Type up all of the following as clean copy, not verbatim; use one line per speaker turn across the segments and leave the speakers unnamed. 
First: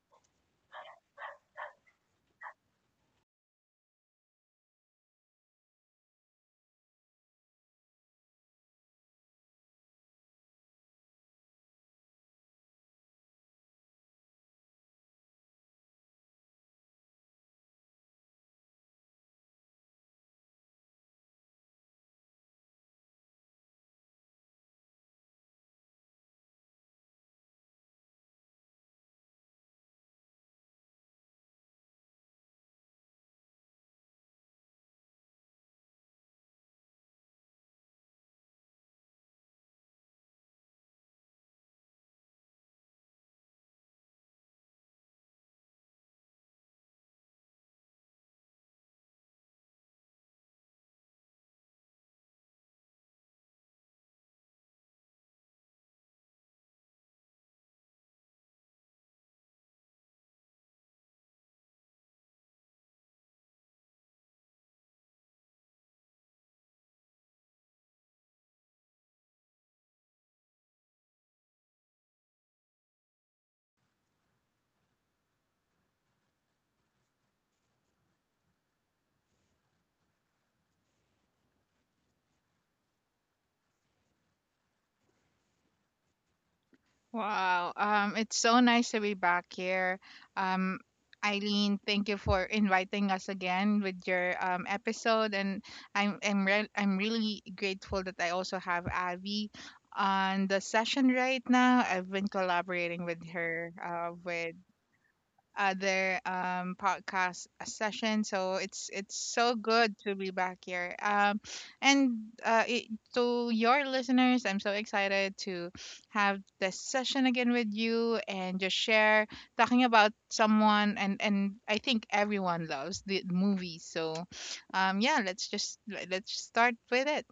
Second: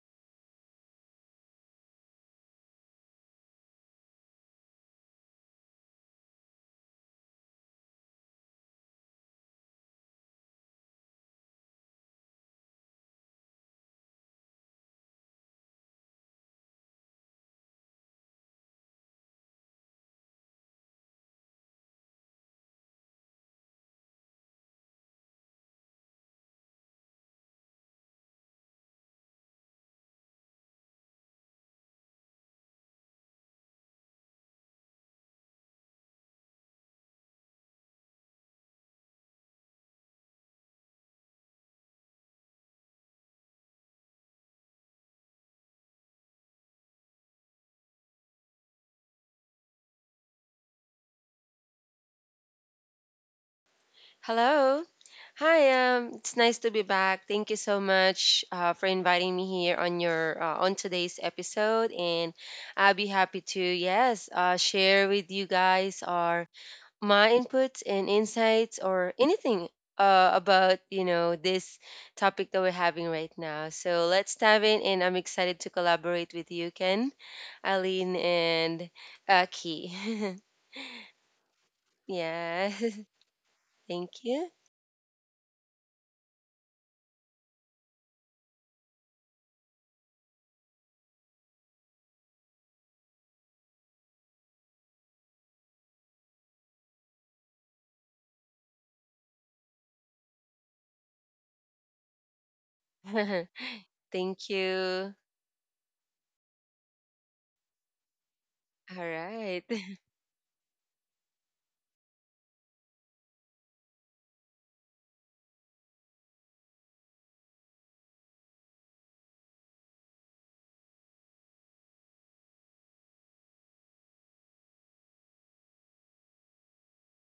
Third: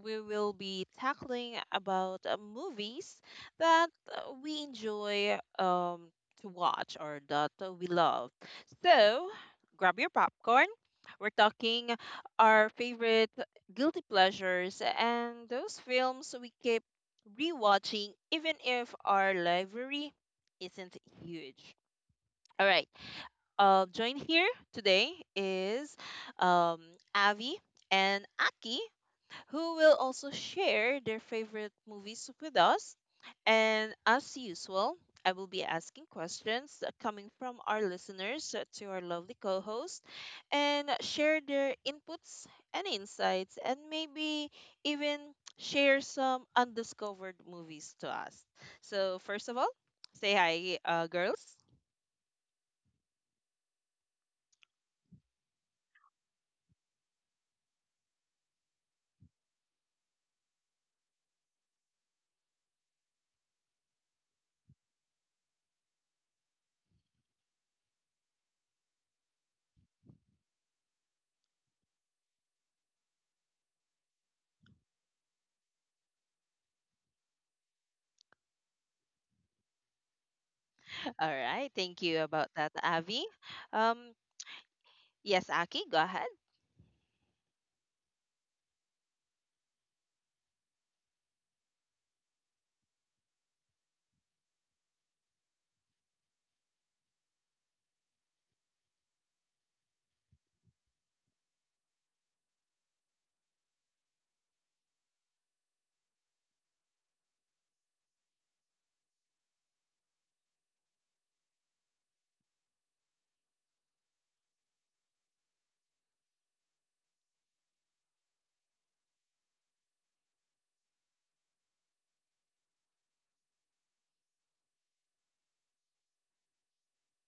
we will be tackling about movies that we enjoy to watch or that we love. So grab your popcorn. We're talking our favorite guilty pleasures and those films we keep rewatching even if our library isn't huge. All right, joined here today is um, Avi and Aki, who will also share their favorite movies with us. And as usual, I will be asking questions that coming from our listeners to our lovely co host and share their inputs and insights, and maybe even share some undiscovered movies to us. So, first of all, say hi, girls.
Hello. Hi. It's nice to be back. Thank you so much for inviting me here on your on today's episode, and I'll be happy to yes share with you guys our my inputs and insights or anything about this topic that we're having right now. So let's dive in, and I'm excited to collaborate with you, Ken, Aline, and Key.
All right. Thank you about
Yeah.
that, Avi. Um,
Thank you.
yes, Aki, go ahead.
Wow. It's so nice to be back here. Um, Eileen, thank you for inviting us again with your episode, and I'm really grateful that I also have Abby on the session right now. I've been collaborating with her
Thank
with
you.
other podcast session, so it's
All
it's so
right.
good to be back here. And uh it, to your listeners, I'm so excited to have this session again with you and just share talking about someone, and I think everyone loves the movies. So um yeah let's just let's start with it.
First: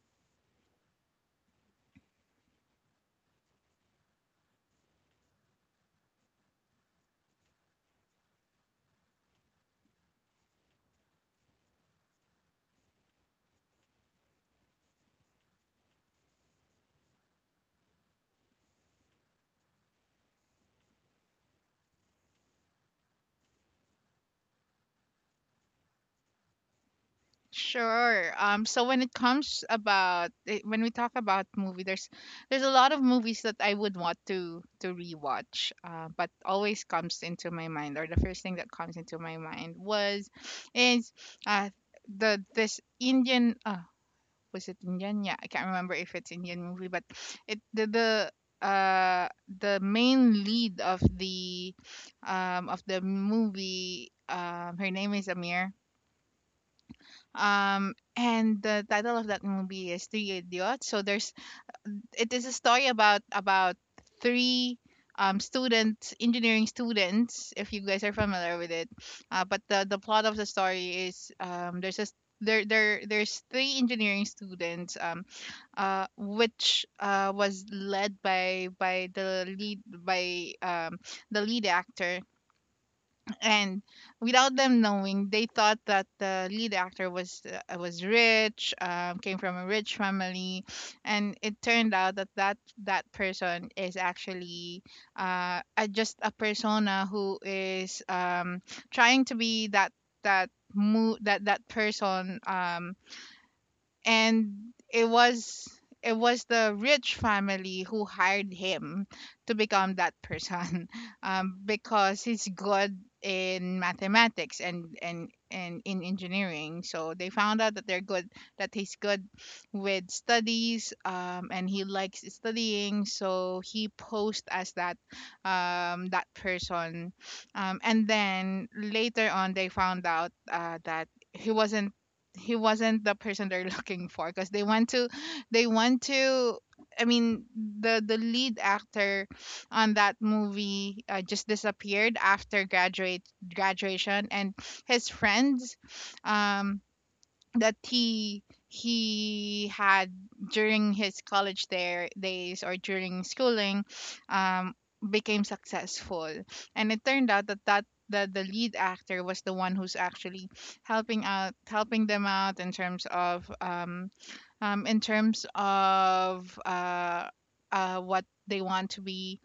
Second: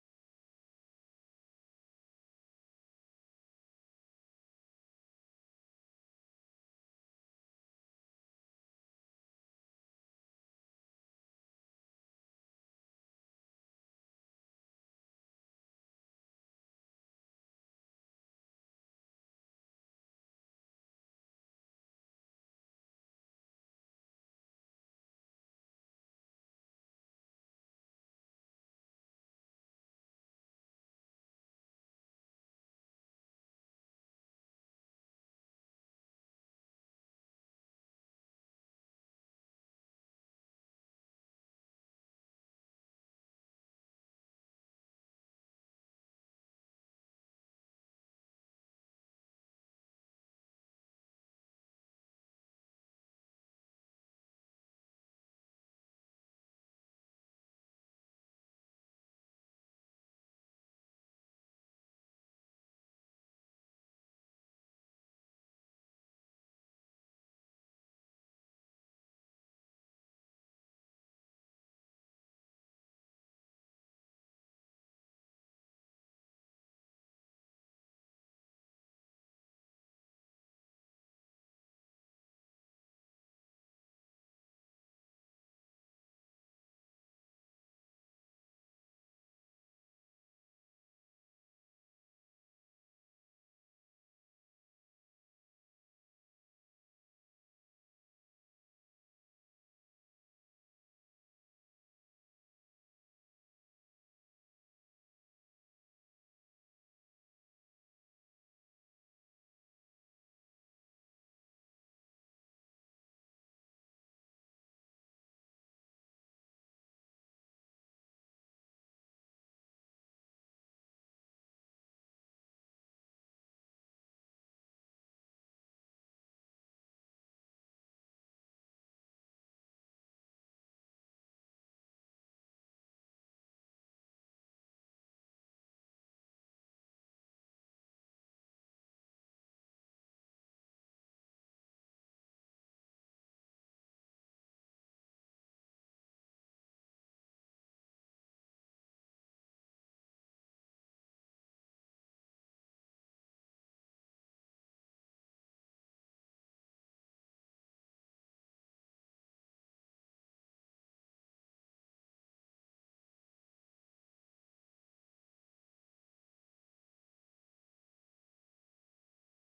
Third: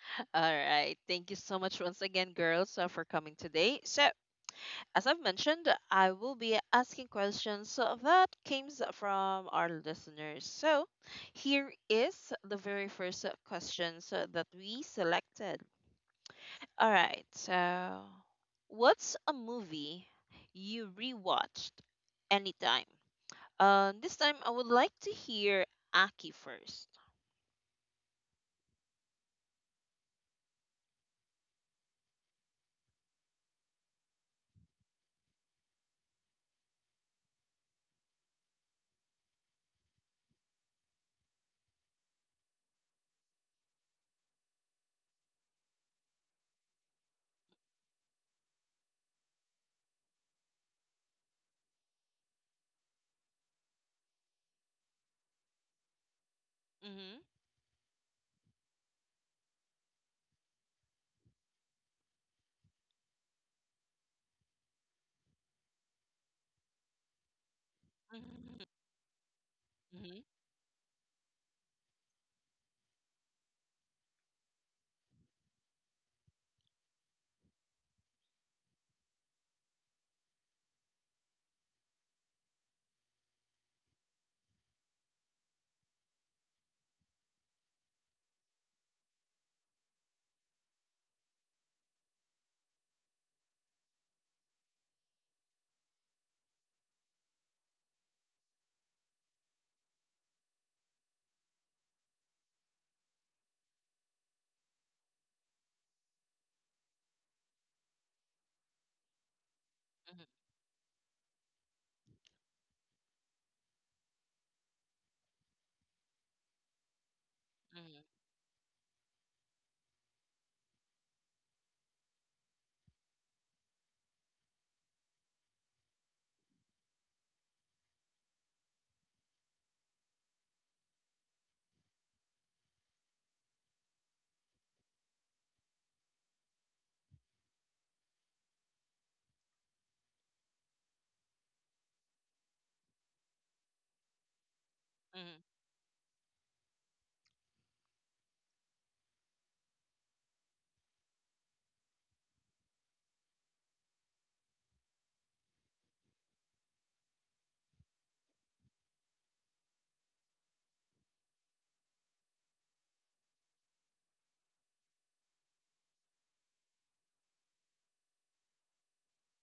All right. Thank you so much once again, girls, for coming today. So, as I've mentioned, I will be asking questions that came from our listeners. So, here is the very first questions that we selected. All right. So, what's a movie you rewatched anytime? This time, I would like to hear Aki first.
Sure. So when it comes about, when we talk about movie, there's a lot of movies that I would want to rewatch. But always comes into my mind, or the first thing that comes into my mind was, is uh the this Indian, was it Indian? Yeah, I can't remember if it's Indian movie, but it uh the main lead of the movie, her name is Amir,
Mhm.
and the title of that movie is Three Idiots. So there's it is a story about three students, engineering students, if you guys are
Mhm.
familiar with it. But the the
Mhm.
plot of the story is, there's three engineering students, which was led by the lead actor, and without them knowing, they thought that the lead actor was rich, came from a rich family, and it turned out that that person is actually, just a persona who is, trying to be that that person, and it was, it was the rich family who hired him to become that
Mhm.
person because he's good in mathematics, and in engineering, so they found out that they're
Mhm.
good, that he's good with studies, and he likes studying, so he posed as that, that person. And then later on they found out that he wasn't, he wasn't the person they're looking for, because they want to, they want to i mean the lead actor on that movie just disappeared after graduate graduation, and his
Mhm.
friends, um that he had during his college there days or during schooling, um became successful, and it turned out the lead actor was the one who's actually helping them out in terms of, um in terms of uh what they want to be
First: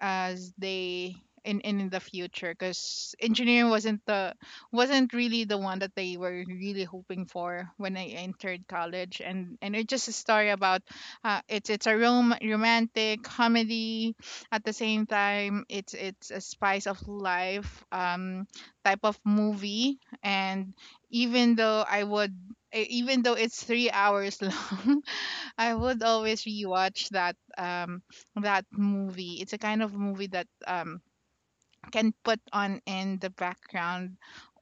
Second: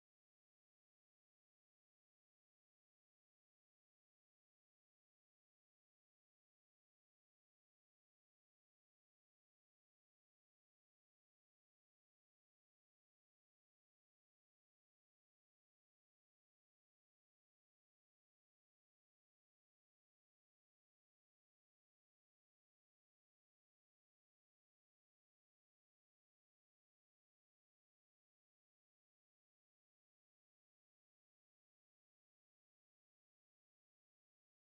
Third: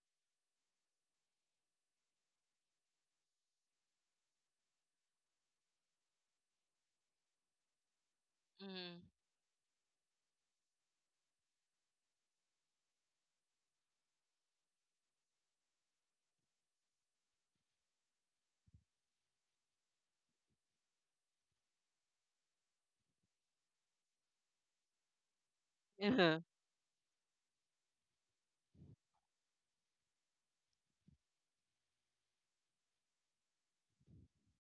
as they in the future, because engineering wasn't the, wasn't really the one that they were really hoping for when I entered
Mhm.
college. And it's just a story about, it's a romantic comedy. At the same time, it's a spice of life type of movie. And even though I would, even though it's 3 hours long, I would always
Mhm.
rewatch that, that movie. It's a kind of movie that can put on in the background,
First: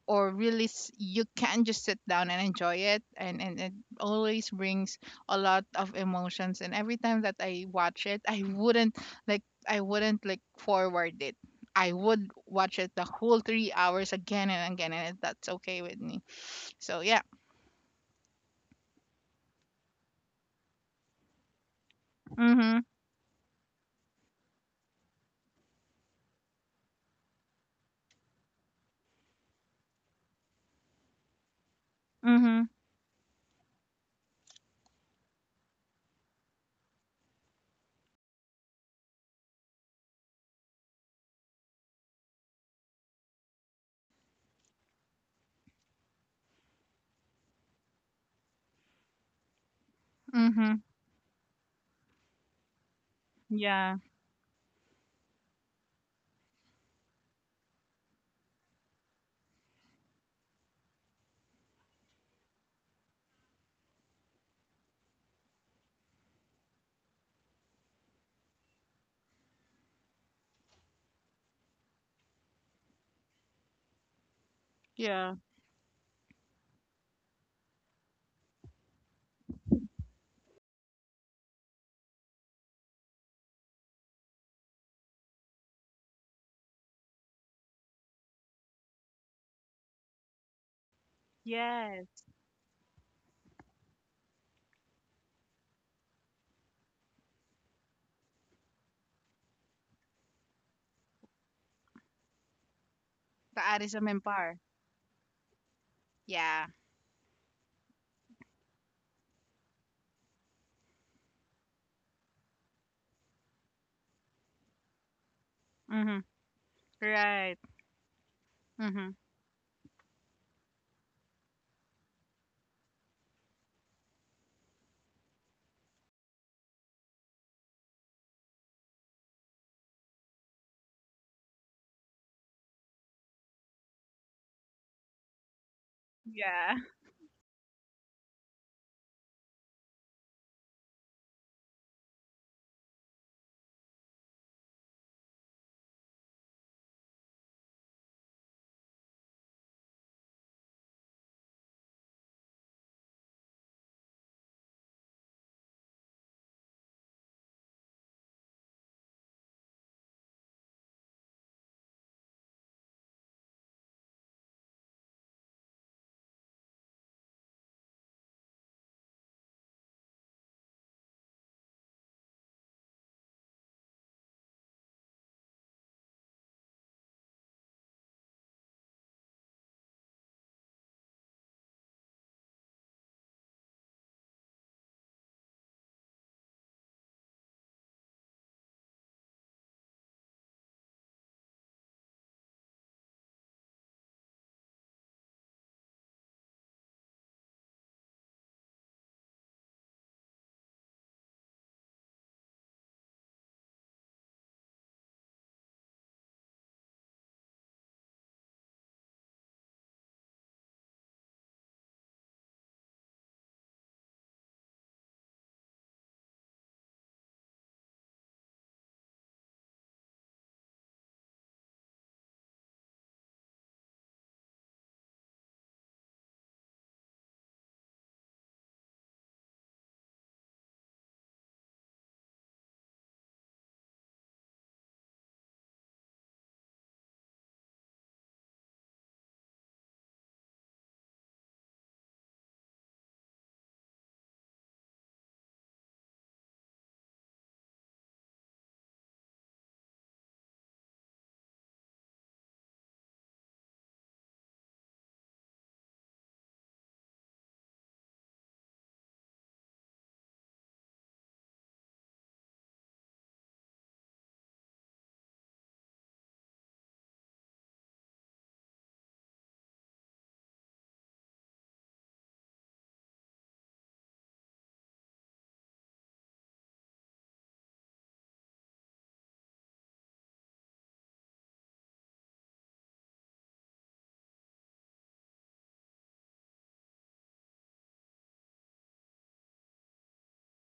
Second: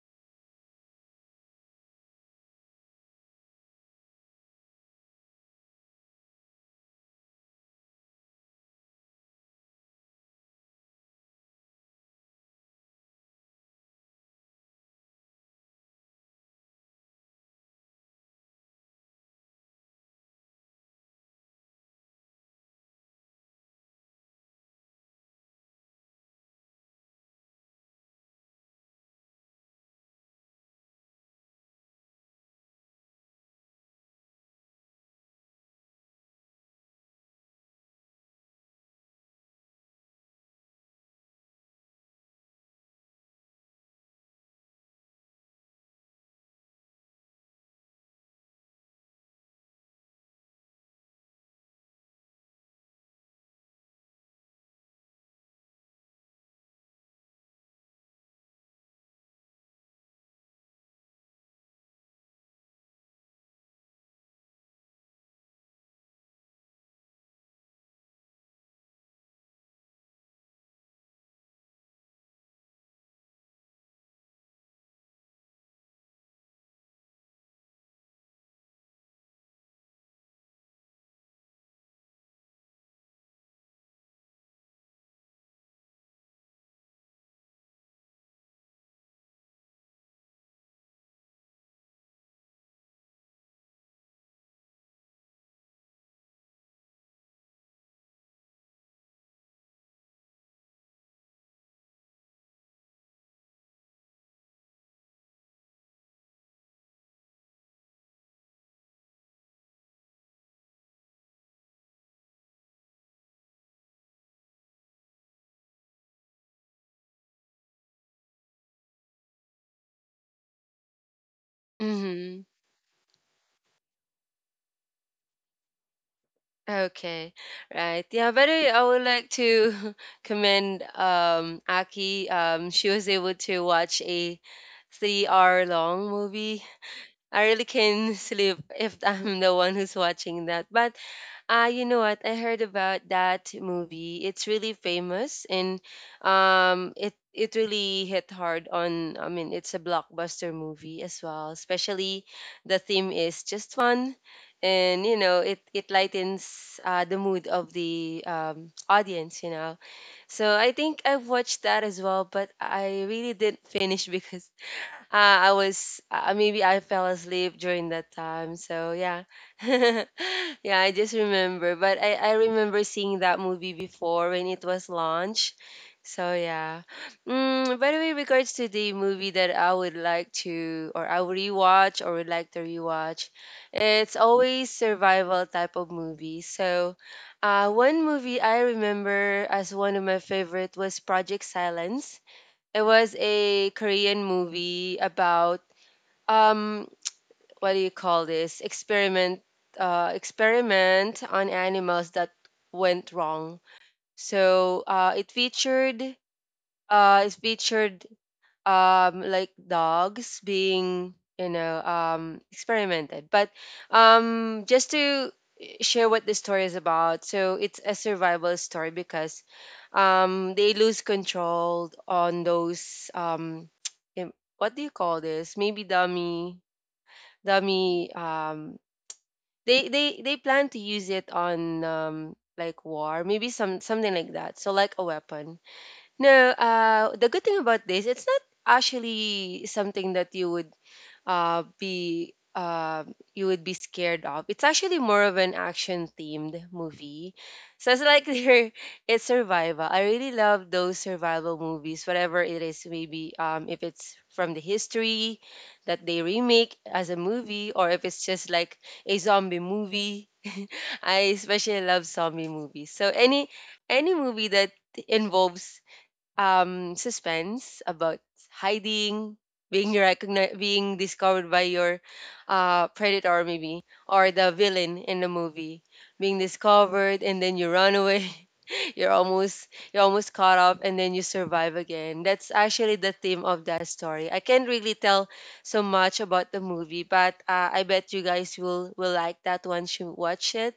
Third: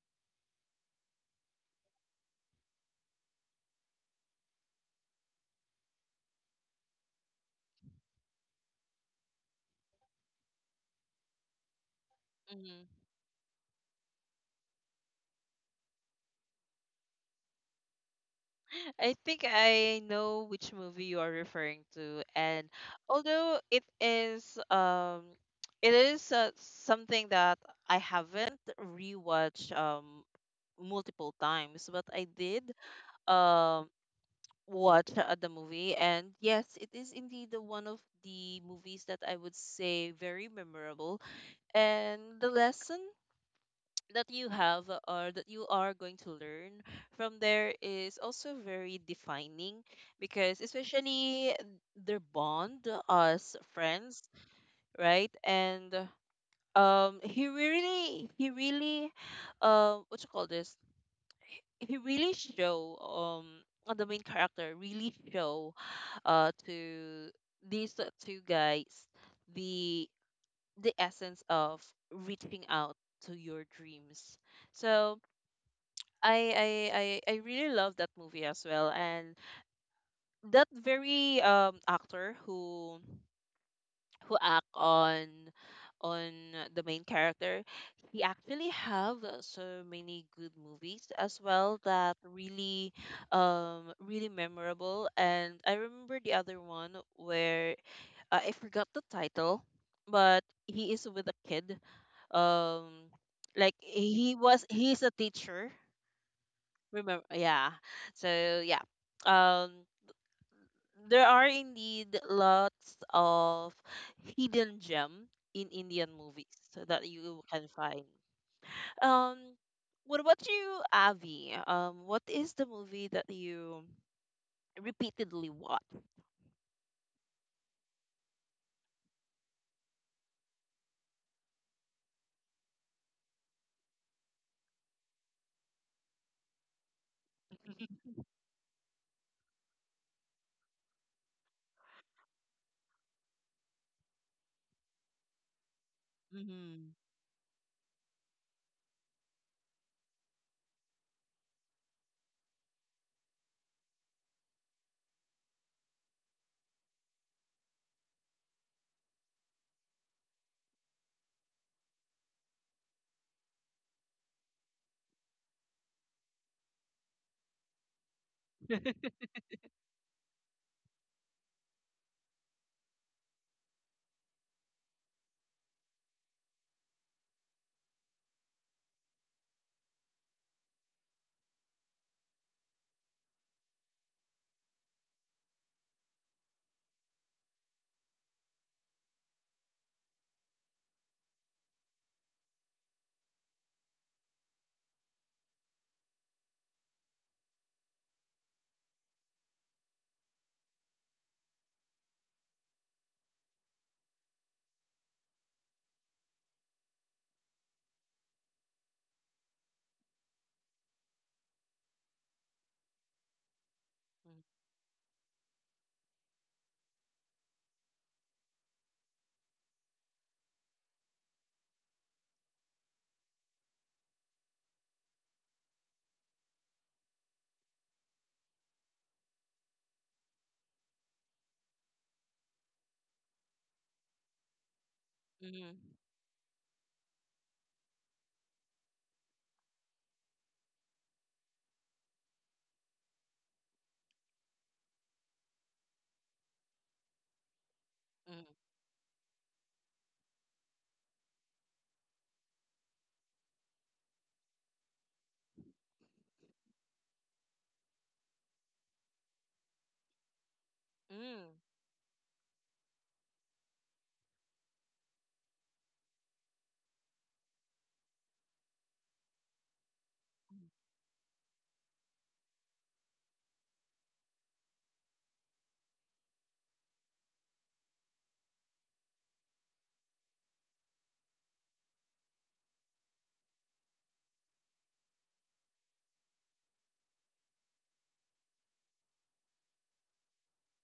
or really, you can just sit down and enjoy it, and it always brings a lot of emotions, and every time that I watch it I wouldn't, like, I wouldn't like forward it. I would watch
Mhm.
it the whole 3 hours again and again, and that's okay with me. So yeah.
I think I know which movie you are referring to, and
Mhm.
although it is, it is, something that I haven't rewatched multiple times, but I
Mhm.
did um watch the movie. And yes, it is indeed the one of the movies that I would say very memorable. And the lesson that you have or that you are going to learn from there is also very defining, because
Mhm.
especially their bond as
Yeah.
friends, right? And he really, what you call this, he really show, um on the main character, really show to these two guys the the essence of reaching out to your dreams. So
Yeah.
I I I I really love that movie as well, and that very actor who act on on the main character, he actually have so many good movies as well that
Yes.
really, really memorable. And I remember the other one where, I forgot the title, but he is with a kid. Um, like,
Taari sa Mempar.
he's a teacher.
Yeah.
Remember? Yeah. So, yeah, um, there are indeed lots of hidden gem in Indian
Mhm.
movies that you
Right.
can find.
Mhm.
Um, what about you, Avi? What
Mm-hmm.
is the movie that you repeatedly watch?
Okay. Right. Yeah, but I would like to commend Aki. Um, she was able to watch a 3 hour long movie.
Yeah.
I really can sleep if I'm the one who's watching that. But you know what? I heard about that movie. It's really famous and
Mm-hmm.
it it really hit hard on. I mean, it's a blockbuster movie as well. Especially the theme is just fun, and you know, it lightens the mood of the audience. You know, so I think I've watched that as well, but I really didn't finish because I was maybe I fell asleep during that time. So yeah, yeah, I just remember. But I remember seeing that movie before when it was launched. So yeah. Mm, by the way, regards to the movie that I would like to or I would rewatch or would like to rewatch, it's always survival type of movie. So. One movie I remember as one of my favorite was Project Silence. It was a Korean movie about um what do you call this? Experiment on animals that went wrong. So it featured uh it featured like dogs being you know experimented. But just to share what the story is about. So it's a survival story because they lose control on those im- what do you call this maybe dummy dummy. They plan to use it on like war, maybe something like that, so like a weapon.
Mm-hmm.
No, the good thing about this, it's not actually something that you would be you would be scared of. It's actually more of an action themed movie. So it's like
Mm-hmm.
there, it's survival. I really love those survival movies, whatever it is, maybe if it's from the history that they remake as a movie, or if it's just like a zombie movie. I
Mm-hmm.
especially love zombie movies. So any movie that involves suspense about hiding, being recognized, being discovered by your predator, maybe, or the villain in the movie, being discovered, and then you run away. You're almost you're almost caught up and then you survive again. That's actually the theme of that story. I can't really tell so much about the movie, but I bet you guys will like that once you watch it.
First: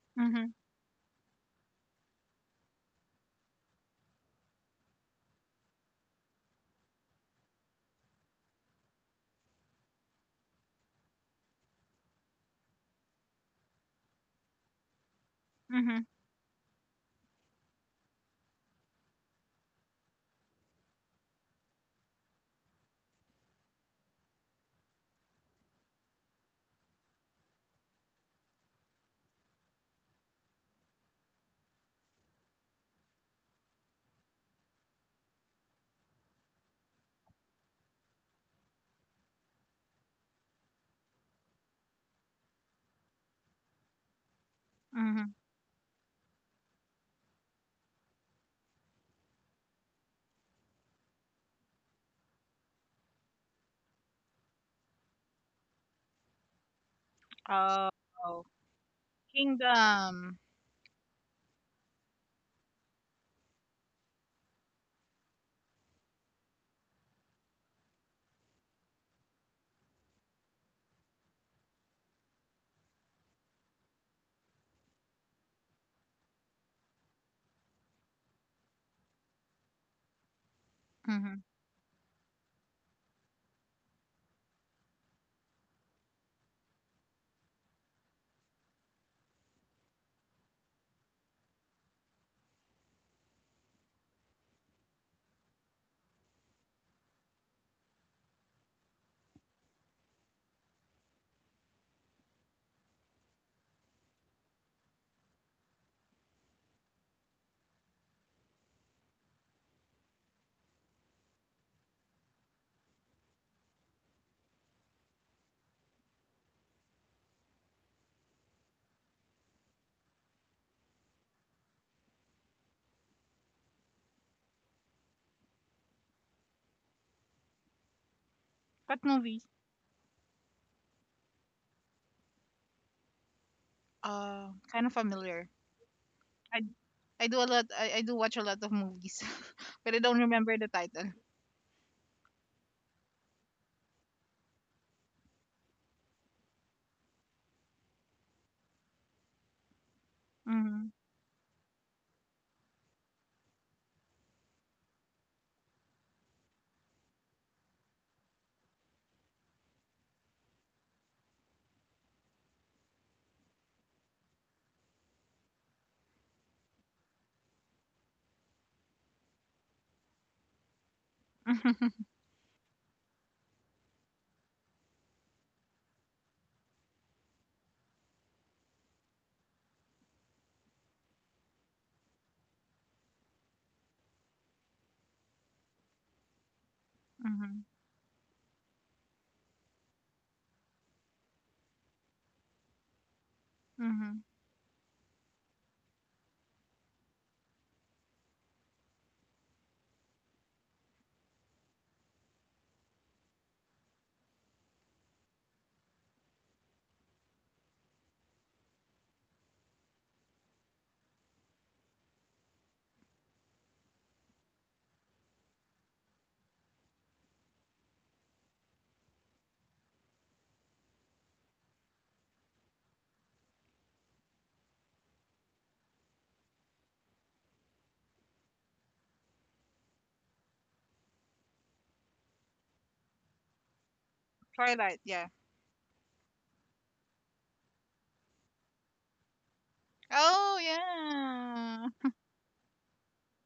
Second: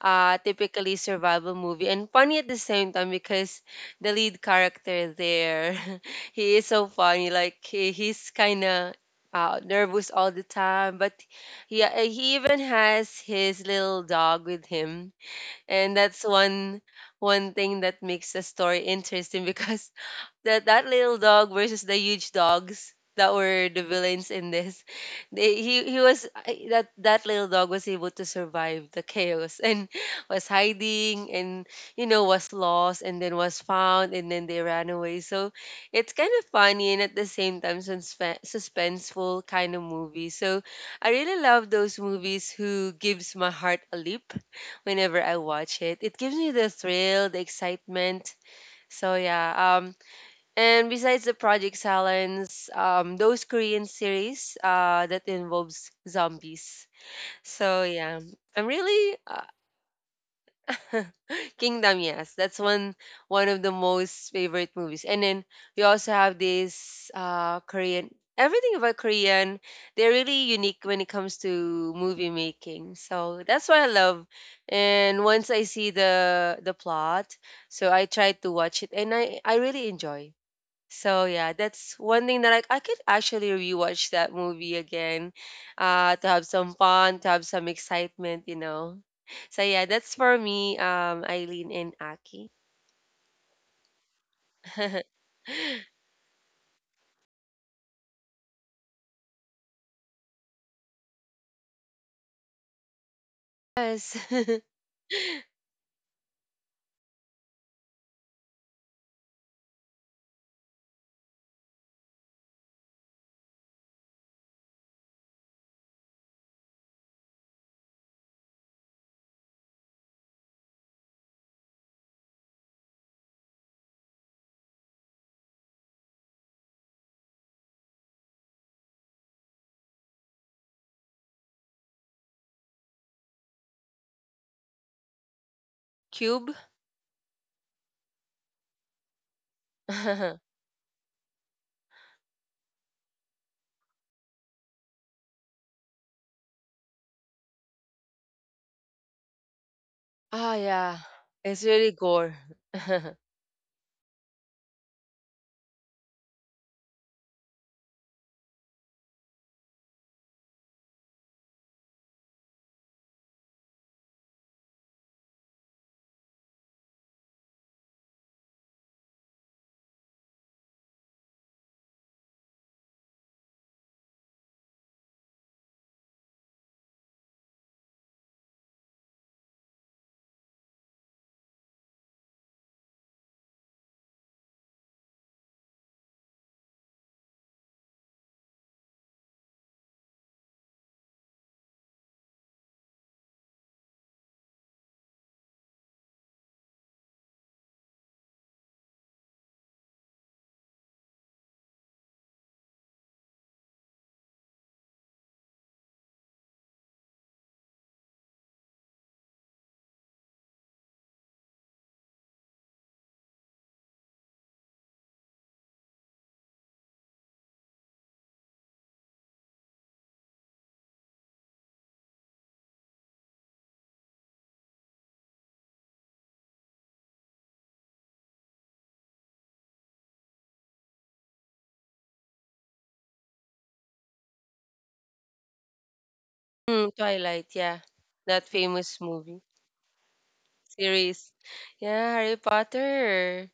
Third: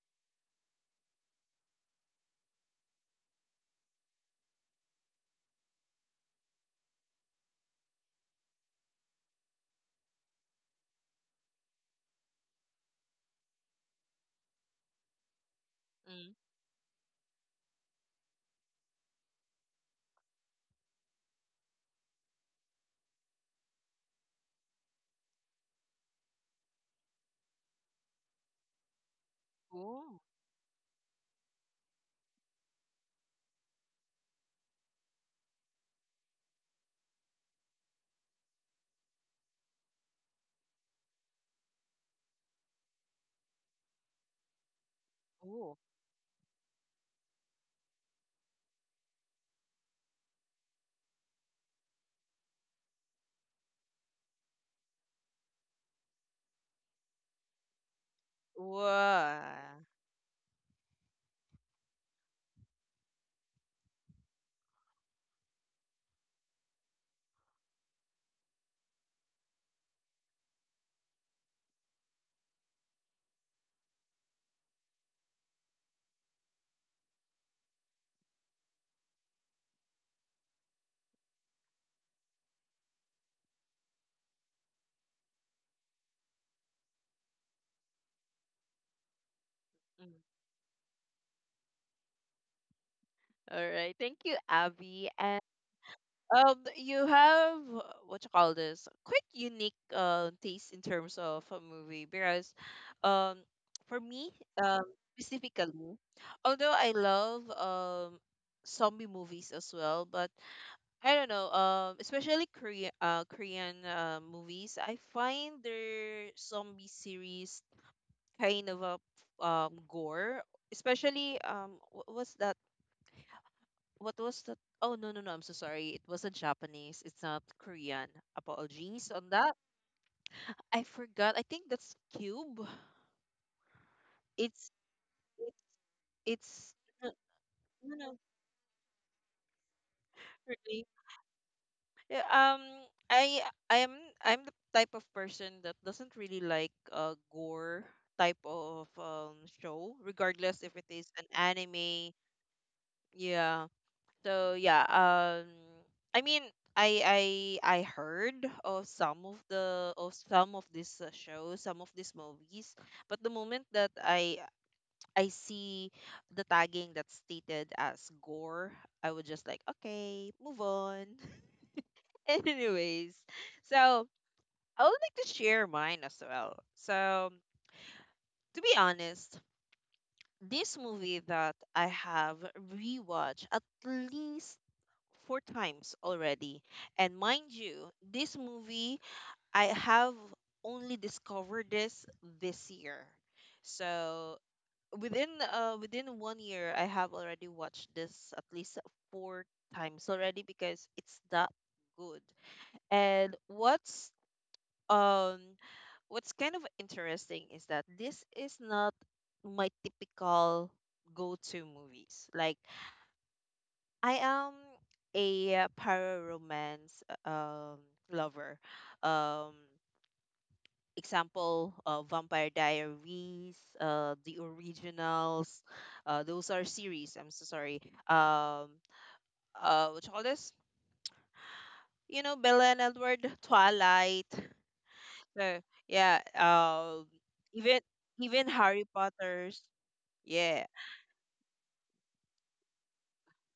Mhm.
Typically survival movie and funny at the same time because the lead character there he is so funny. Like he's kind of nervous all the time, but yeah, he even has his little dog with him, and
Mhm.
that's
Mm-hmm.
one thing that makes the story interesting because that little dog versus the huge dogs that were the villains in this. They, he was I- That that little dog was able to survive the chaos and
Ooh,
was hiding and you know was lost and then was found and then they ran away. So it's kind of funny and at the same time suspenseful kind of movie. So I really love those movies who gives my heart a leap whenever
Mhm.
I
ooh,
watch it. It gives me the thrill, the excitement. So yeah, and besides the Project Silence, those Korean series that involves zombies. So
Oh,
yeah, I'm really
wow.
Kingdom.
Kingdom. Yes, that's one of the most favorite movies. And then we also have this Korean. Everything about Korean, they're really unique when it comes to movie making. So that's what I love. And once I see the plot, so I try to watch it, and I really enjoy. So
Mhm.
yeah, that's one thing that I could actually rewatch that movie again, to have some fun, to have some excitement, you know. So yeah, that's
Mm.
for me, Eileen and Aki.
All right. Thank you, Abby. You have, what you call this, quite unique taste in terms of a movie. Because, um, for
Yes.
me, um, specifically, although I love zombie movies as well, but I don't know, especially Korean movies, I find their zombie series kind of a, gore, especially, what's that? What was that? Oh, no, no, no, I'm so sorry, it wasn't Japanese, it's not Korean.
What
Apologies on
movie?
that. I forgot. I think that's Cube. it's
Kind of familiar.
it,
Cube.
I
it's no
I do a lot. I,
no,
I do
no,
watch a lot of movies, but I don't remember the
really.
title.
Yeah. Um i i'm i'm the type of person that doesn't really like gore type of show,
Ah
regardless if it
Mhm.
yeah,
is an
it's really
anime.
gore.
Yeah. So, yeah, I mean, I heard of some of the of some of these shows, some of these movies. But the moment that I see the tagging that's stated as gore, I would just like, okay, move on. Anyways, so I would like to share mine as well. So, to be honest, this movie that I have rewatched at least four times already. And mind
Mhm.
you, this movie, I have only discovered this, this year.
Mhm.
So within, one year, I have already watched this at least four times already, because it's that good. And um what's kind of interesting is that this is not my typical go-to movies. Like, I am a para romance lover. Um example, Vampire Diaries, The Originals, those are series. I'm so sorry. Um what you call this? You know, Bella and Edward, Twilight.
Twilight. Yeah.
So, yeah,
Mm, Twilight, yeah,
even
that
even Harry
famous movie
Potter's. Yeah.
Oh
series.
yeah.
Yeah, Harry Potter.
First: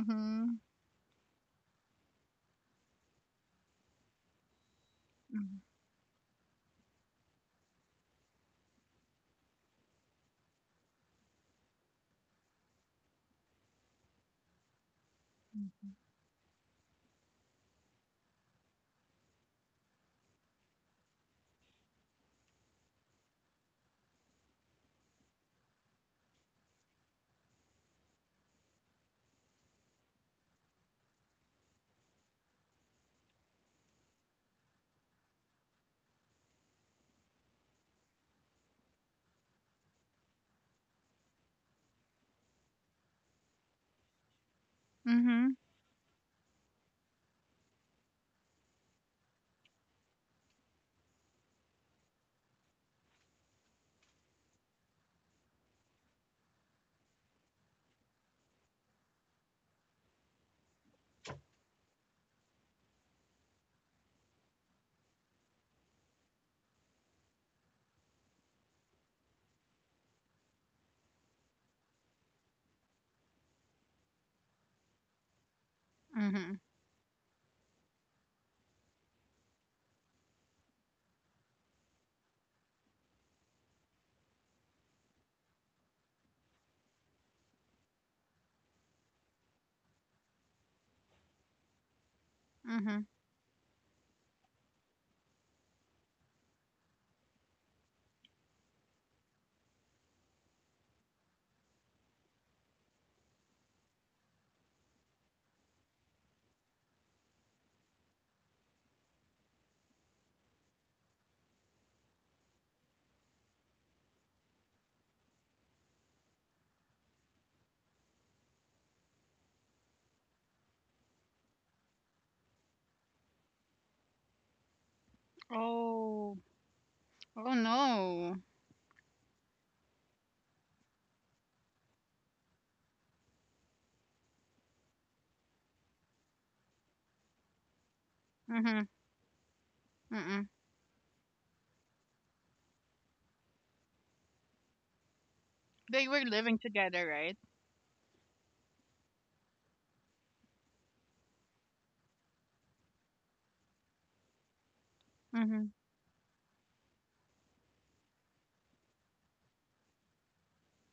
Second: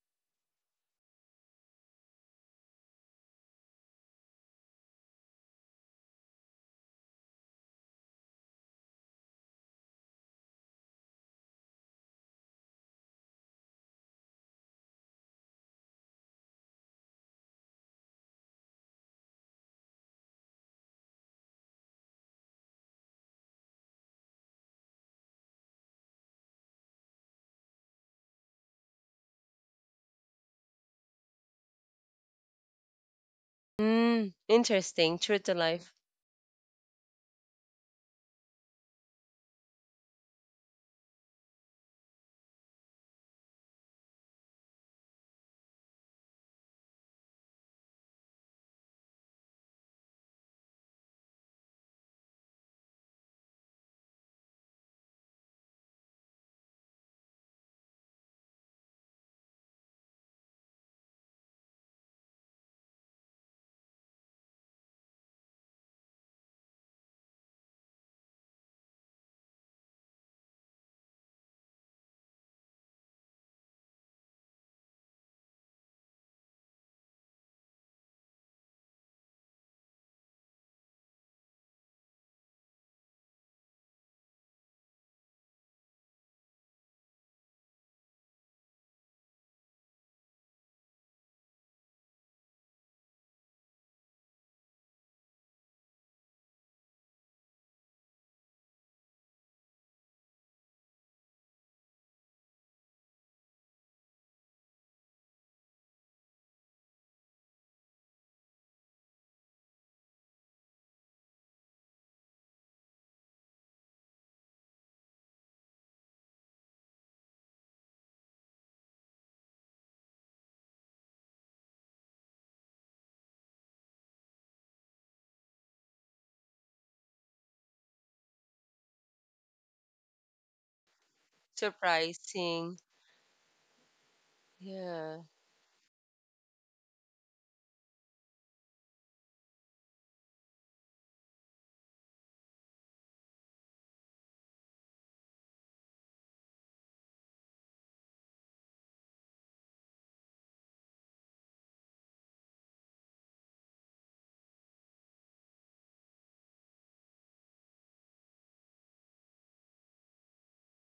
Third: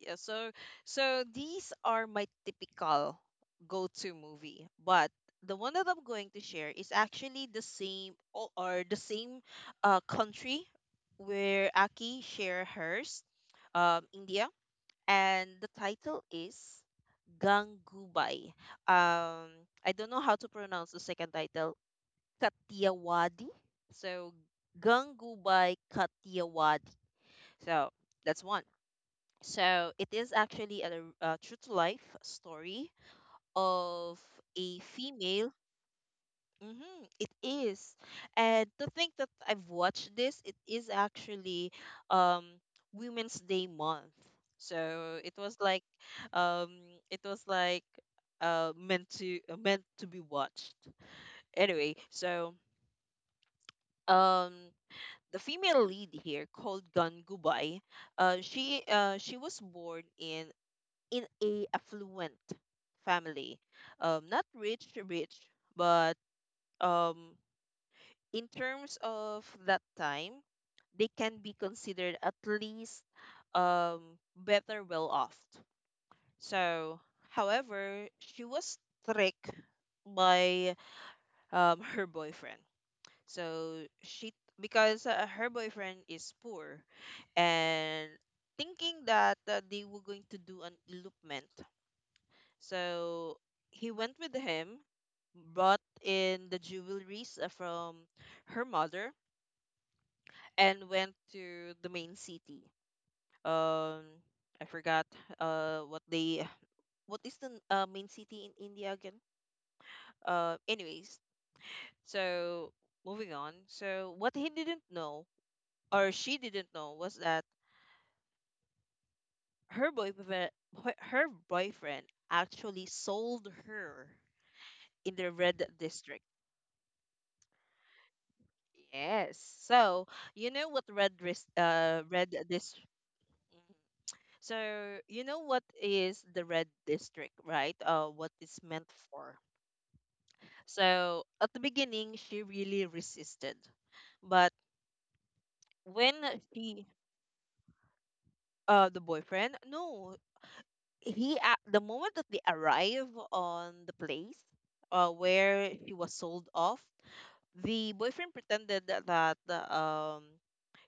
Yeah, so, these are my typical go-to movie. But the
Mhm.
one that I'm going to share is actually the same, or the same country where Aki share hers, India, and the title is Gangubai. Um, I don't know how to pronounce the second title, Kathiawadi. So, Gangubai Kathiawadi. So that's one. So it is actually a true to life story of
Mm,
a
interesting. True
female.
to life.
Hmm, it is. And to think that I've watched this, it is actually, um, Women's Day month. So
Mhm.
um, it was like meant to meant to be watched. Anyway, so, um, the female lead here called Gangubai, she was born in a affluent family, not rich rich, but um in terms of that time, they can be considered at least, better well off.
Mhm.
So, however, she was tricked by her boyfriend. So she Because, her boyfriend is poor, and thinking that, they were going to do an elopement.
Mhm.
So he went with him, brought in the jewelries, from her mother, and went to the main city. Um, I forgot, uh what they what is the main city in India again? Anyways, so, moving on. So, what he didn't know or she didn't know was that her boyfriend her boyfriend actually sold her in the red district.
Oh. Oh no.
Yes. So, you know, what red this—
Surprising.
Mhm. So,
Yeah.
you know what is the red district, right? What it's
Mhm.
meant for.
Mhm.
So, at the beginning she really resisted. But
They
when
were living
she
together, right?
the boyfriend— no, he, at the moment that they arrive on the place
Mhm.
where she was sold off, the boyfriend pretended that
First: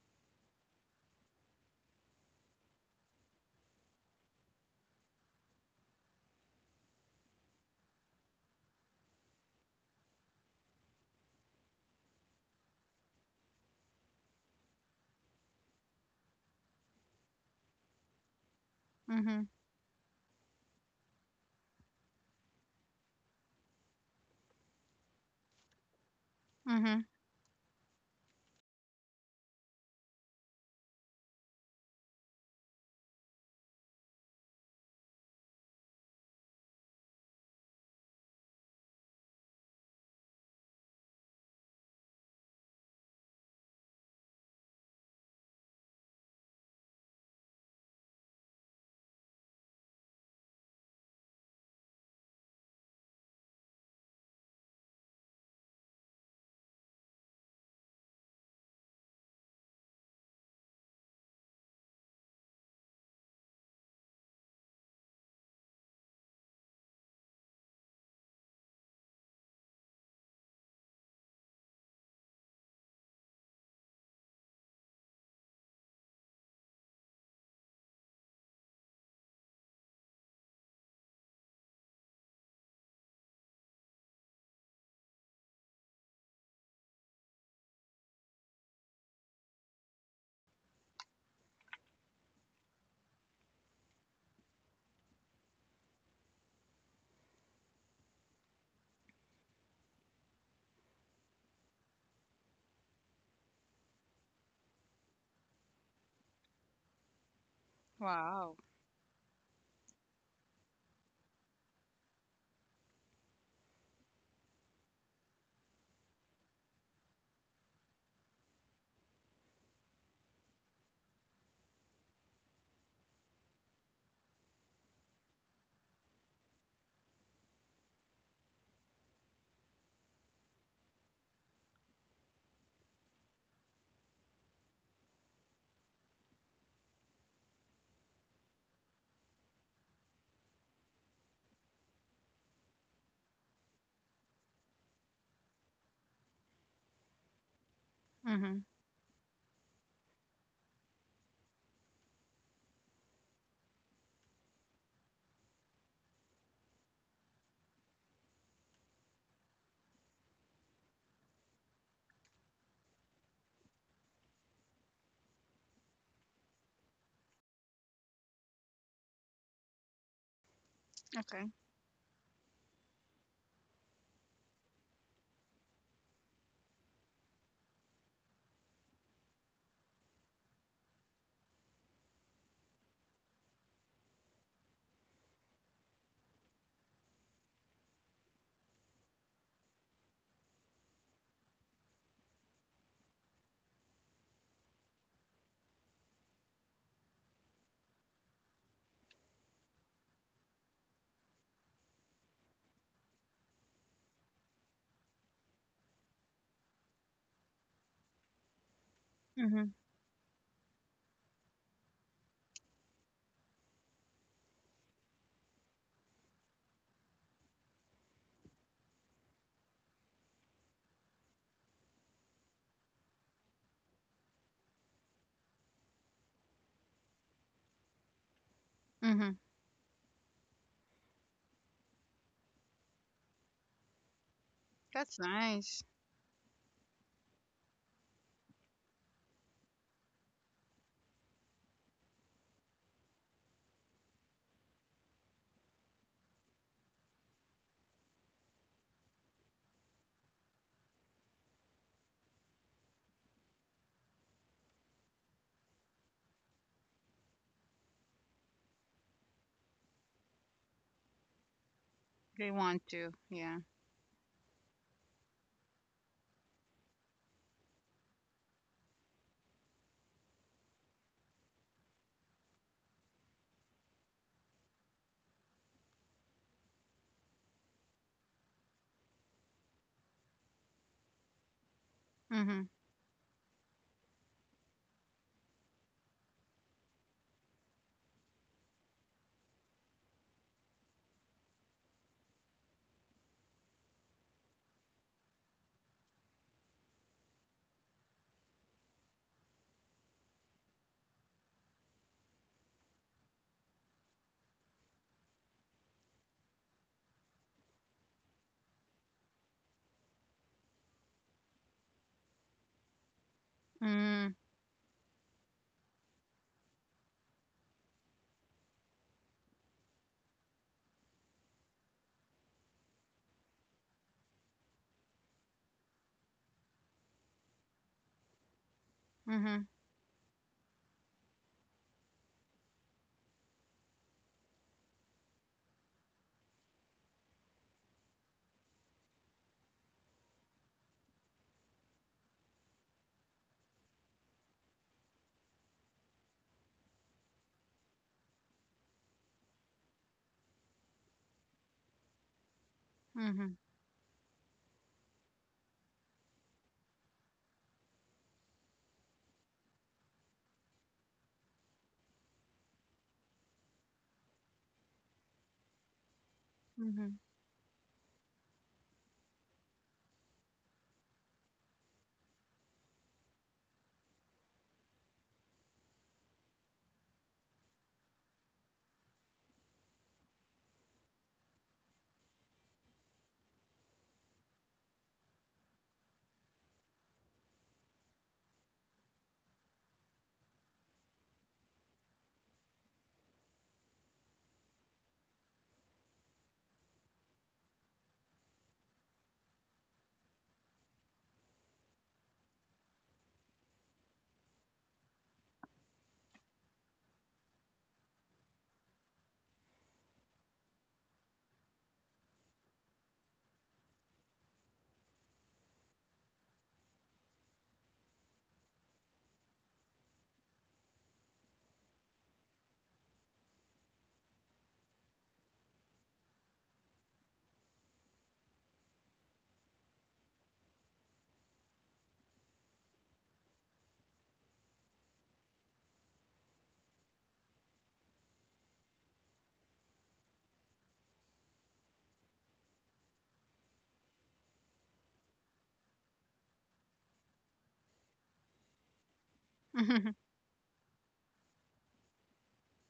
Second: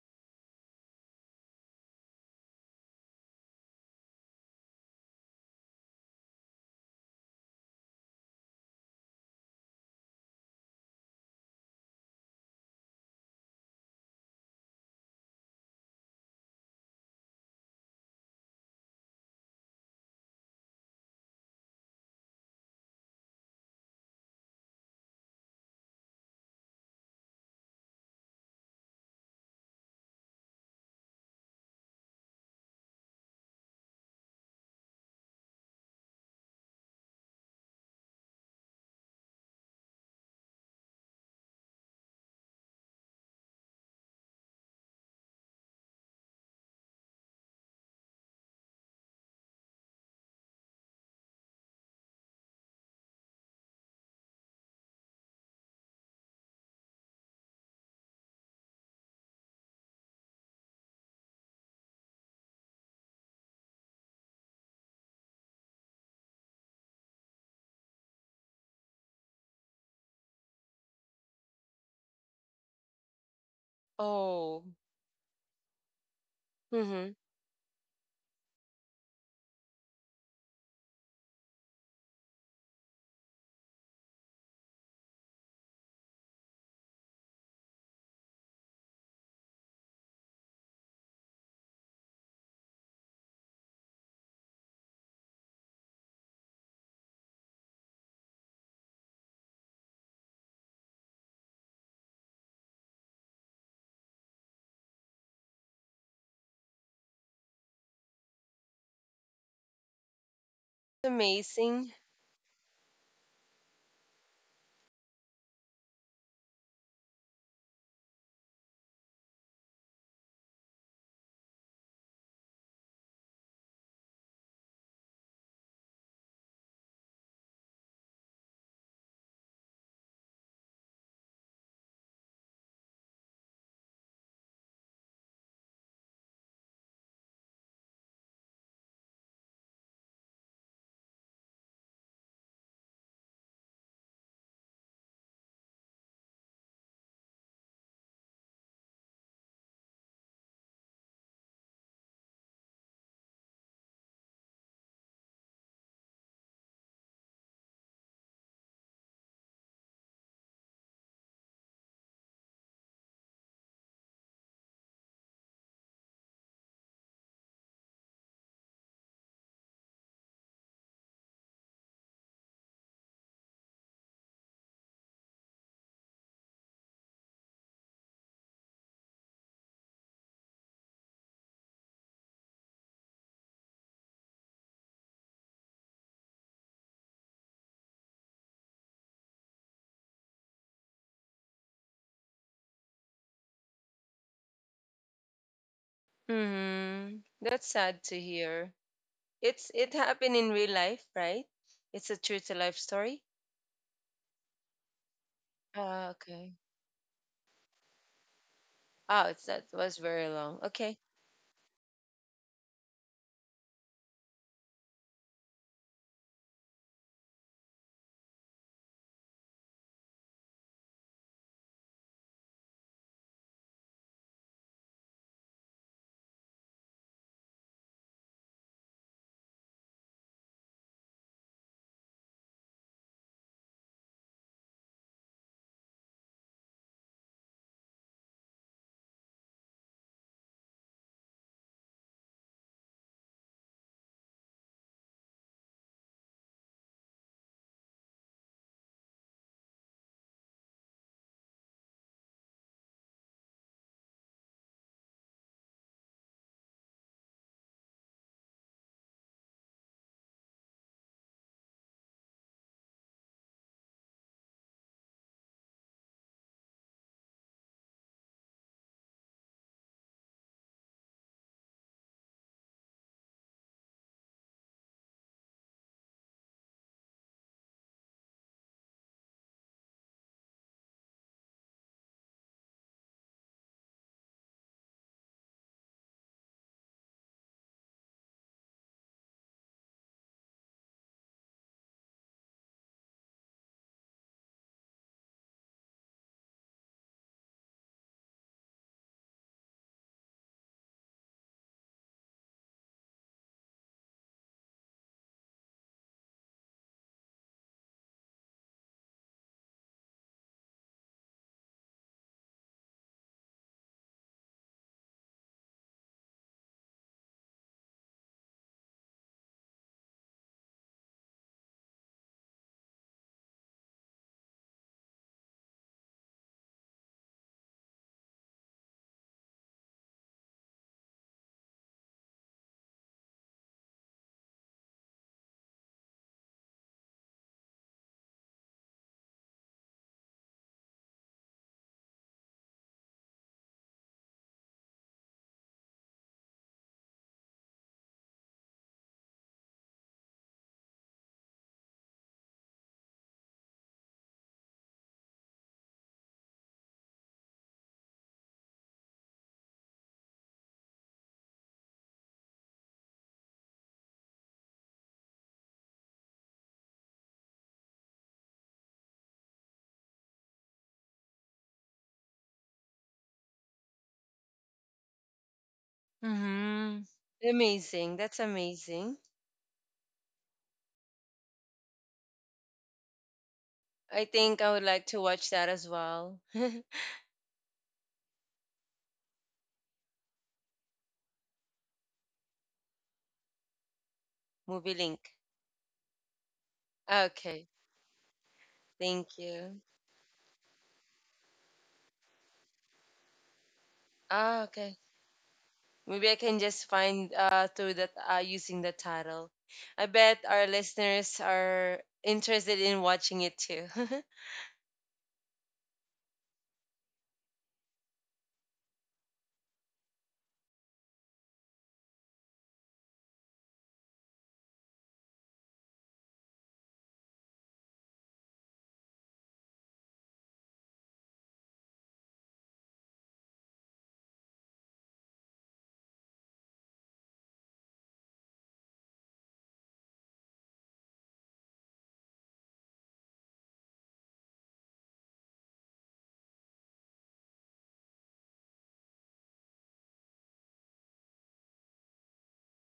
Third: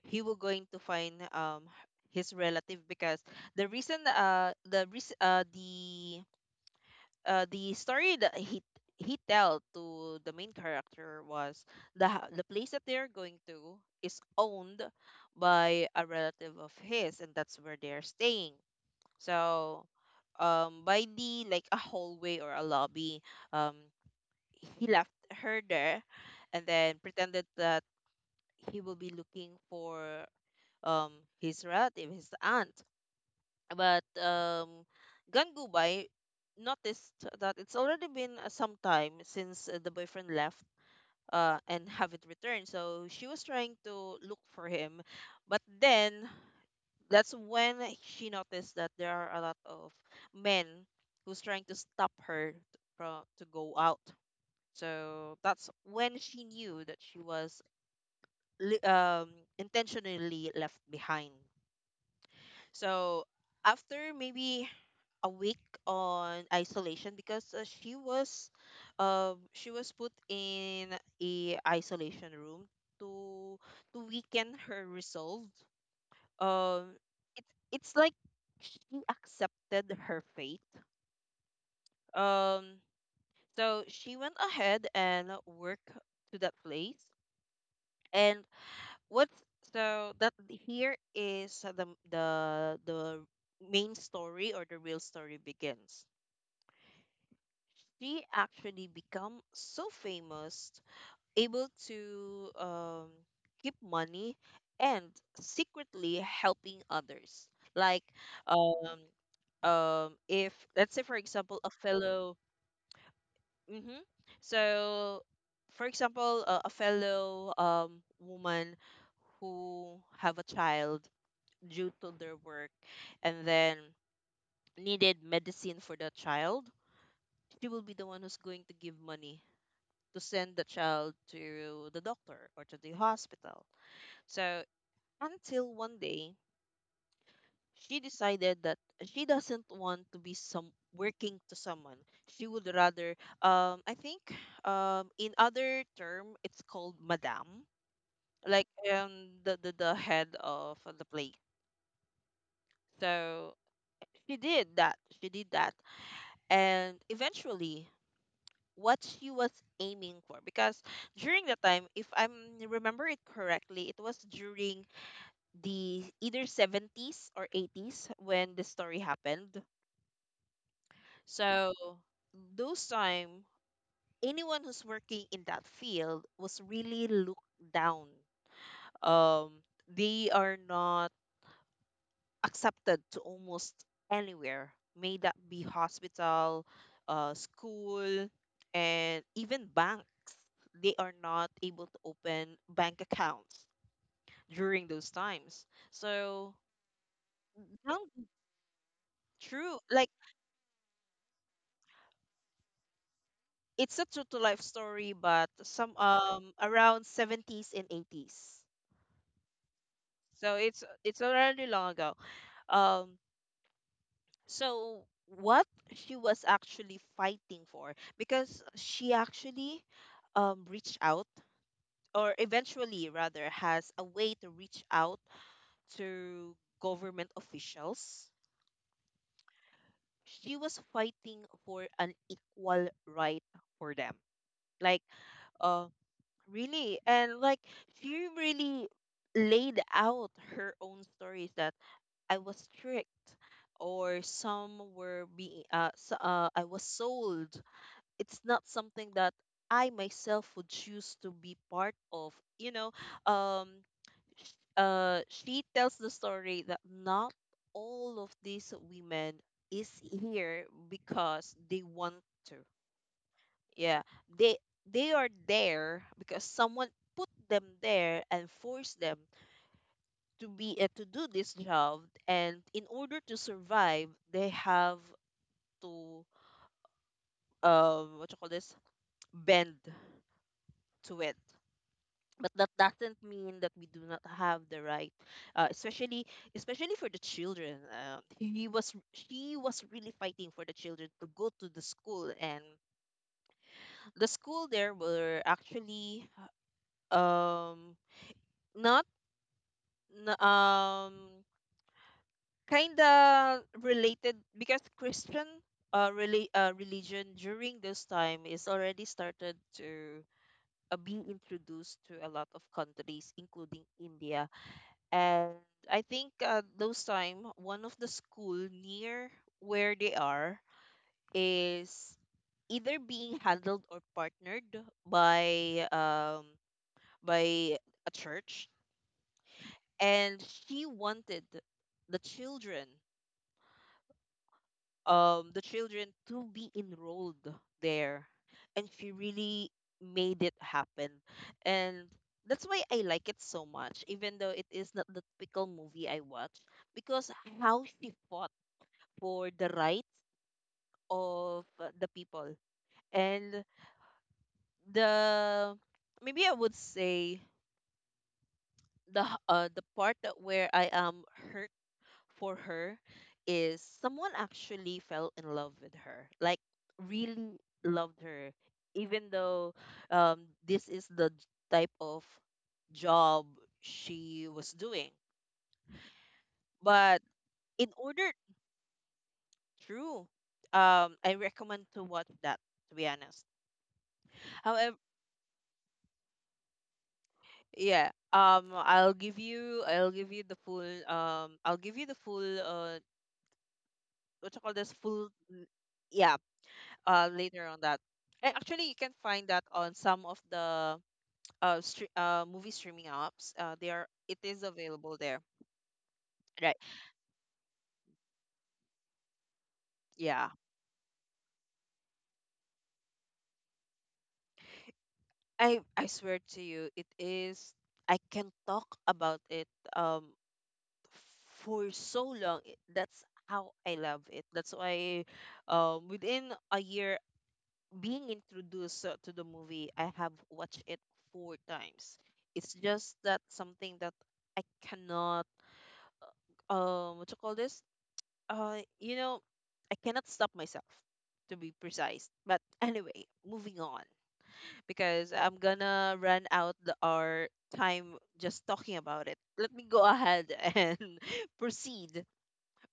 he was going to find his relative. Because the reason the reas- the story that he tell to the main character was— the place that they're going to is owned by a relative of his, and that's where they're staying.
Mhm.
So, by the, like, a hallway or a lobby, um he left her there, and then
Mhm.
pretended that he will be looking for um his relative, his aunt. But Gangubay noticed that it's already been, some time since, the boyfriend left, and haven't returned. So she was trying to look for him, but then that's when she noticed that there are a lot of men who's trying to stop her from to go out. So that's when she knew that she was, li- um, intentionally left behind. So after maybe a week on isolation, because, she was put in a isolation room to weaken
Oh.
her resolve. Um,
Mm-hmm.
it, it's like she accepted her fate. Um, so she went ahead and worked to that place, and what's— so that here is, the main story, or the real story, begins. She actually become so famous, able to, keep money, and secretly helping others. Like,
Wow.
um if let's say, for example, a
Amazing.
fellow— hmm so, for example, a fellow woman who have a child due to their work, and then needed medicine for the child, she will be the one who's going to give money to send the child to the doctor or to the hospital. So until one day, she decided that she doesn't want to be some working to someone. She would rather, I think, in other term, it's called madam,
Mhm.
like, the, the head of the play. So she did that. She did that. And eventually, what she was aiming for, because during the time, if I remember it correctly, it was during the either 70s or 80s when the story happened.
Okay.
So, those time, anyone who's working in that field was really looked down. Um they are not accepted to almost anywhere, may that be hospital, school, and even banks. They are not able to open bank accounts during those times. So,
Hmm. That's
no,
sad to hear. It's
true.
it
Like,
happened in real life, right? It's a true to life story.
it's a true to life story, but some,
Ah, okay.
around 70s and 80s.
Oh, it's that
Mhm.
was very
So
long.
it's
Okay.
already long ago. Um, So, what she was actually fighting for, because she actually, reached out, or eventually rather, has a way to reach out to government officials.
Mhm.
She was fighting for an equal right for them. Like,
That's nice.
uh, really, and like she really laid out her own stories that I was tricked, or some were being, so, I was sold. It's not something that I myself would choose to be part of. You know, um, she tells the story that not all of these women is here because they want
They
to.
want to. Yeah.
Yeah, they they are there because someone put them there and forced them to be to do this job. And in order to survive, they have to, what you call this, bend to it, but
Mhm.
that doesn't mean that we do not have the right, uh, especially especially for the children. He was She was really fighting for the children to go to the school, and the school there were actually, um not n- kind of related because Christian religion during this time is already started to, be introduced to a lot of countries including
Mm.
India. And I think, those time, one of the school near where they are is either being handled or partnered by um by a church,
Mhm.
and she wanted, the children the children to be enrolled there, and she really made it happen, and that's why I like it so much, even though it is not the typical movie I watch, because how she fought for the rights of, the people.
Mhm.
And the maybe I would say the part that where I am hurt for her is someone actually fell in love with her, like
Mhm.
really loved her, even though, this is the type of job she was doing.
Hmm.
But in
Amazing.
order
That's amazing.
true, I recommend to watch that, to be honest.
I think I would
However.
like to watch that as well.
Yeah. I'll give you the full what you call this,
Movie
full
link.
yeah, later
Okay.
on that. And actually you can
Thank
find that
you.
on some of the movie streaming apps. They are It is
Ah, okay.
available there.
Maybe I can
Right.
just find through that using the title. I bet
Yeah.
our listeners are interested in watching it too.
I swear to you. It is I can talk about it, um for so long. That's how I love it. That's why, within a year being introduced, to the movie, I have watched it four times. It's just that, something that I cannot, what you call this? You know, I cannot stop myself, to be precise. But anyway, moving on, because I'm gonna run out the our time just talking about it. Let me go
Mhm.
ahead and proceed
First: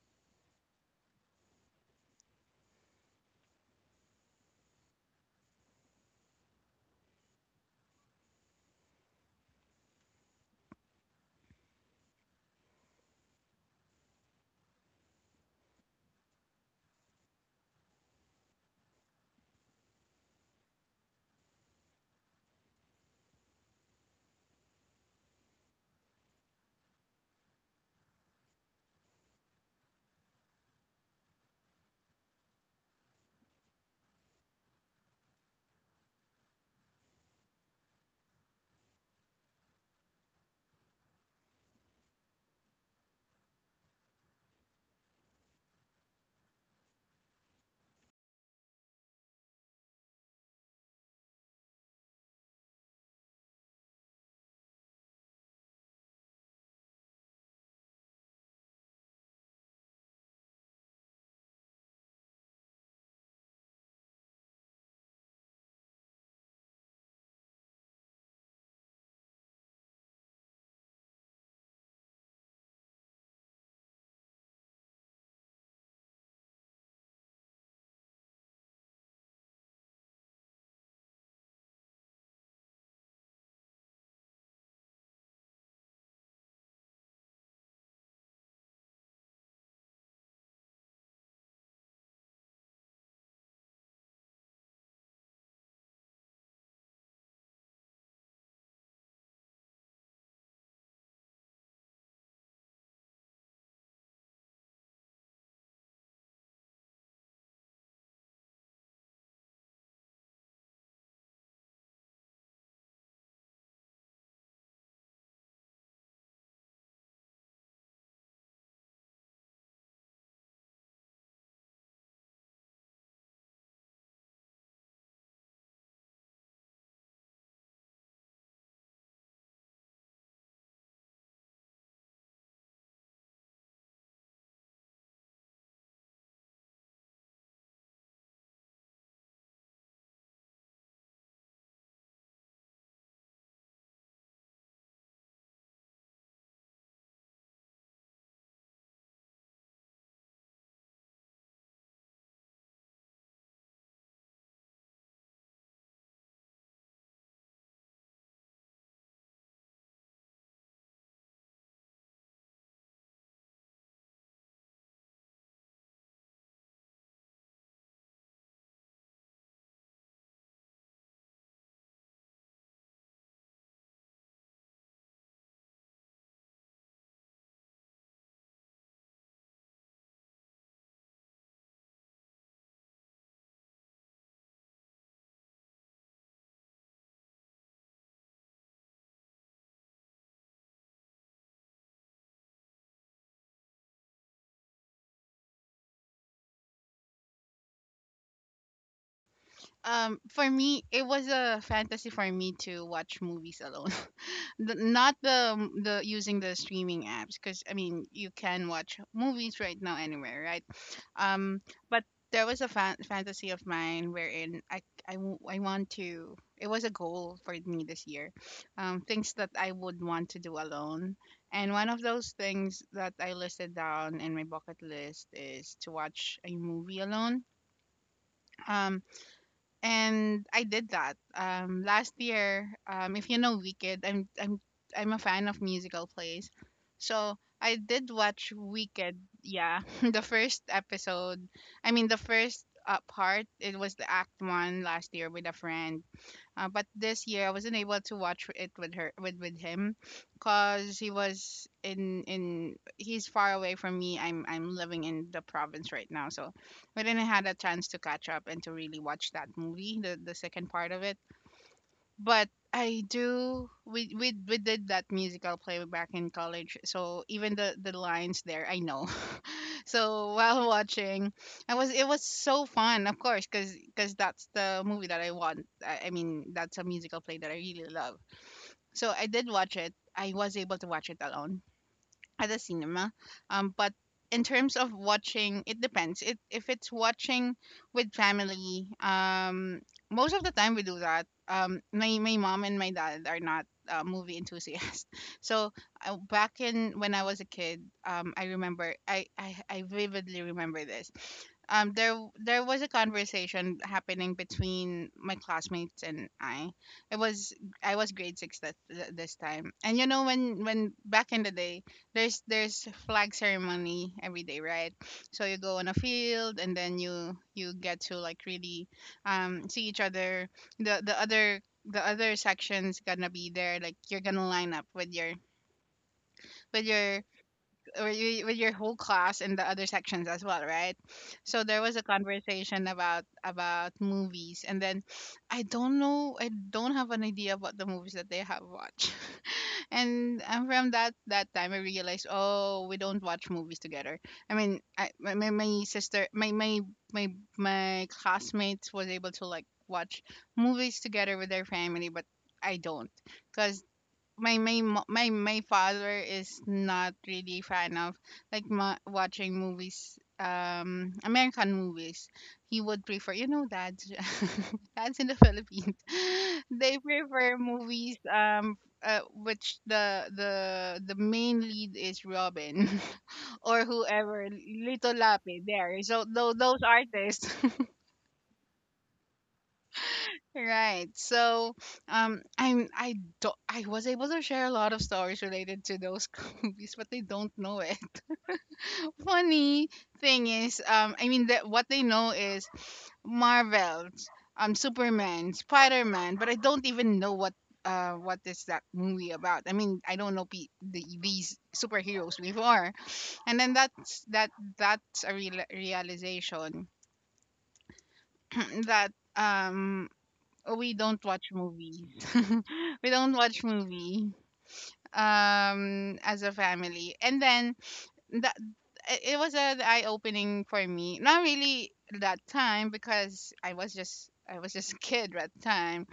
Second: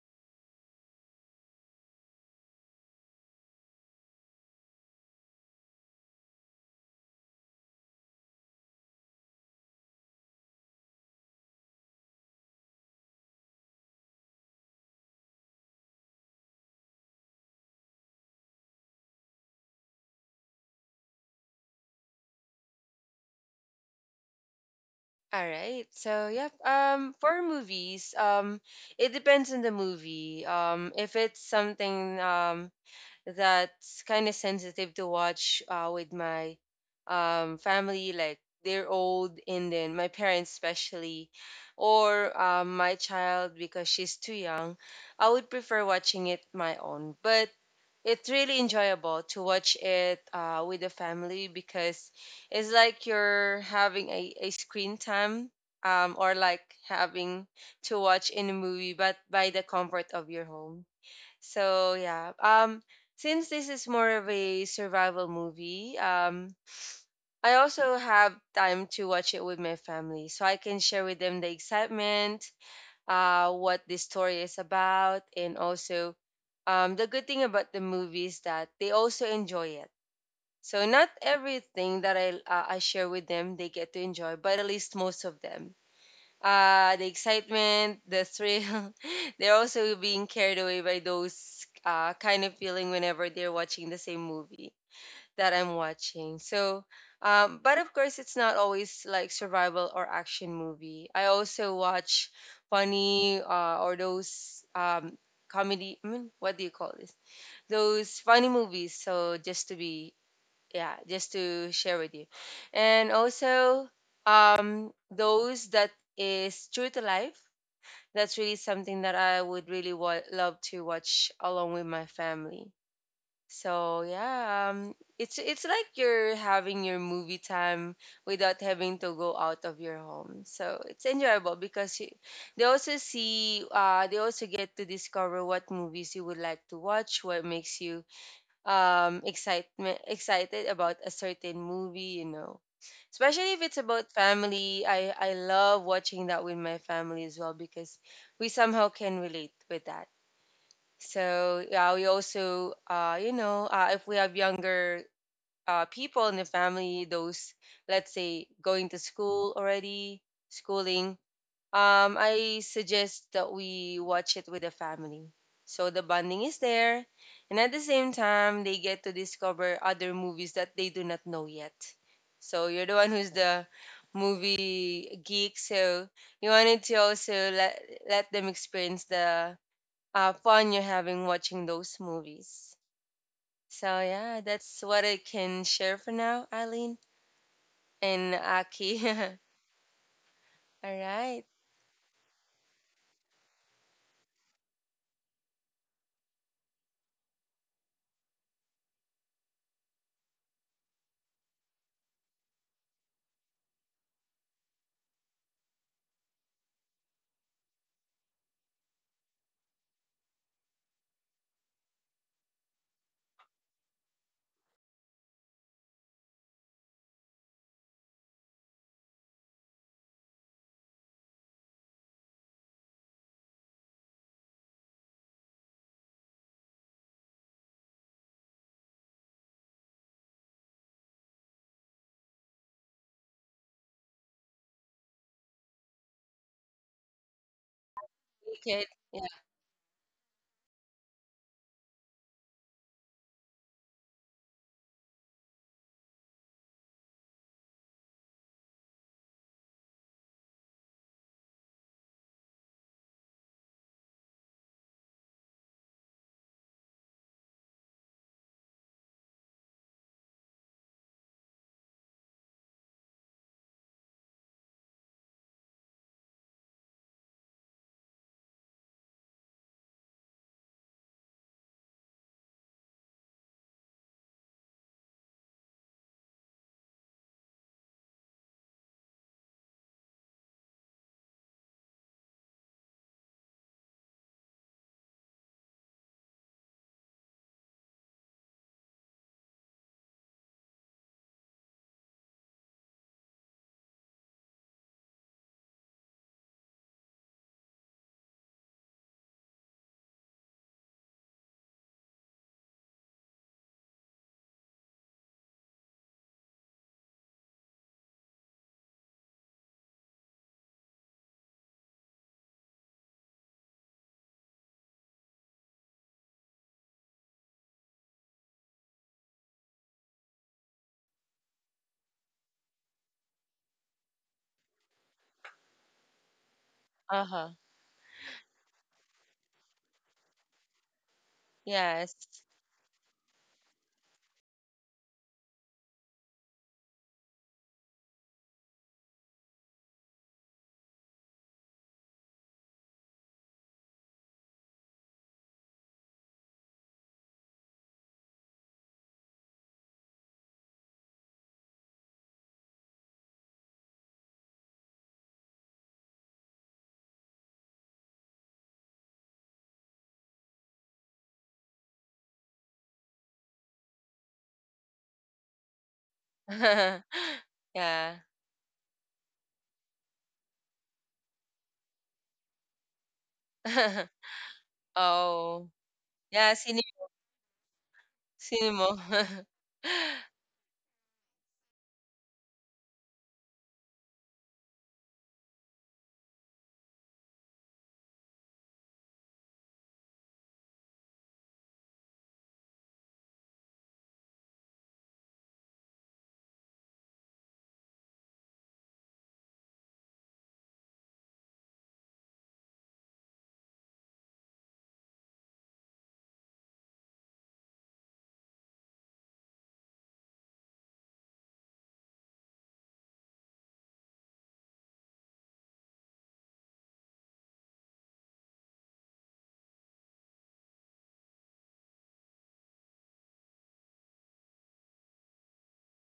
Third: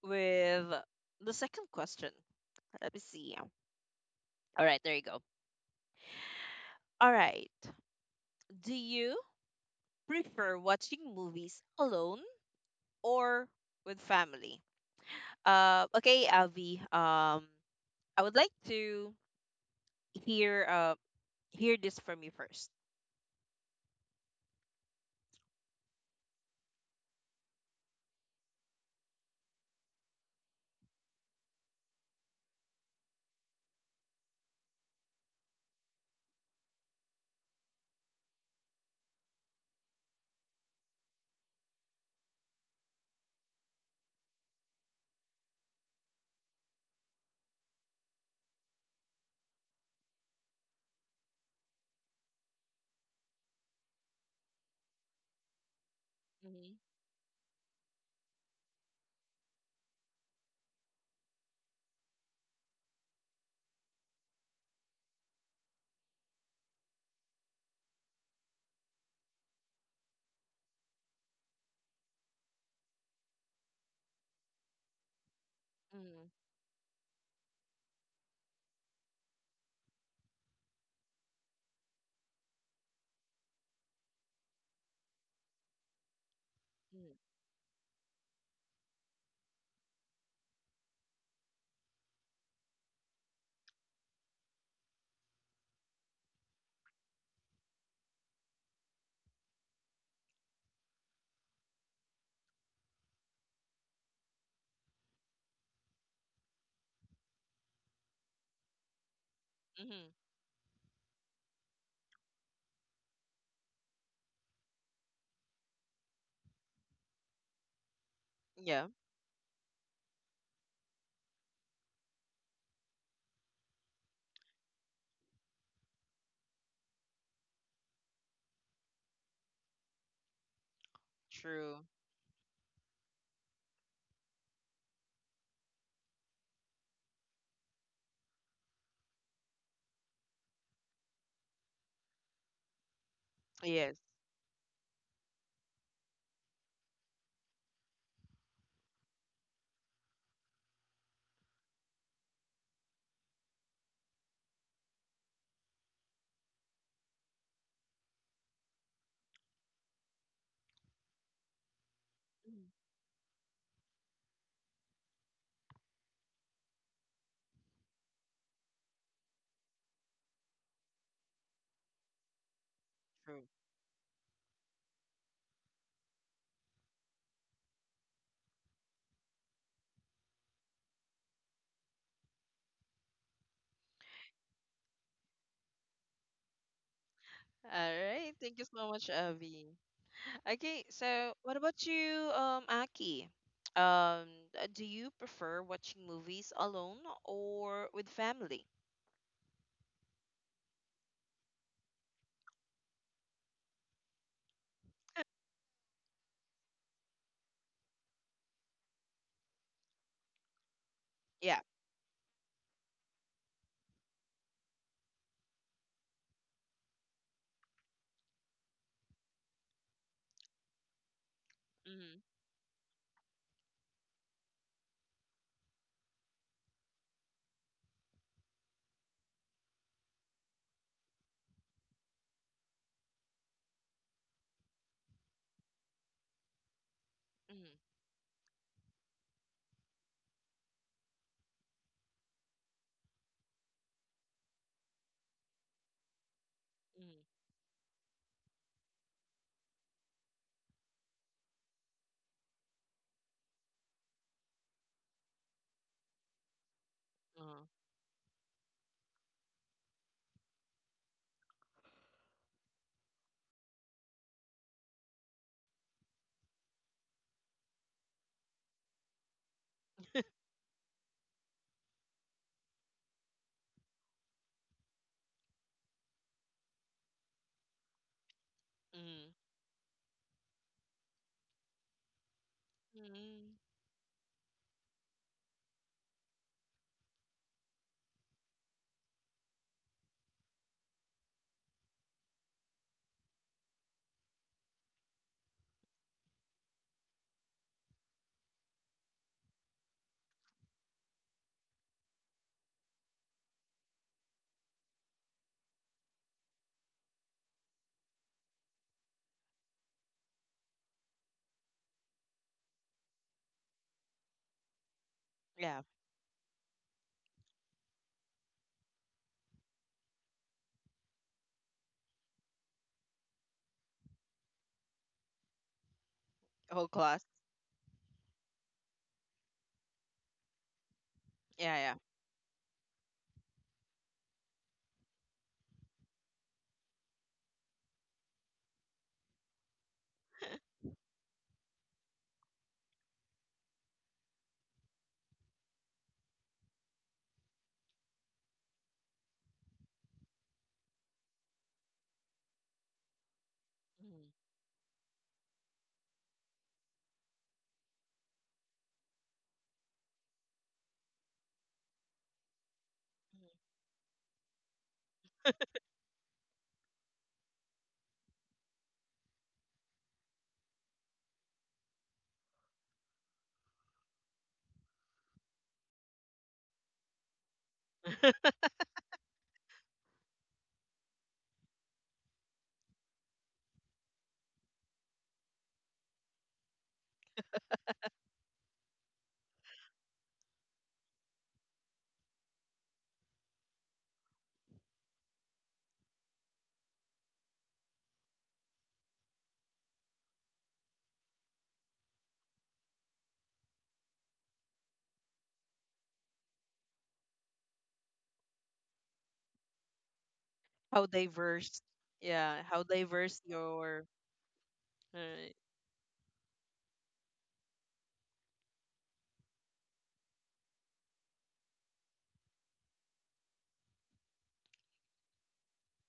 with the second question. Let me see. All right, there you go. All right. Do you prefer watching movies alone or with family? Okay, Alvi. I would like to hear uh hear this from you first.
All right. So yeah, for movies, it depends on the movie. If it's something that's kind of sensitive to watch with my family, like they're old, and then my parents especially, or my child because she's too young, I would prefer watching it my own. But it's really enjoyable to watch it with the family because it's like you're having a screen time or like
Mm-hmm.
having to watch in a movie but by the comfort of your home. So yeah, since this is more of a survival movie, I also have time to watch it with my family, so I can share with them the excitement, what the story is about, and also the good thing about the movie is that they also enjoy it. So not everything that I share with them they get to enjoy, but at least most of them. The
Mm-hmm.
excitement, the thrill, they're also being carried away by those kind of feeling whenever they're watching the same movie that I'm watching. So, but of course, it's not always like survival or action movie. I also watch funny or those comedy. I mean, what do you call this? Those funny movies. So just to be,
Mm-hmm.
yeah, just to share with you, and also those that is true to life. That's really
Yeah,
something that I would really love to watch along with my family. So yeah, it's like you're having your movie time without having to go out of your home. So it's enjoyable
true.
because they also see, they also get to discover what movies you would like to watch, what makes you excitement excited about a certain movie, you know. Especially if it's
Yes.
about family, I love watching that with my family as well because we somehow can relate with that. So yeah, we also, you know, if we have younger people in the family, those let's say going to school already, schooling,
Mhm.
I suggest that we watch it with the family. So the bonding is there, and at the same time, they get to discover other movies that they do not know yet. So you're the one who's
True.
the movie geek, so you wanted to also let them experience the fun you're having watching those movies. So yeah, that's what I can share for now, Eileen
All right.
and
Thank you so
Aki.
much, Avi. Okay,
All
so
right,
what about you, Aki? Um, do you prefer watching movies alone or with family?
For me, it was a fantasy for me to watch movies alone. Not the, the using the streaming apps, because I mean you can watch movies right now anywhere, right? Um,
Yeah.
but there was a fantasy of mine wherein I want to. It was a goal for me this year, things that I would want to do alone. And one of
Mm-hmm.
those things that I listed down in my bucket list is to watch a movie alone. Um, and I did that, last year. If you know Wicked, I'm a fan of musical plays, so I
Mm-hmm.
did watch
we could
Wicked.
yeah,
Yeah, the first episode. I mean, the first part. It was the act one last year with a friend, but this year I
Mm-hmm.
wasn't able to watch it with her, with him, cause he was in he's far away from me. I'm living in the province right now, so we didn't had a
Uh-huh.
chance to catch up and to really watch that movie, the second part of it. But I do, we did that musical play back in college, so even the lines there I know. So while watching, I was it was so fun, of course, because, that's the movie that I want. I mean, that's a musical play that I really love. So I
Mm.
did watch it. I was able to watch it alone at the cinema.
Mm.
But in terms of watching, it depends. It, if it's watching with family, most of the time we do that. My mom and my dad are not, movie enthusiasts. So, back in when I was a kid, I remember, I vividly remember this. There was a conversation happening between my classmates and I. It was, I was grade six that this time, and you know when, back in the day, there's flag ceremony every day, right? So you go
Yeah,
on a field, and then you get to like really, see each other. The, the other section's gonna be there, like you're gonna line up with
whole
your
class.
uh huh,
with your whole class and the other sections as well, right? So
Yeah,
there was
yeah.
a
yes,
conversation about, movies, and then I don't know, I don't have an idea about the movies that they have watched. and From that, time I realized, oh, we don't watch movies together. I mean, I, my sister my my my my classmates was able to like watch movies together with their family, but I don't, because
Mm.
my mo- my father is not really fan of like, watching movies, American movies. He would prefer, you
Mm.
know, dads dads in the Philippines. They prefer movies,
yeah.
which the main lead is Robin, or whoever little Lapi
Oh
there, so
yeah,
those
cinema,
artists.
cinema.
Right. So, I'm I don't I was able to share a lot of stories related to those movies, but they don't know it. Funny thing is, I mean, that what they know is Marvels, Superman, Spider Man, but I don't even know what, what is that movie about. I mean, I don't know, these superheroes before, and then that's that, that's a real realization that, um we
How
don't watch
diverse.
movies.
Yeah, how
We don't
diverse
watch
your.
movie
Uh,
as a family. And then that it was an eye opening for me. Not really that time, because I was just a kid at the time,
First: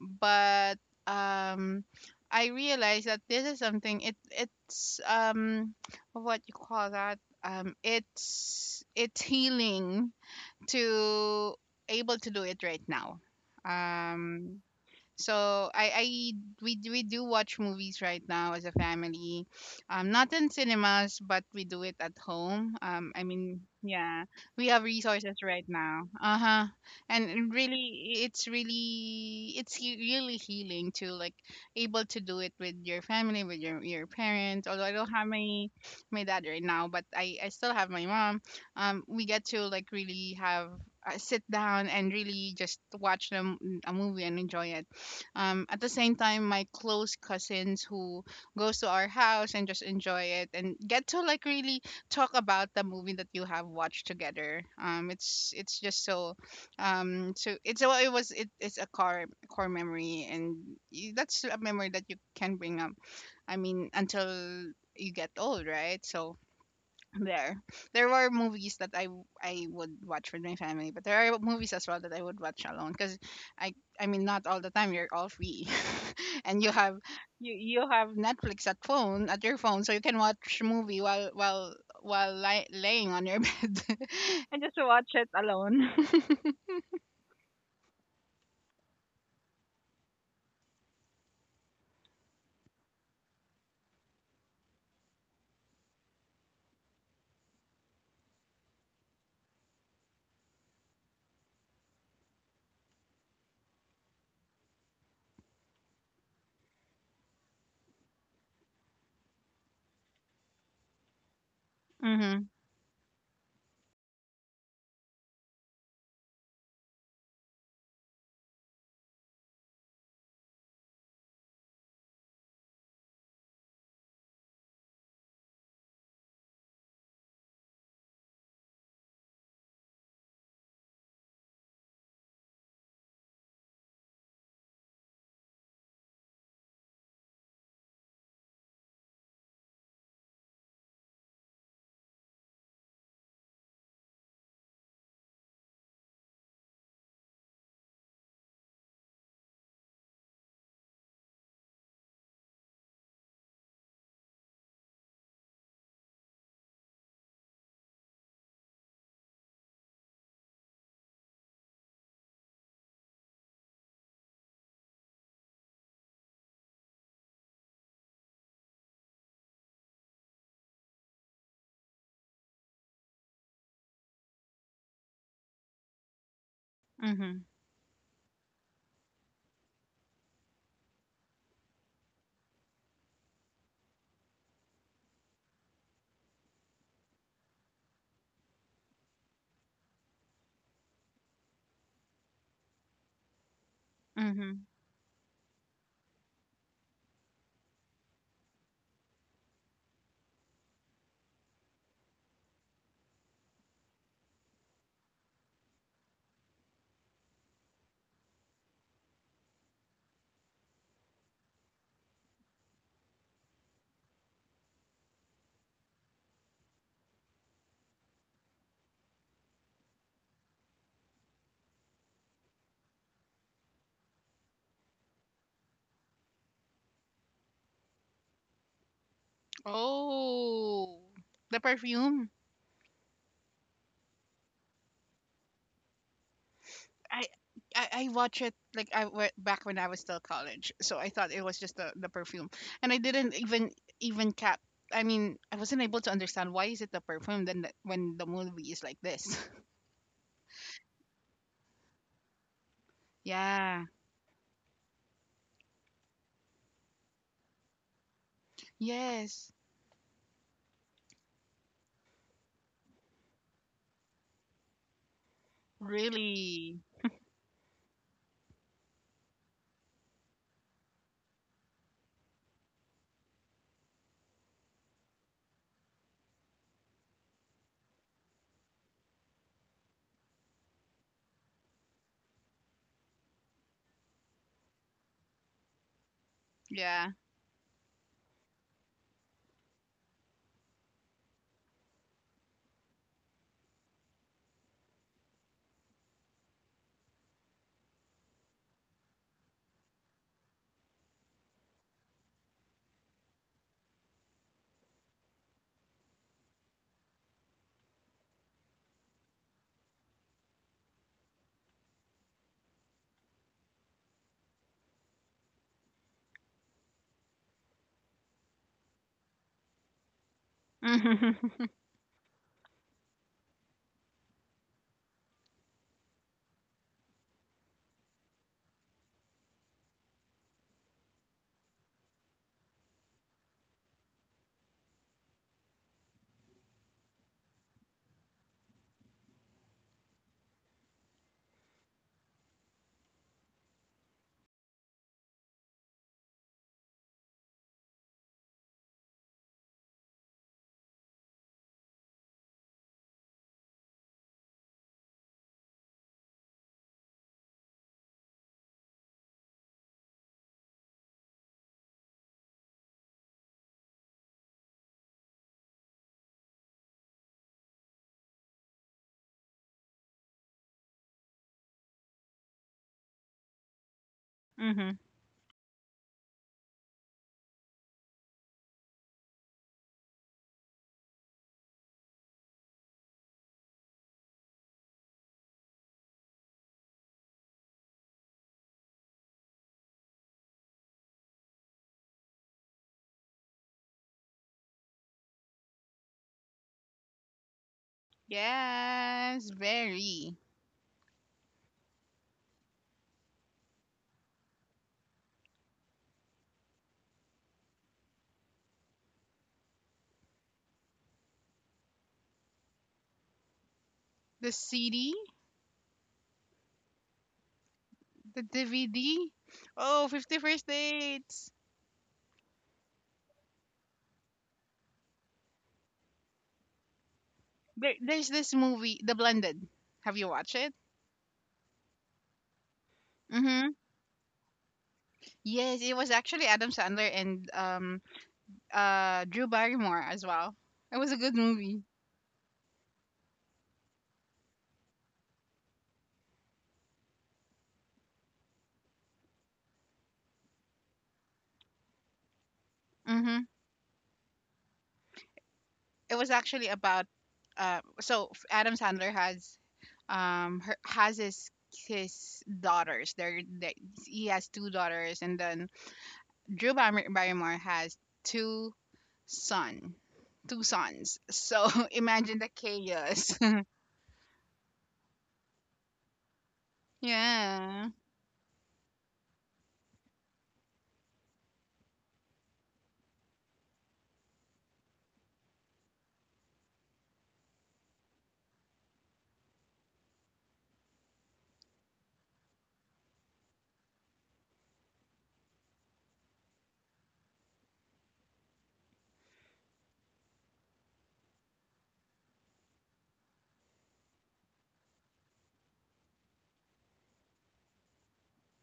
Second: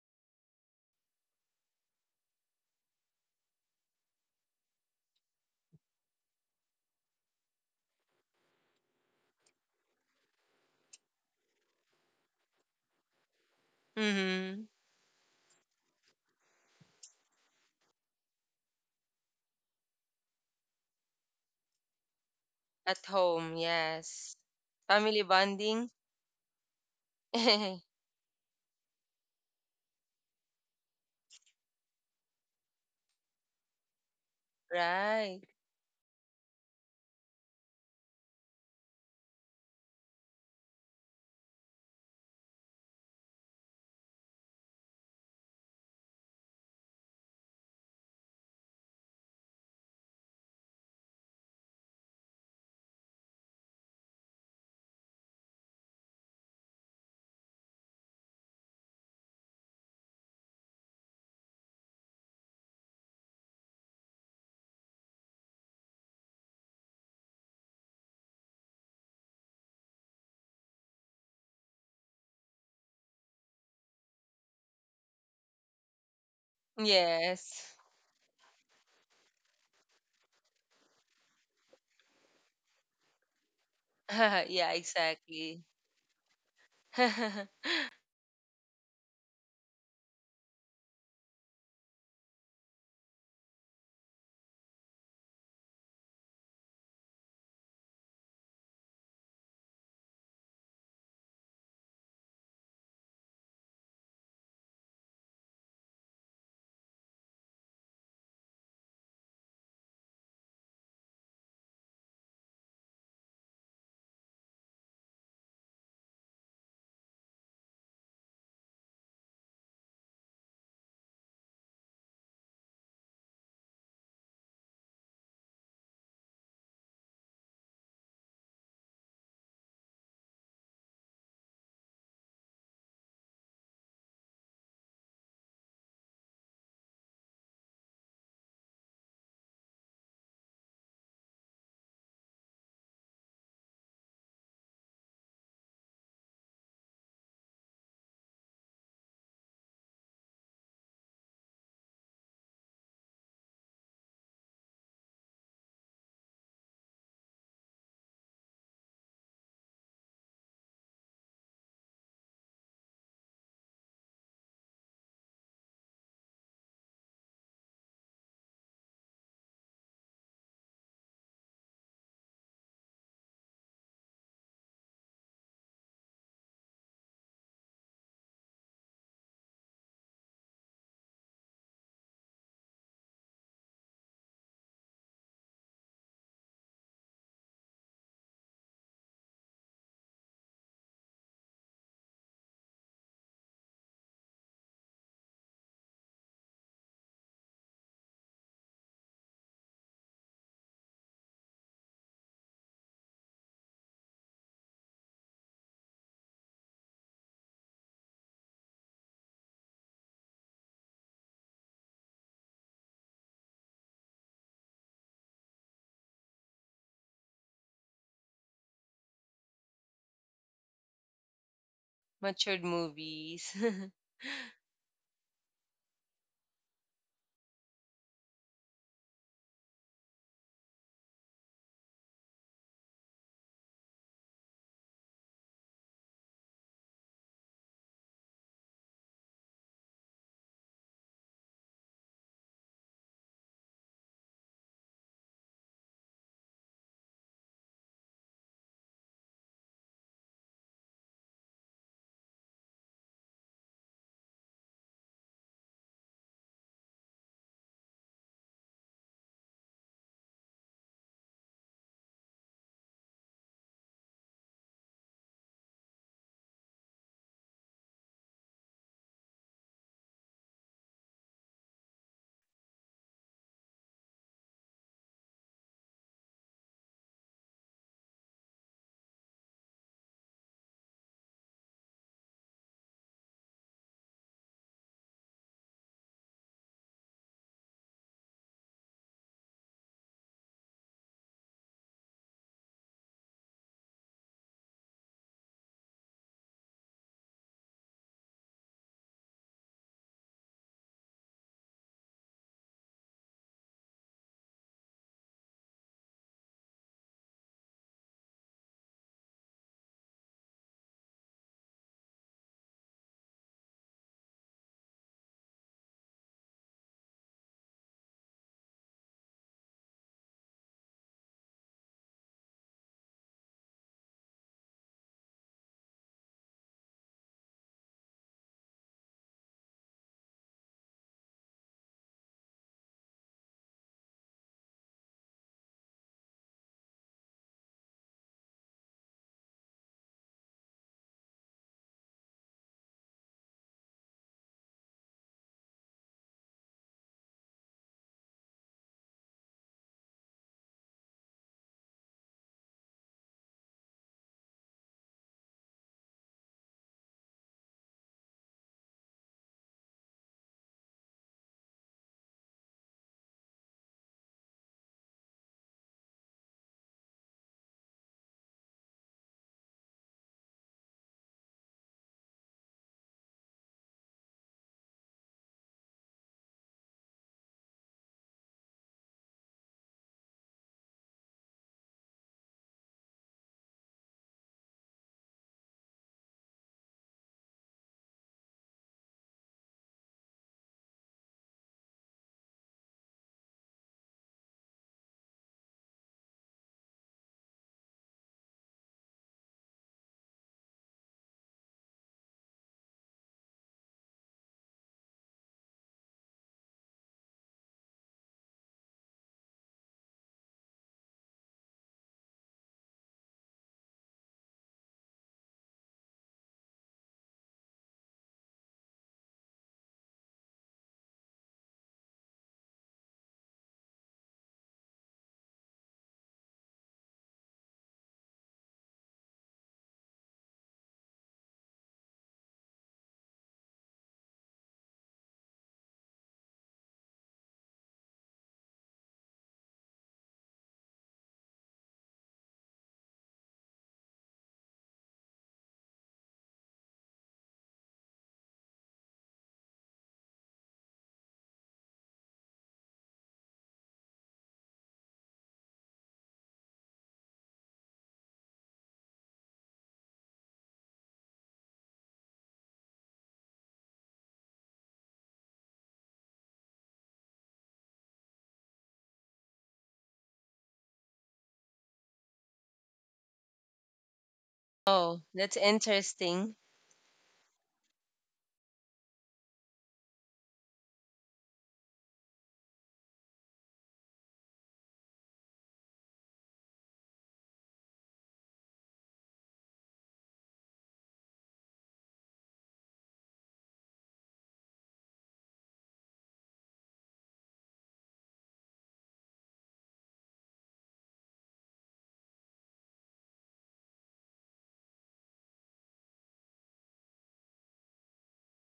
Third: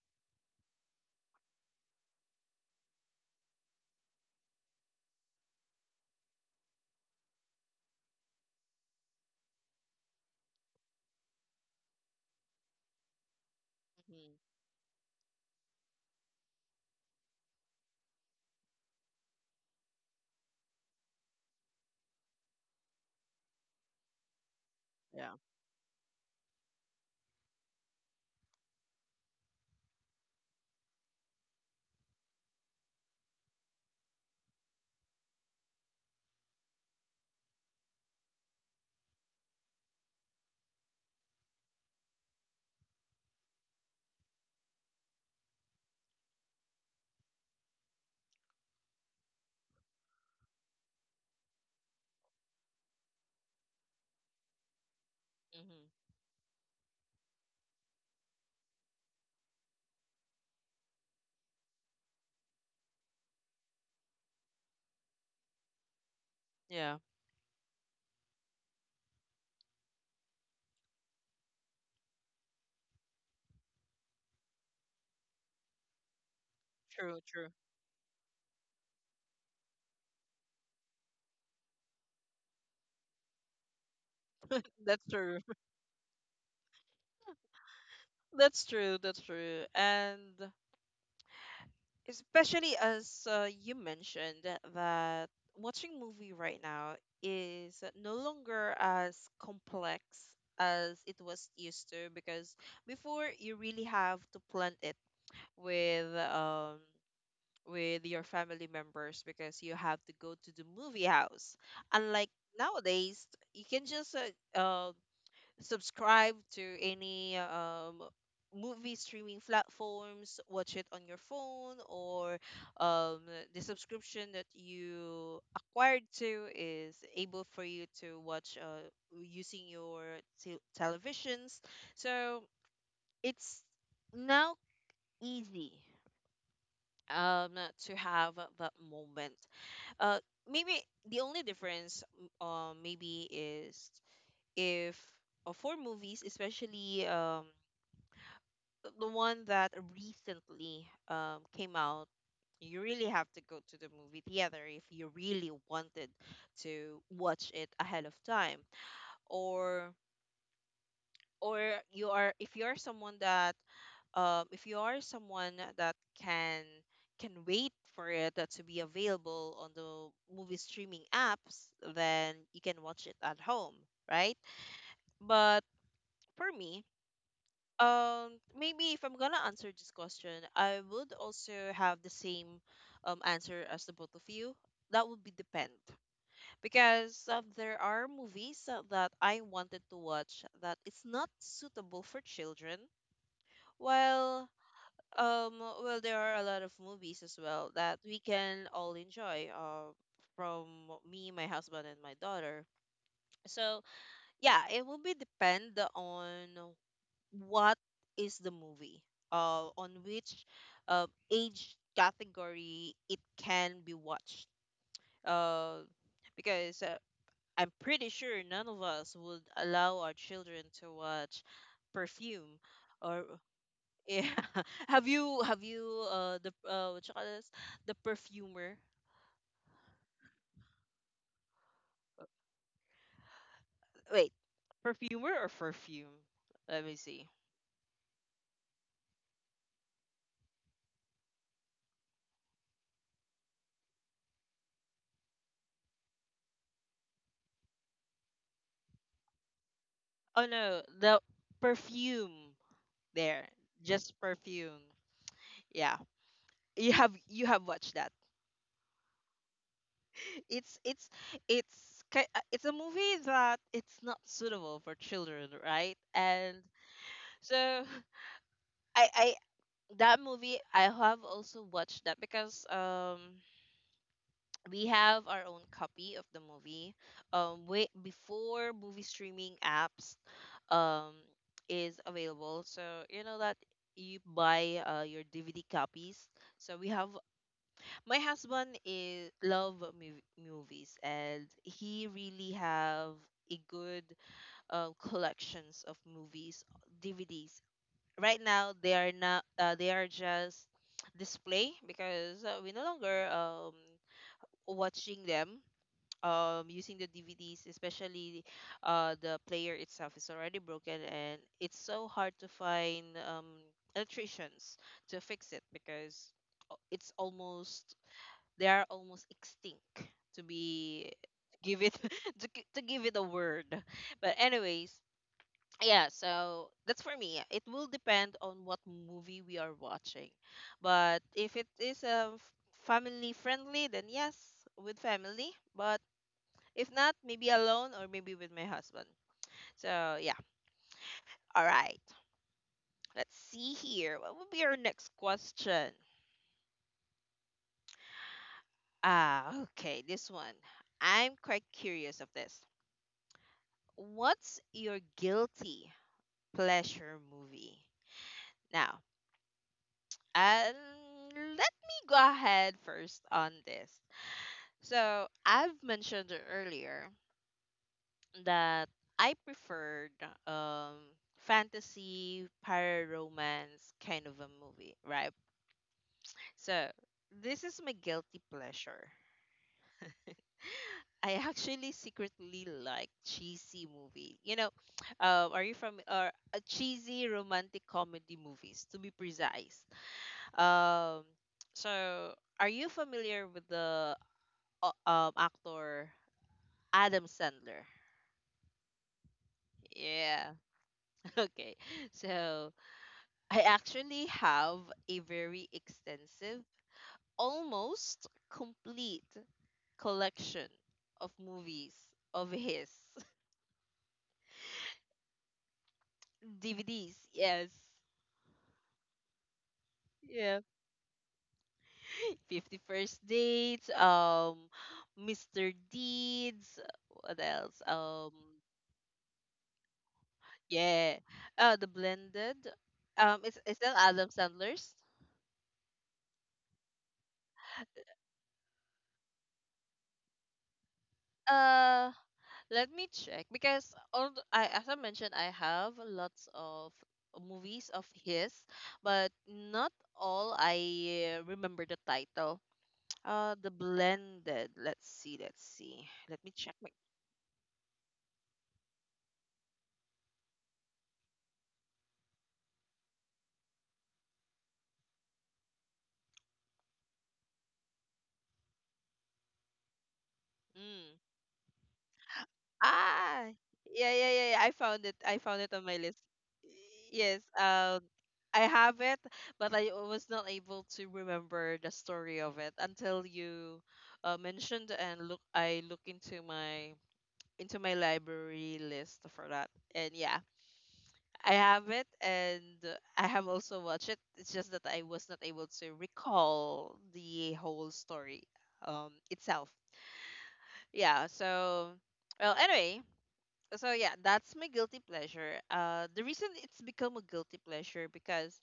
but um I realized that this is something, it's, what you call that it's healing to able to do it right now,
mm.
um
Mm-hmm.
so I we, we do watch movies right now as a family, not in cinemas, but we do it at home.
At
I
home,
mean, yeah,
yes.
we have
Family
Yeah.
resources right
bonding,
now. Uh huh. And really, it's really it's, really healing to like able to do it with your family, with your parents. Although I don't have
right?
my my dad right now, but I still have my mom. We get to like really have, sit down and really just watch them a movie and enjoy it, at the same time my close cousins who goes to our house and just enjoy it, and get to like really talk about the movie that you have watched together. It's
Mm-hmm.
just so, it's a, it was it, it's a core core memory, and that's a memory that you can bring up, I mean, until you get old, right? So
Yeah.
there. There were movies that I would watch with my family, but there are movies as well that I would watch alone because I I mean not all the time you're all free, and you have
True. True.
you
Yes.
you have Netflix at phone, so you can watch movie while laying on your bed and
Yeah,
just
That's
watch it
true.
exactly.
alone.
That's true. That's true. And especially as, you mentioned that watching movie right now is no longer as complex as it was used to, because before you really have to plan it with, with your family members, because you have to go to the movie house. Unlike
mhm
nowadays, you can just subscribe to any, movie streaming platforms, watch it on your phone, or, um, the subscription that you acquired to is able for you to watch, using your televisions. So it's now easy, um to have that moment. uh Maybe the only difference, maybe is, if, for movies especially, the one that recently, came out, you really have to go to the movie theater if you really wanted to watch it ahead of time, or or you are if you're someone that, if you are someone that can can wait for it, to be available on the movie streaming apps, then you can watch it at home, right? But for me,
mhm
um, maybe if I'm gonna answer this question, I would also have the same, answer as the both of you. That would be depend, because there are movies that I wanted to watch that it's not suitable for children, while.
mhm.
Um, well, there are a lot of movies as well that we can all enjoy. From me, my husband, and my daughter. So yeah, it will be depend on what is the movie. On which, age category it can be watched. Uh, because, I'm pretty sure none of us would allow our children to watch Perfume,
Matured
or
movies.
yeah. Have you the what you call this? The Perfumer.
Oh, the perfume.
Wait, perfumer or perfume? Let me
I
see.
I watch it like I went back when I was still college, so I thought it was just the perfume, and I didn't even cap. I mean, I wasn't able to understand why is it the perfume then when the movie is like this.
Oh no, the perfume there.
Yeah.
Just perfume. Yeah. You have watched that.
Yes.
It's it's it's a movie that it's not suitable for children, right? And
Really.
so, I I I have also watched that, because, we have our own copy of the movie. Way before movie streaming apps, um, is available. So you know that you buy, your DVD copies. So we have.
Yeah.
My husband is love movies, and he really have a good, collections of movies DVDs. Right now, they are not. They are just display, because, we no longer, watching them, using the DVDs, especially the player itself is already broken, and it's so hard to find, electricians to fix it, because, it's almost, they are almost extinct to be
Mm-hmm.
give it to give it a word. But anyways, yeah, so that's for me. It will depend on what movie we are watching. But if it is a family friendly, then yes, with family. But if not, maybe alone or maybe with my husband. So yeah. All right. Let's see here. What would be our next question? Ah, okay. This one. I'm quite curious of this. What's your guilty pleasure movie? Now, um, let me go ahead first on this. So I've mentioned earlier that I preferred, um fantasy, para romance kind of a movie, right? So, this is my guilty pleasure. I actually secretly like cheesy movie. You know, are you from, or, cheesy romantic comedy movies, to be precise? Um, so, are you familiar with the, actor Adam Sandler?
Yes. Very.
Yeah. Okay. So I actually have a very extensive, almost complete collection of movies of his
The CD,
DVDs. Yes.
the DVD. Oh, Fifty
Yeah.
First dates.
51st Dates, Mr. Deeds, what else?
There's this movie, The Blended. Have you watched it?
Yeah. The Blended. Is
Mm-hmm.
is that Adam Sandler's?
Yes, it was actually Adam Sandler and Drew Barrymore as well. It was a good movie.
Uh Let me check, because I as I mentioned, I have lots of movies of his, but not all I remember the title.
Mhm.
The Blended. Let's see. Let's see.
It was
Let me
actually
check my.
about Adam Sandler has her, has his daughters. They're, they he has two daughters, and then Barrymore has two son, two
Mm.
sons. So imagine the chaos.
Ah, yeah, yeah, yeah, yeah. I found
Oh,
it. I
that's
found it on my list.
interesting.
Yes.
Yeah.
I have it, but I was not able to remember the story of it until you, mentioned, and look. I look into my library list for that, and yeah, I have it, and I have also watched it. It's just that I was not able to recall the whole story, itself. Yeah, so, well anyway, so yeah, that's my guilty pleasure. The reason it's become a guilty pleasure, because,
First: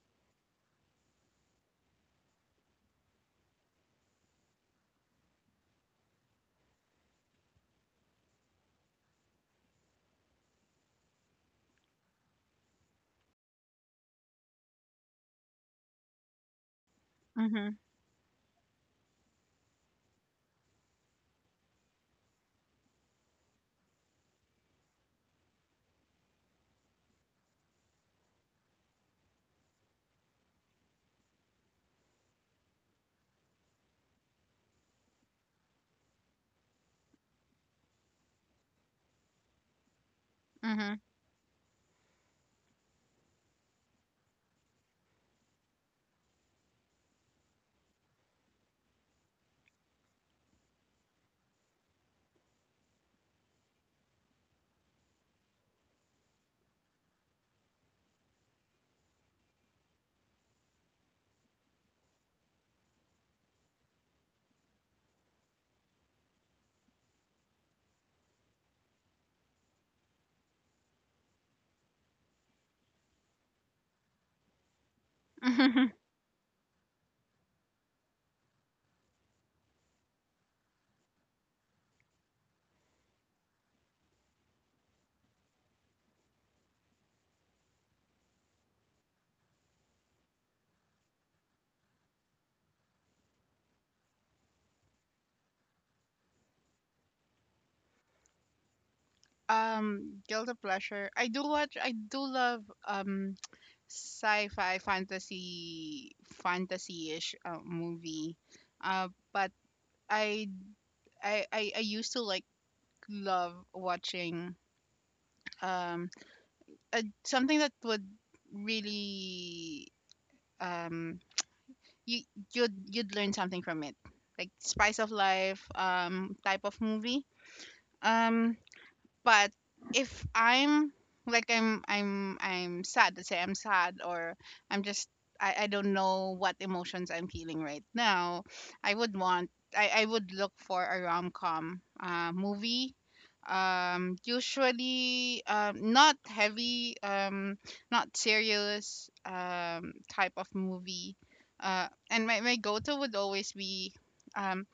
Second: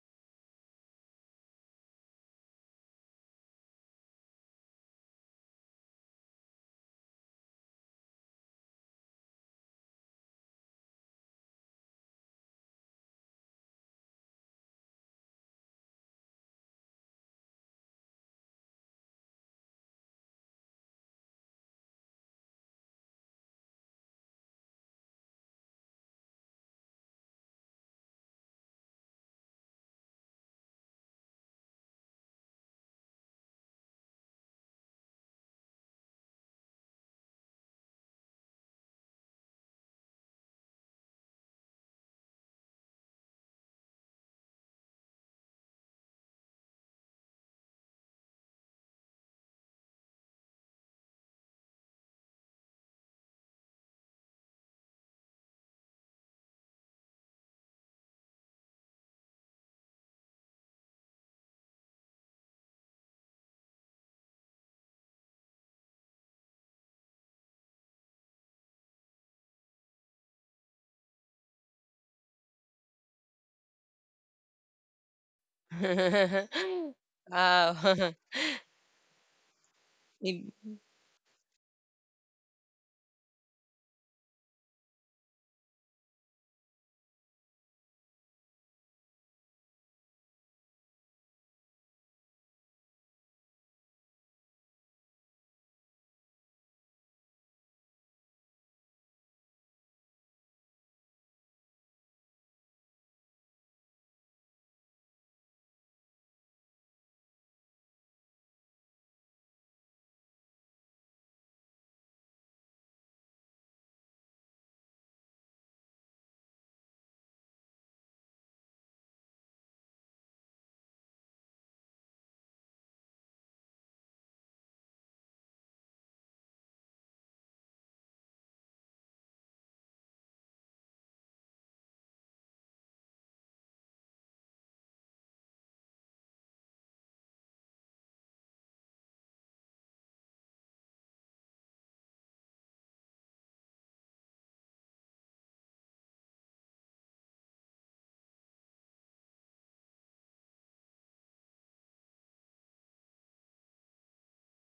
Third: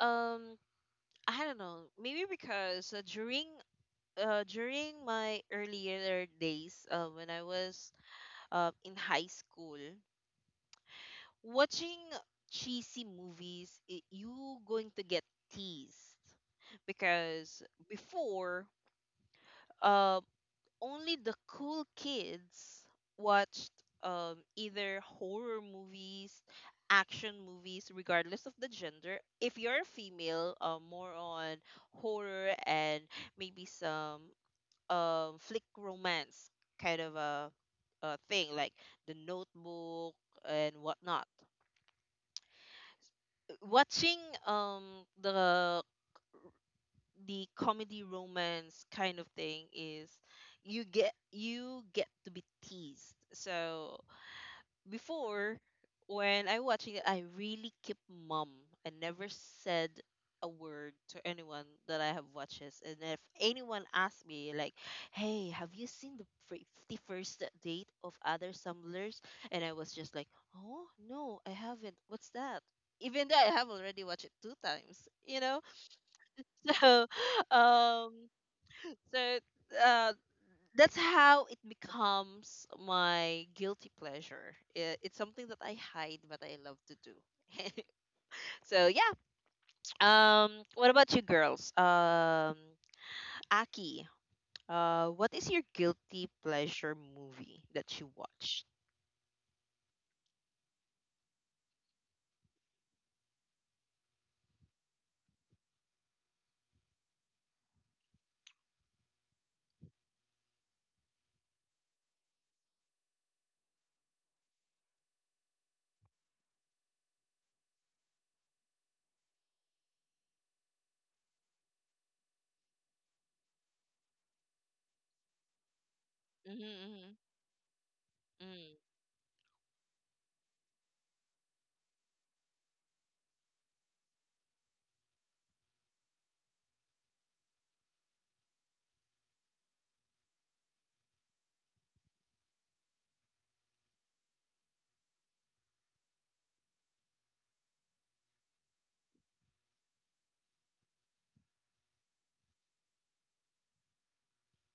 um I don't know, maybe because, during my earlier days, when I was, in high school, watching cheesy movies, it, you going to get teased, because
Mhm.
before, uh, only the cool kids watched, either horror movies, action movies, regardless of the gender. If you're a female, more on horror, and maybe some, flick romance kind of, a thing like The Notebook and
Mhm.
whatnot. Watching, um the the comedy romance kind of thing, is you get to be teased, so before when I watching it, I really keep mum. I never said a word to anyone that I have watches. And if anyone asks me, like, "Hey, have you seen the 51st date of other samblers?" And I was just like, "Oh no, I haven't. What's that?" Even though I have already watched it two times, you know.
Oh,
So, um, so uh,
y-
that's how it becomes my guilty pleasure. It's something that I hide, but I love to do. So yeah. What about you, girls? Aki, what is your guilty pleasure movie that you watched?
Guilty pleasure. I do watch. I do love sci-fi fantasy-ish movie. Uh, but I, I used to love watching um something that would really um you you'd learn something from it, like Spice of Life type of
Mm-hmm.
movie. Um,
Mm.
but if I'm like I'm sad, let's say I'm sad or I'm just I don't know what emotions I'm feeling right now. i would want I would look for a rom-com movie, usually not heavy not serious type of movie. Uh, and my go-to would always be um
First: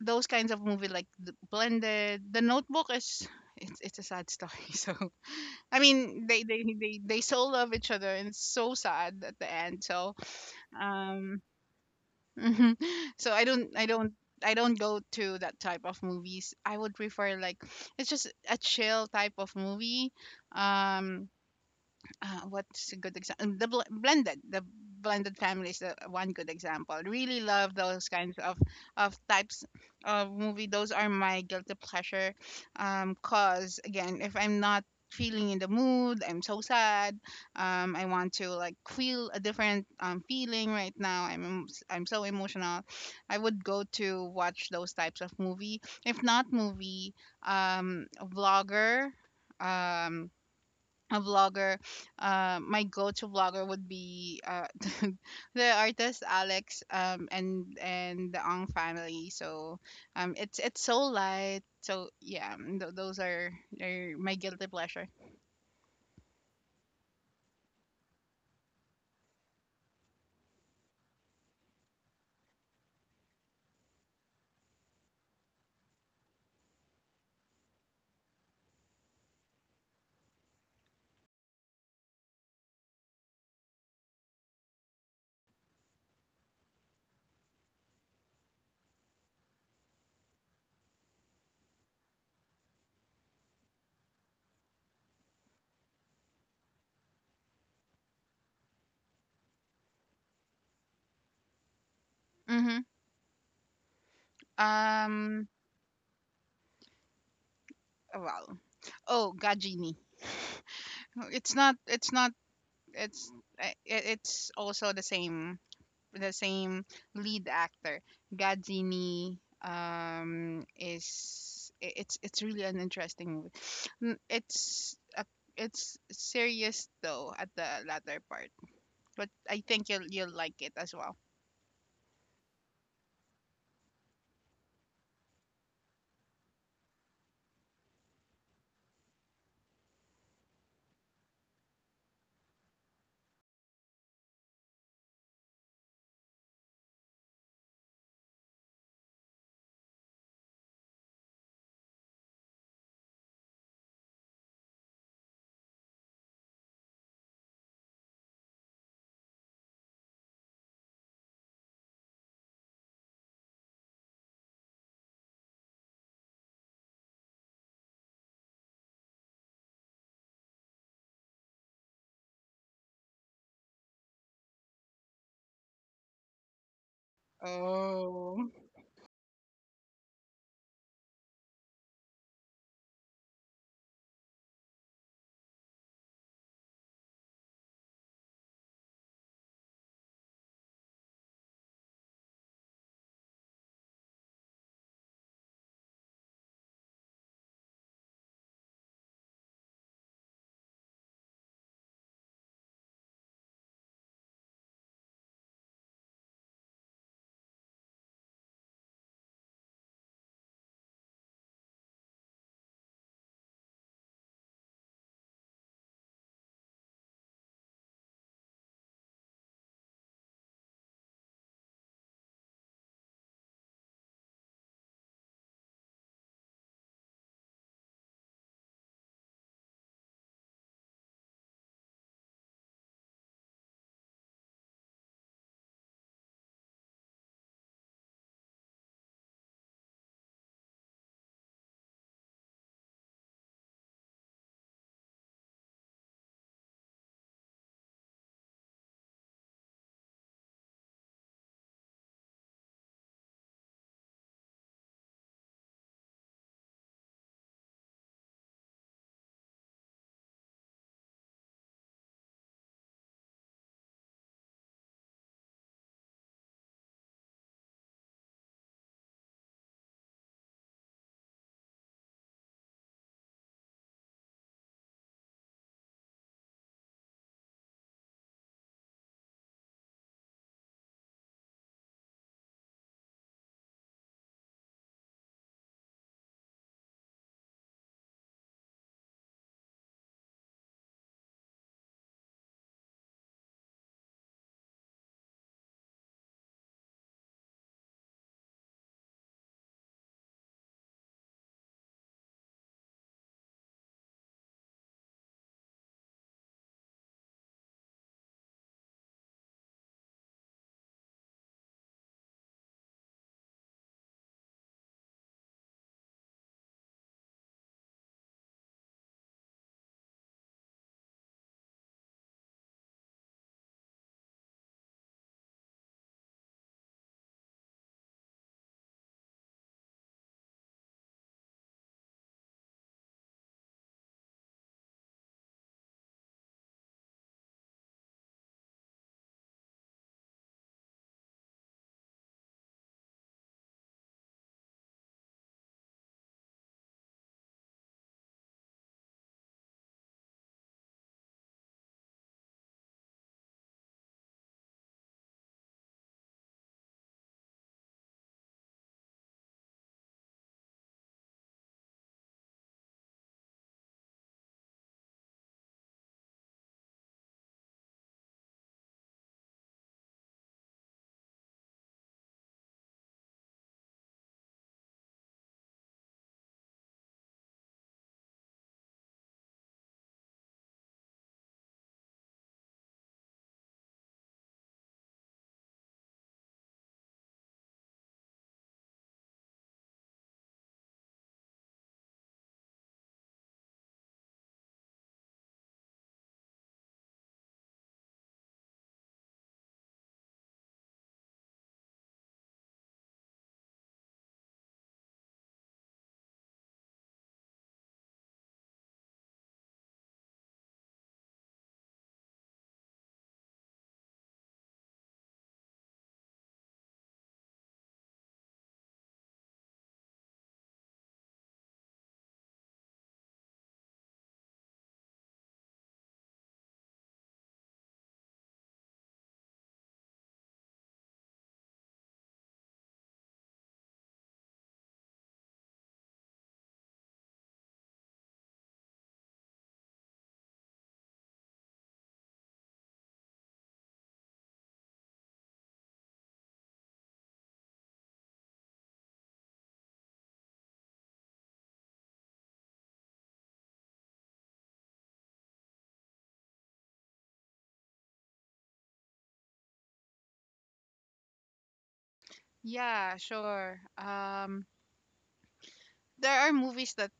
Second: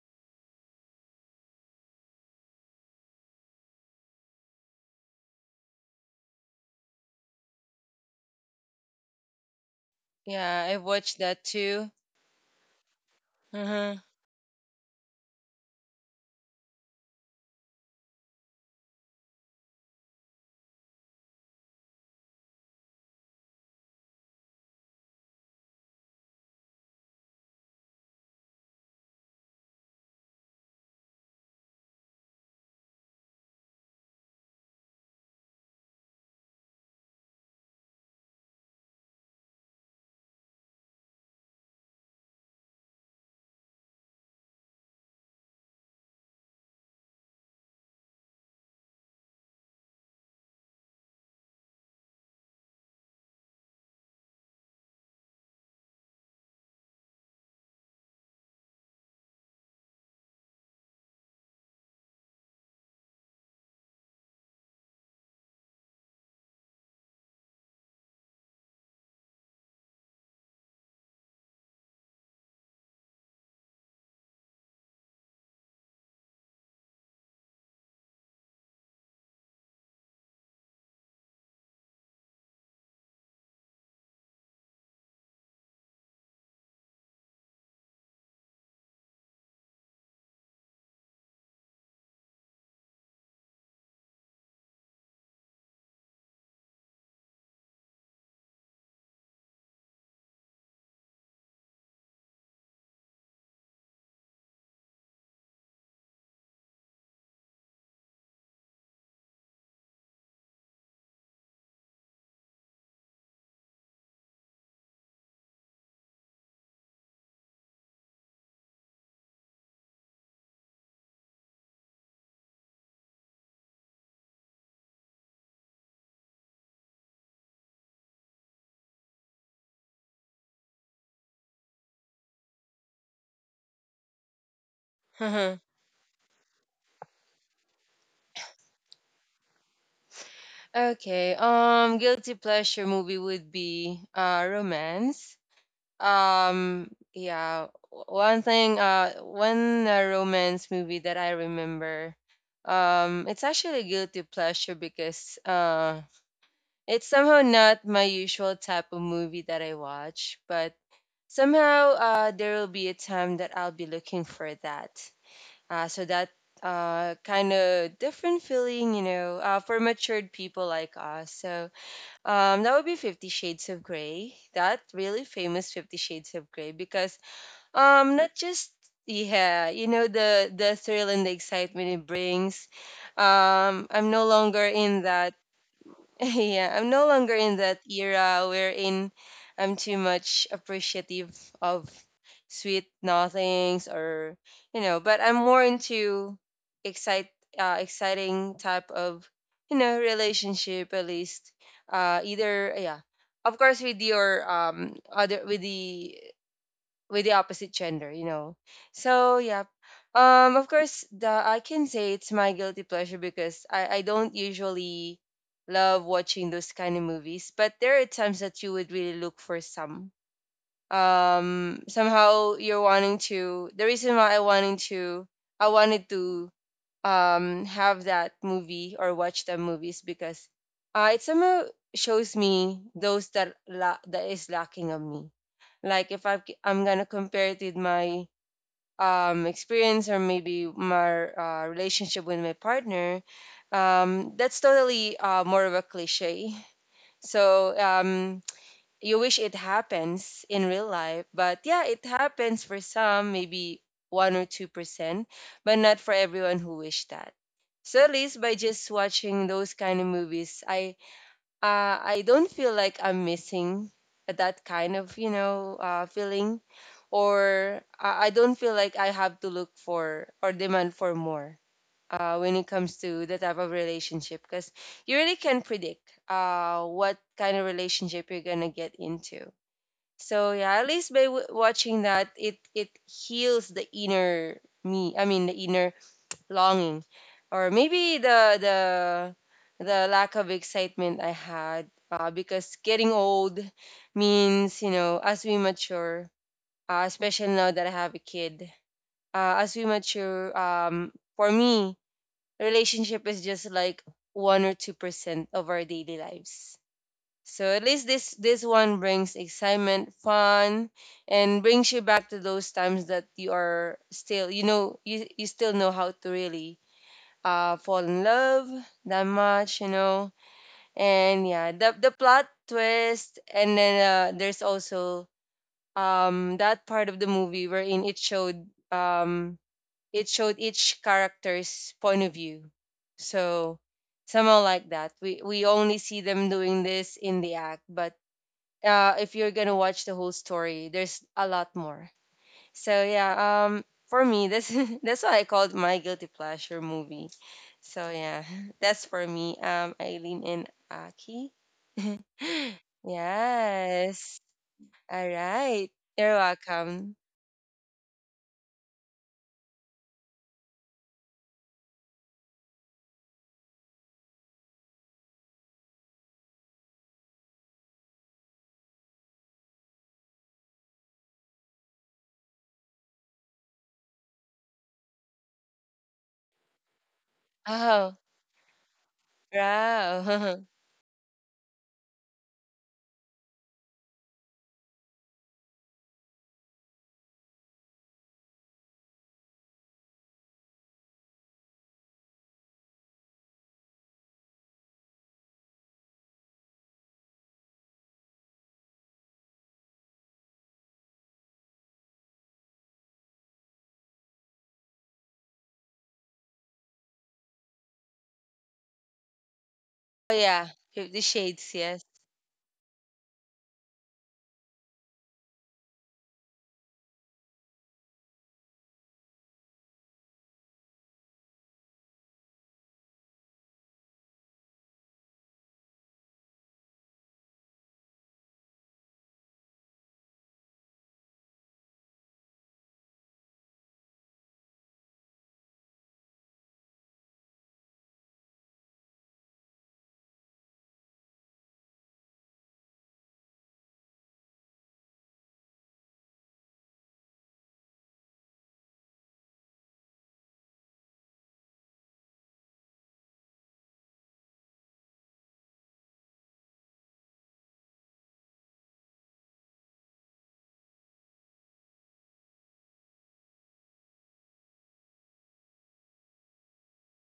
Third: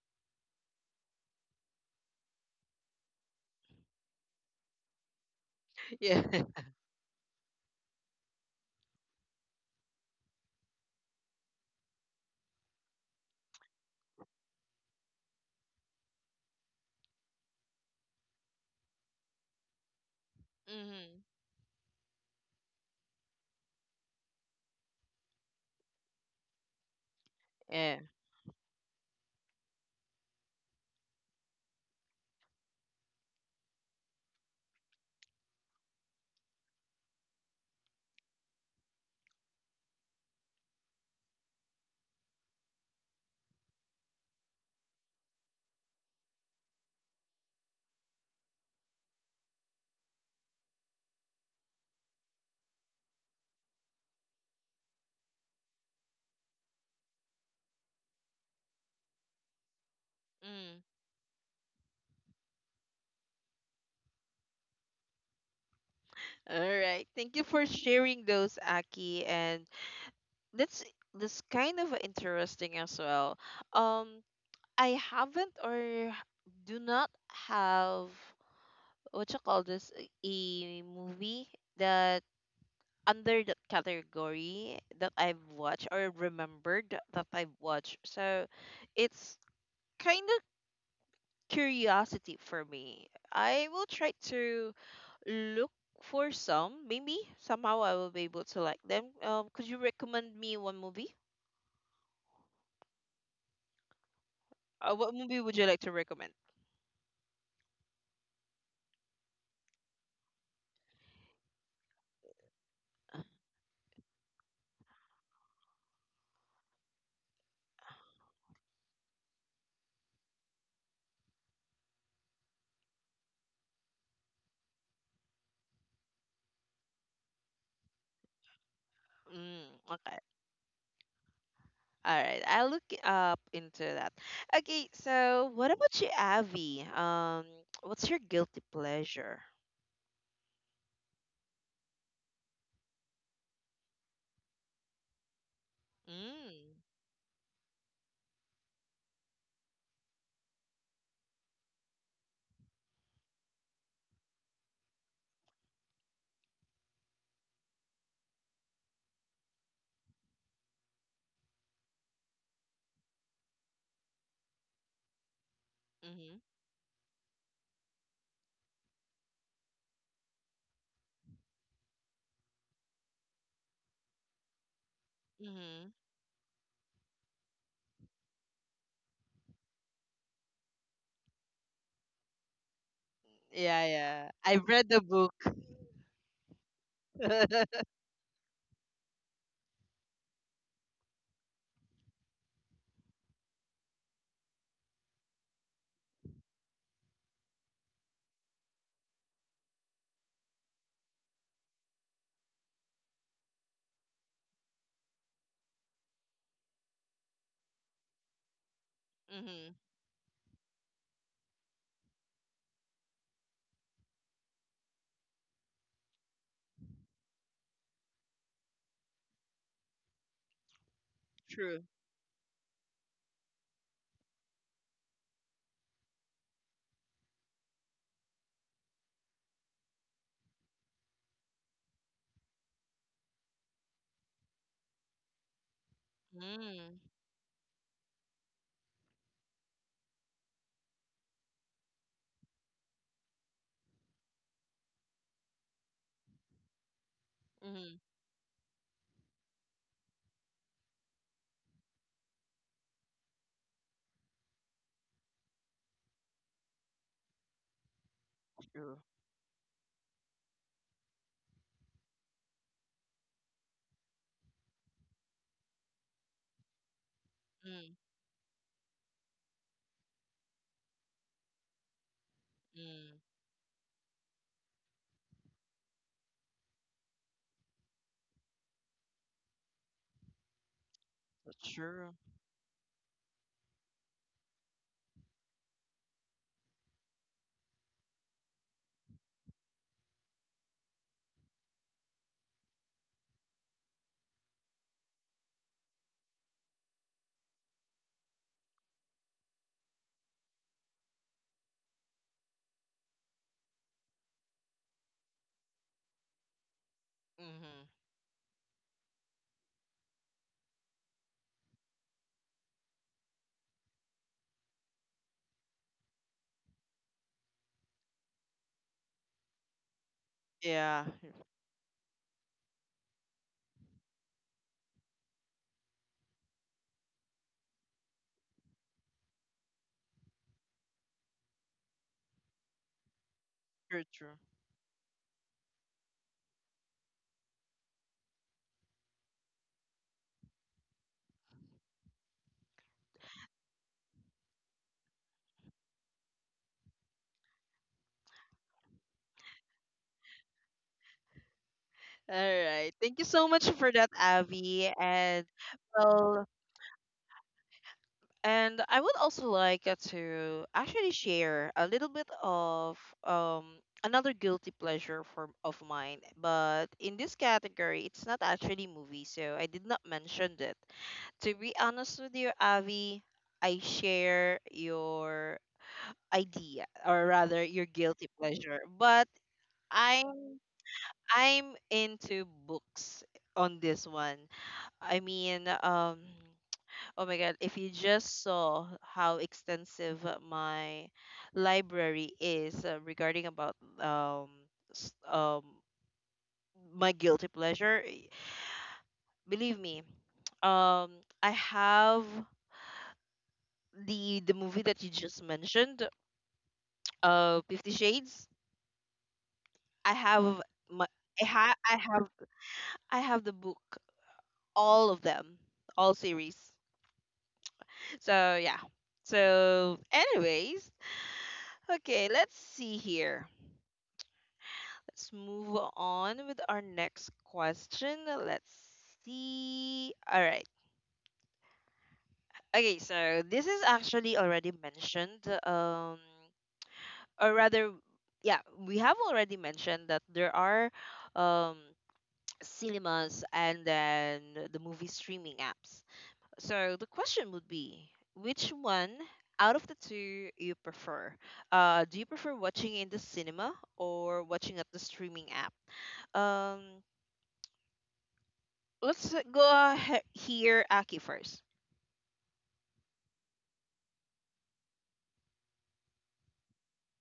those kinds of movie like the blended. The notebook is it's a sad story. So I mean
Yeah.
they so love each other, and it's so sad at the end. So
yeah, I watched
um
that too.
mhm. So
Uh-huh.
I don't go to that type of movies. I would prefer like it's just a chill type of movie.
Mm-hmm.
Um, what's a good example? Blended, the blended family is the one good example. Really love
Yeah.
those kinds of types of movie. Those are my guilty pleasure. Cause again, if I'm not feeling in the mood, I'm so sad. I want to like feel a different feeling right now. I'm so emotional. I would go to watch those types of movie. If not movie, a vlogger. Um, a vlogger, my go-to vlogger would be the artist Alex and the Ong family. So
Mm.
it's so light. So yeah, those are my guilty pleasure.
All right. Thank you for sharing those, Aki. And that's that's kind of interesting as well. Um, I haven't, or do not have, what you call this, a movie that under that category that I've watched, or remembered that I've watched. So it's kind of curiosity for me. I will try to look for some. Maybe somehow I will be able to like them. Could you recommend me one movie?
Mm-hmm.
What movie
Um.
would you like to recommend?
Well. Oh, Gajini. It's not. It's not. It's. It's also the same the same lead actor, Gadzini is it's really an interesting movie. It's a, it's serious though at the latter part, but I
Mm,
think
okay.
you'll like it as well.
All right, I'll look up into that. Okay, so
Uh-huh.
what about you, Avi? What's your guilty pleasure?
Okay. Guilty pleasure movie would be romance.
Mm.
Yeah. One thing. One romance movie that I remember. It's actually a guilty pleasure because it's somehow not my usual type of movie that I watch, but somehow there will be a time that I'll be looking for that. So that
Mhm.
kind of different feeling, you know, for matured people like us. So that would be 50 Shades of Grey, that really famous 50
Mhm.
Shades of Grey, because not
Oh.
just yeah, you know the thrill and the excitement it brings.
Yeah,
I'm no
yeah.
longer
I read
in
the
that
book.
yeah, I'm no longer in that era wherein I'm too much appreciative of sweet nothings or you know, but I'm more into excite exciting type of you know relationship. At least either yeah, of course with your other with the opposite gender, you know. So yeah.
Mhm.
Um, of course the I can say it's my guilty pleasure because I don't usually love watching those kind of movies. But there are times that you would really look for some.
True.
Somehow you're wanting to the reason why I wanted to have that movie or watch the movies because it somehow shows me those that that is lacking of me, like if I'm gonna
Mm.
compare it with my experience, or maybe my relationship with my partner, that's totally more of a cliche. So
Mhm.
you wish it happens in real life, but yeah, it happens for some, maybe 1 or 2%, but not for everyone who wish that. So at least by just
True.
watching those kind of movies, I don't feel like I'm missing that kind of feeling, or
Mm.
I don't feel like I have to look for or demand for more when it comes
Mm.
to the type of relationship, because you really can predict what kind of relationship you're gonna get into. So yeah, at least by
That's
watching
true.
that, it heals the inner me. I mean the inner longing, or maybe the the lack of excitement I had. Because getting old means, as we mature, especially now that I have a kid, as we mature, for me, relationship is just like 1 or 2% of our daily lives, so at
Mhm.
least this one brings excitement, fun, and brings you back to those times that you are still, you still know how to really fall in love that much.
Yeah.
And yeah, the plot twist, and then there's also that part of the movie wherein it showed each character's point of view. So
True. True.
somehow like that. We only see them doing this in the act, but if you're gonna watch the whole story, there's a lot more. So yeah, for me, this that's what I called my guilty pleasure movie. So yeah, that's for me. Eileen and Aki.
All right. Thank you so much for that,
Yes.
Avi.
All right. You're
Well,
welcome.
And I would also like to actually share a little bit of um, another guilty pleasure for of mine, but in this category, it's not actually movie, so I did not mention it. To be honest with you, Avi, I share your idea, or rather, your
Oh,
guilty pleasure, but I'm
wow.
I'm into books on this one. I mean. Oh my God, if you just saw how extensive my library is regarding about s- um my guilty pleasure, eh, believe me, um I have the movie that you just mentioned, 50 Shades. I
oh
have
yeah,
my
Fifty
I,
Shades.
ha- I
Yes.
have I have the book, all of them, all series. So yeah. So anyways, okay, let's see here. Let's move on with our next question. Let's see. All right. Okay, so this is actually already mentioned, or rather, yeah, we have already mentioned that there are um, cinemas and then the movie streaming apps. So the question would be, which one out of the two you prefer? Do you prefer watching in the cinema or watching at the streaming app? Um, Let's go ahead here, Aki first.
Yeah, sure. There are movies that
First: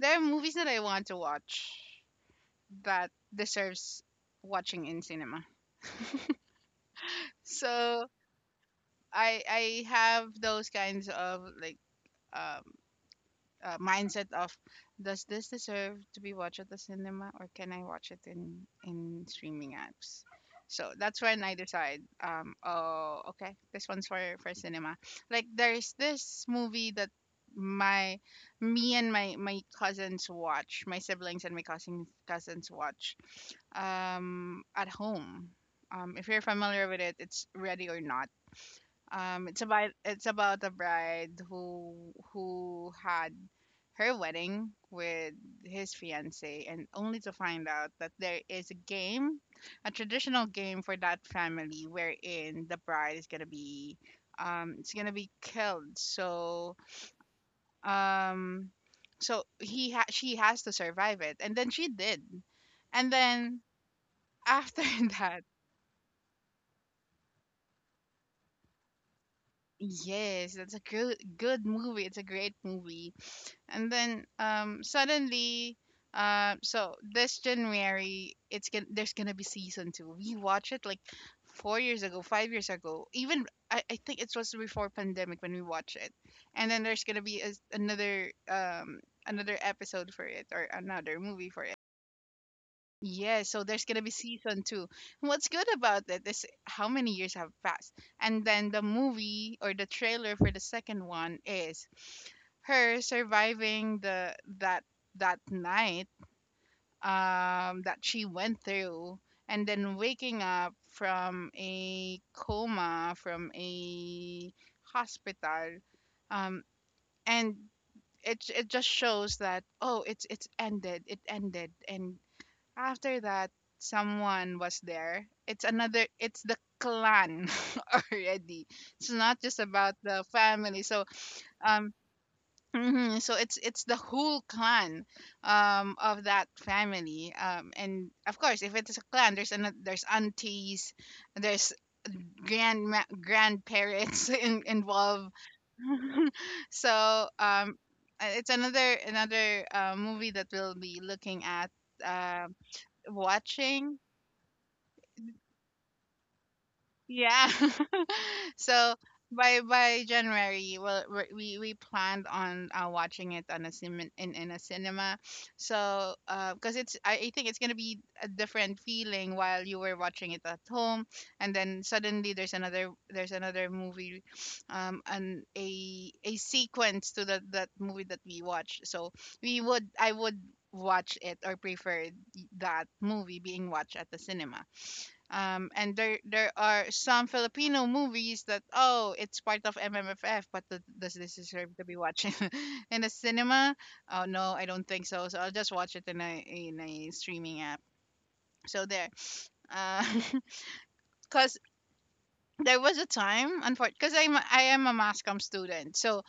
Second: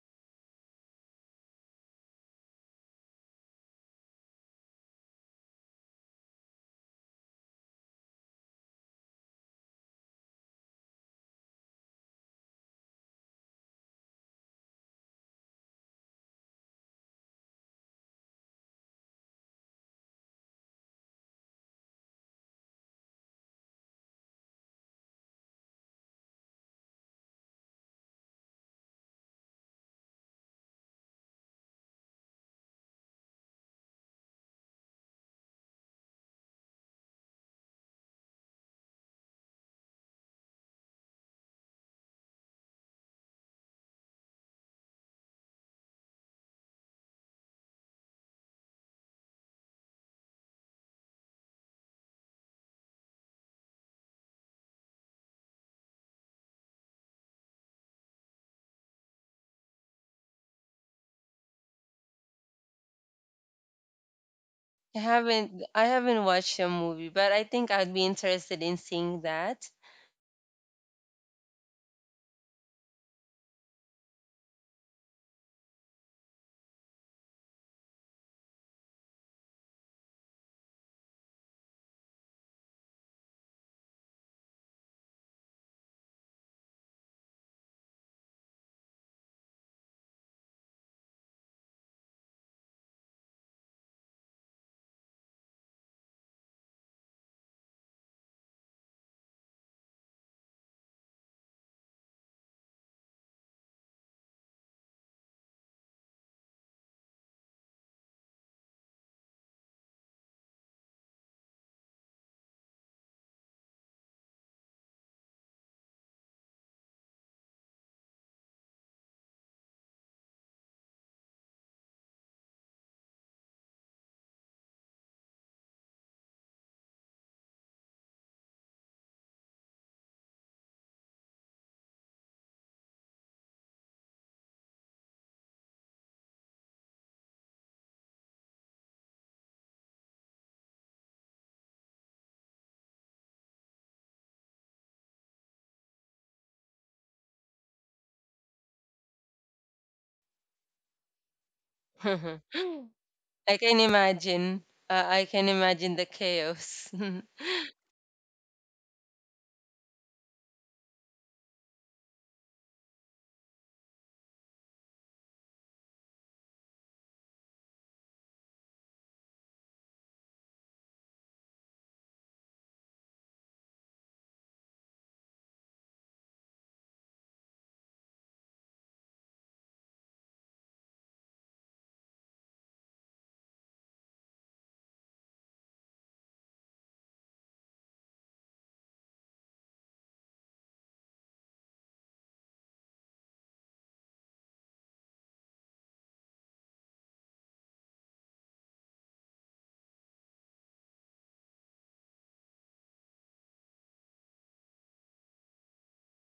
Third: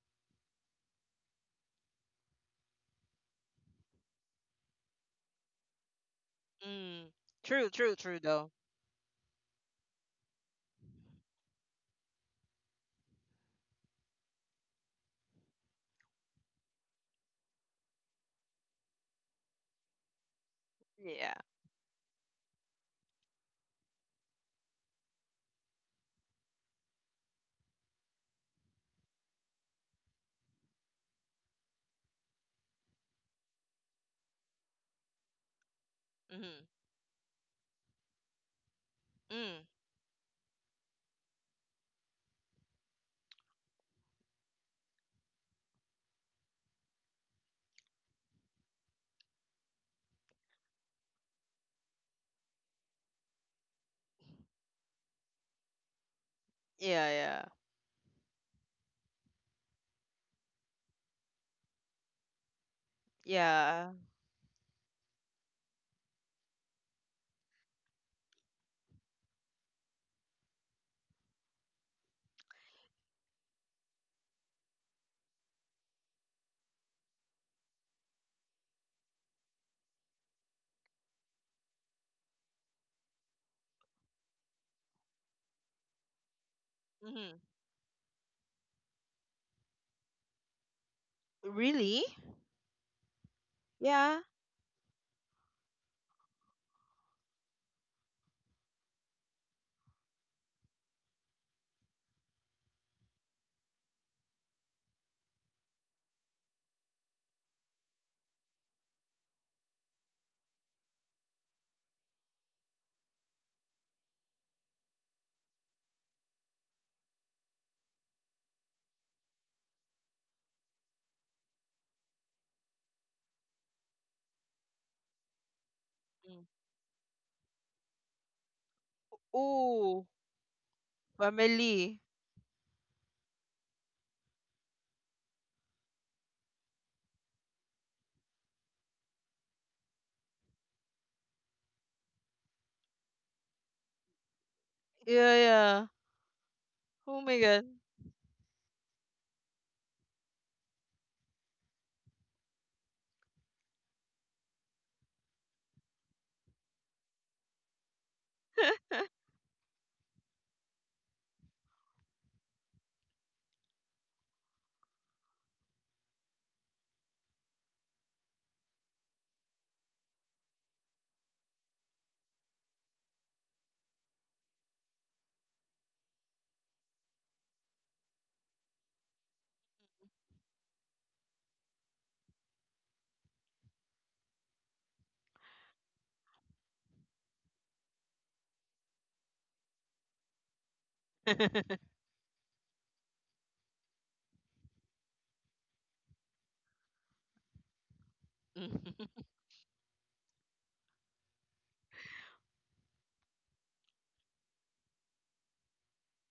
there are movies that I want to watch that deserves watching in cinema.
Mm. True, true,
So
true though.
I have those kinds of like um mindset of, does this deserve to be watched at the cinema or can I watch it in streaming apps? So that's
Yeah.
when I decide, oh, okay, this one's for cinema. Like there's this movie that my me and my cousins watch, my siblings and my cousins watch at home. If you're
Mm.
familiar with it, it's Ready or Not.
Mm.
It's about a bride who had her wedding with his fiance and only to find out that there is a game, a traditional game for that family wherein the bride is gonna be it's gonna be killed. So
Yeah, yeah.
um so she has to survive it, and then she did. And then
Yeah.
after
I
that,
haven't I haven't watched the movie, but I think I'd be interested in seeing that.
yes, that's a good movie, it's a great movie. And then suddenly uh, so this January, it's gonna there's gonna be season 2. We watch it like 4 years ago, 5 years ago even. I think it was before pandemic when we watch it. And then there's gonna
Mm.
be another another episode for it or another movie for it.
Really?
Yeah, so there's gonna be
Yeah.
season two. What's good about it is how many years have passed, and then the movie or the trailer for the second one is her surviving the that that night that she went through, and then waking up from a coma from a hospital, um and it just shows that oh it's ended, it ended. And after that, someone was there. It's another, it's
Mm.
the clan already. It's not just about
Oh,
the family. So, um,
family.
mhm, so it's the whole clan of that family um. And of course if it's a clan there's an there's aunties, there's grand grandparents involved.
Yeah, yeah.
So
Oh my god.
it's another another movie that we'll be looking at uh,
I can
watching.
imagine. I can imagine the chaos. Oh,
Yeah. So by January, well, we we planned on watching it on a cinem in a cinema. So, because it's I think it's gonna be a different feeling while you were watching it at home, and then suddenly there's another movie, and a sequence to that that movie that we watched. So we would I would watch it or prefer that movie being watched at the cinema and there are some Filipino movies that oh it's part of MMFF, but does this deserve to be watching in the cinema? Oh no, I don't think so. So I'll just watch it in a streaming app. So there,
Mm.
because there was a time, unfortunately, because I am a mass comm student, so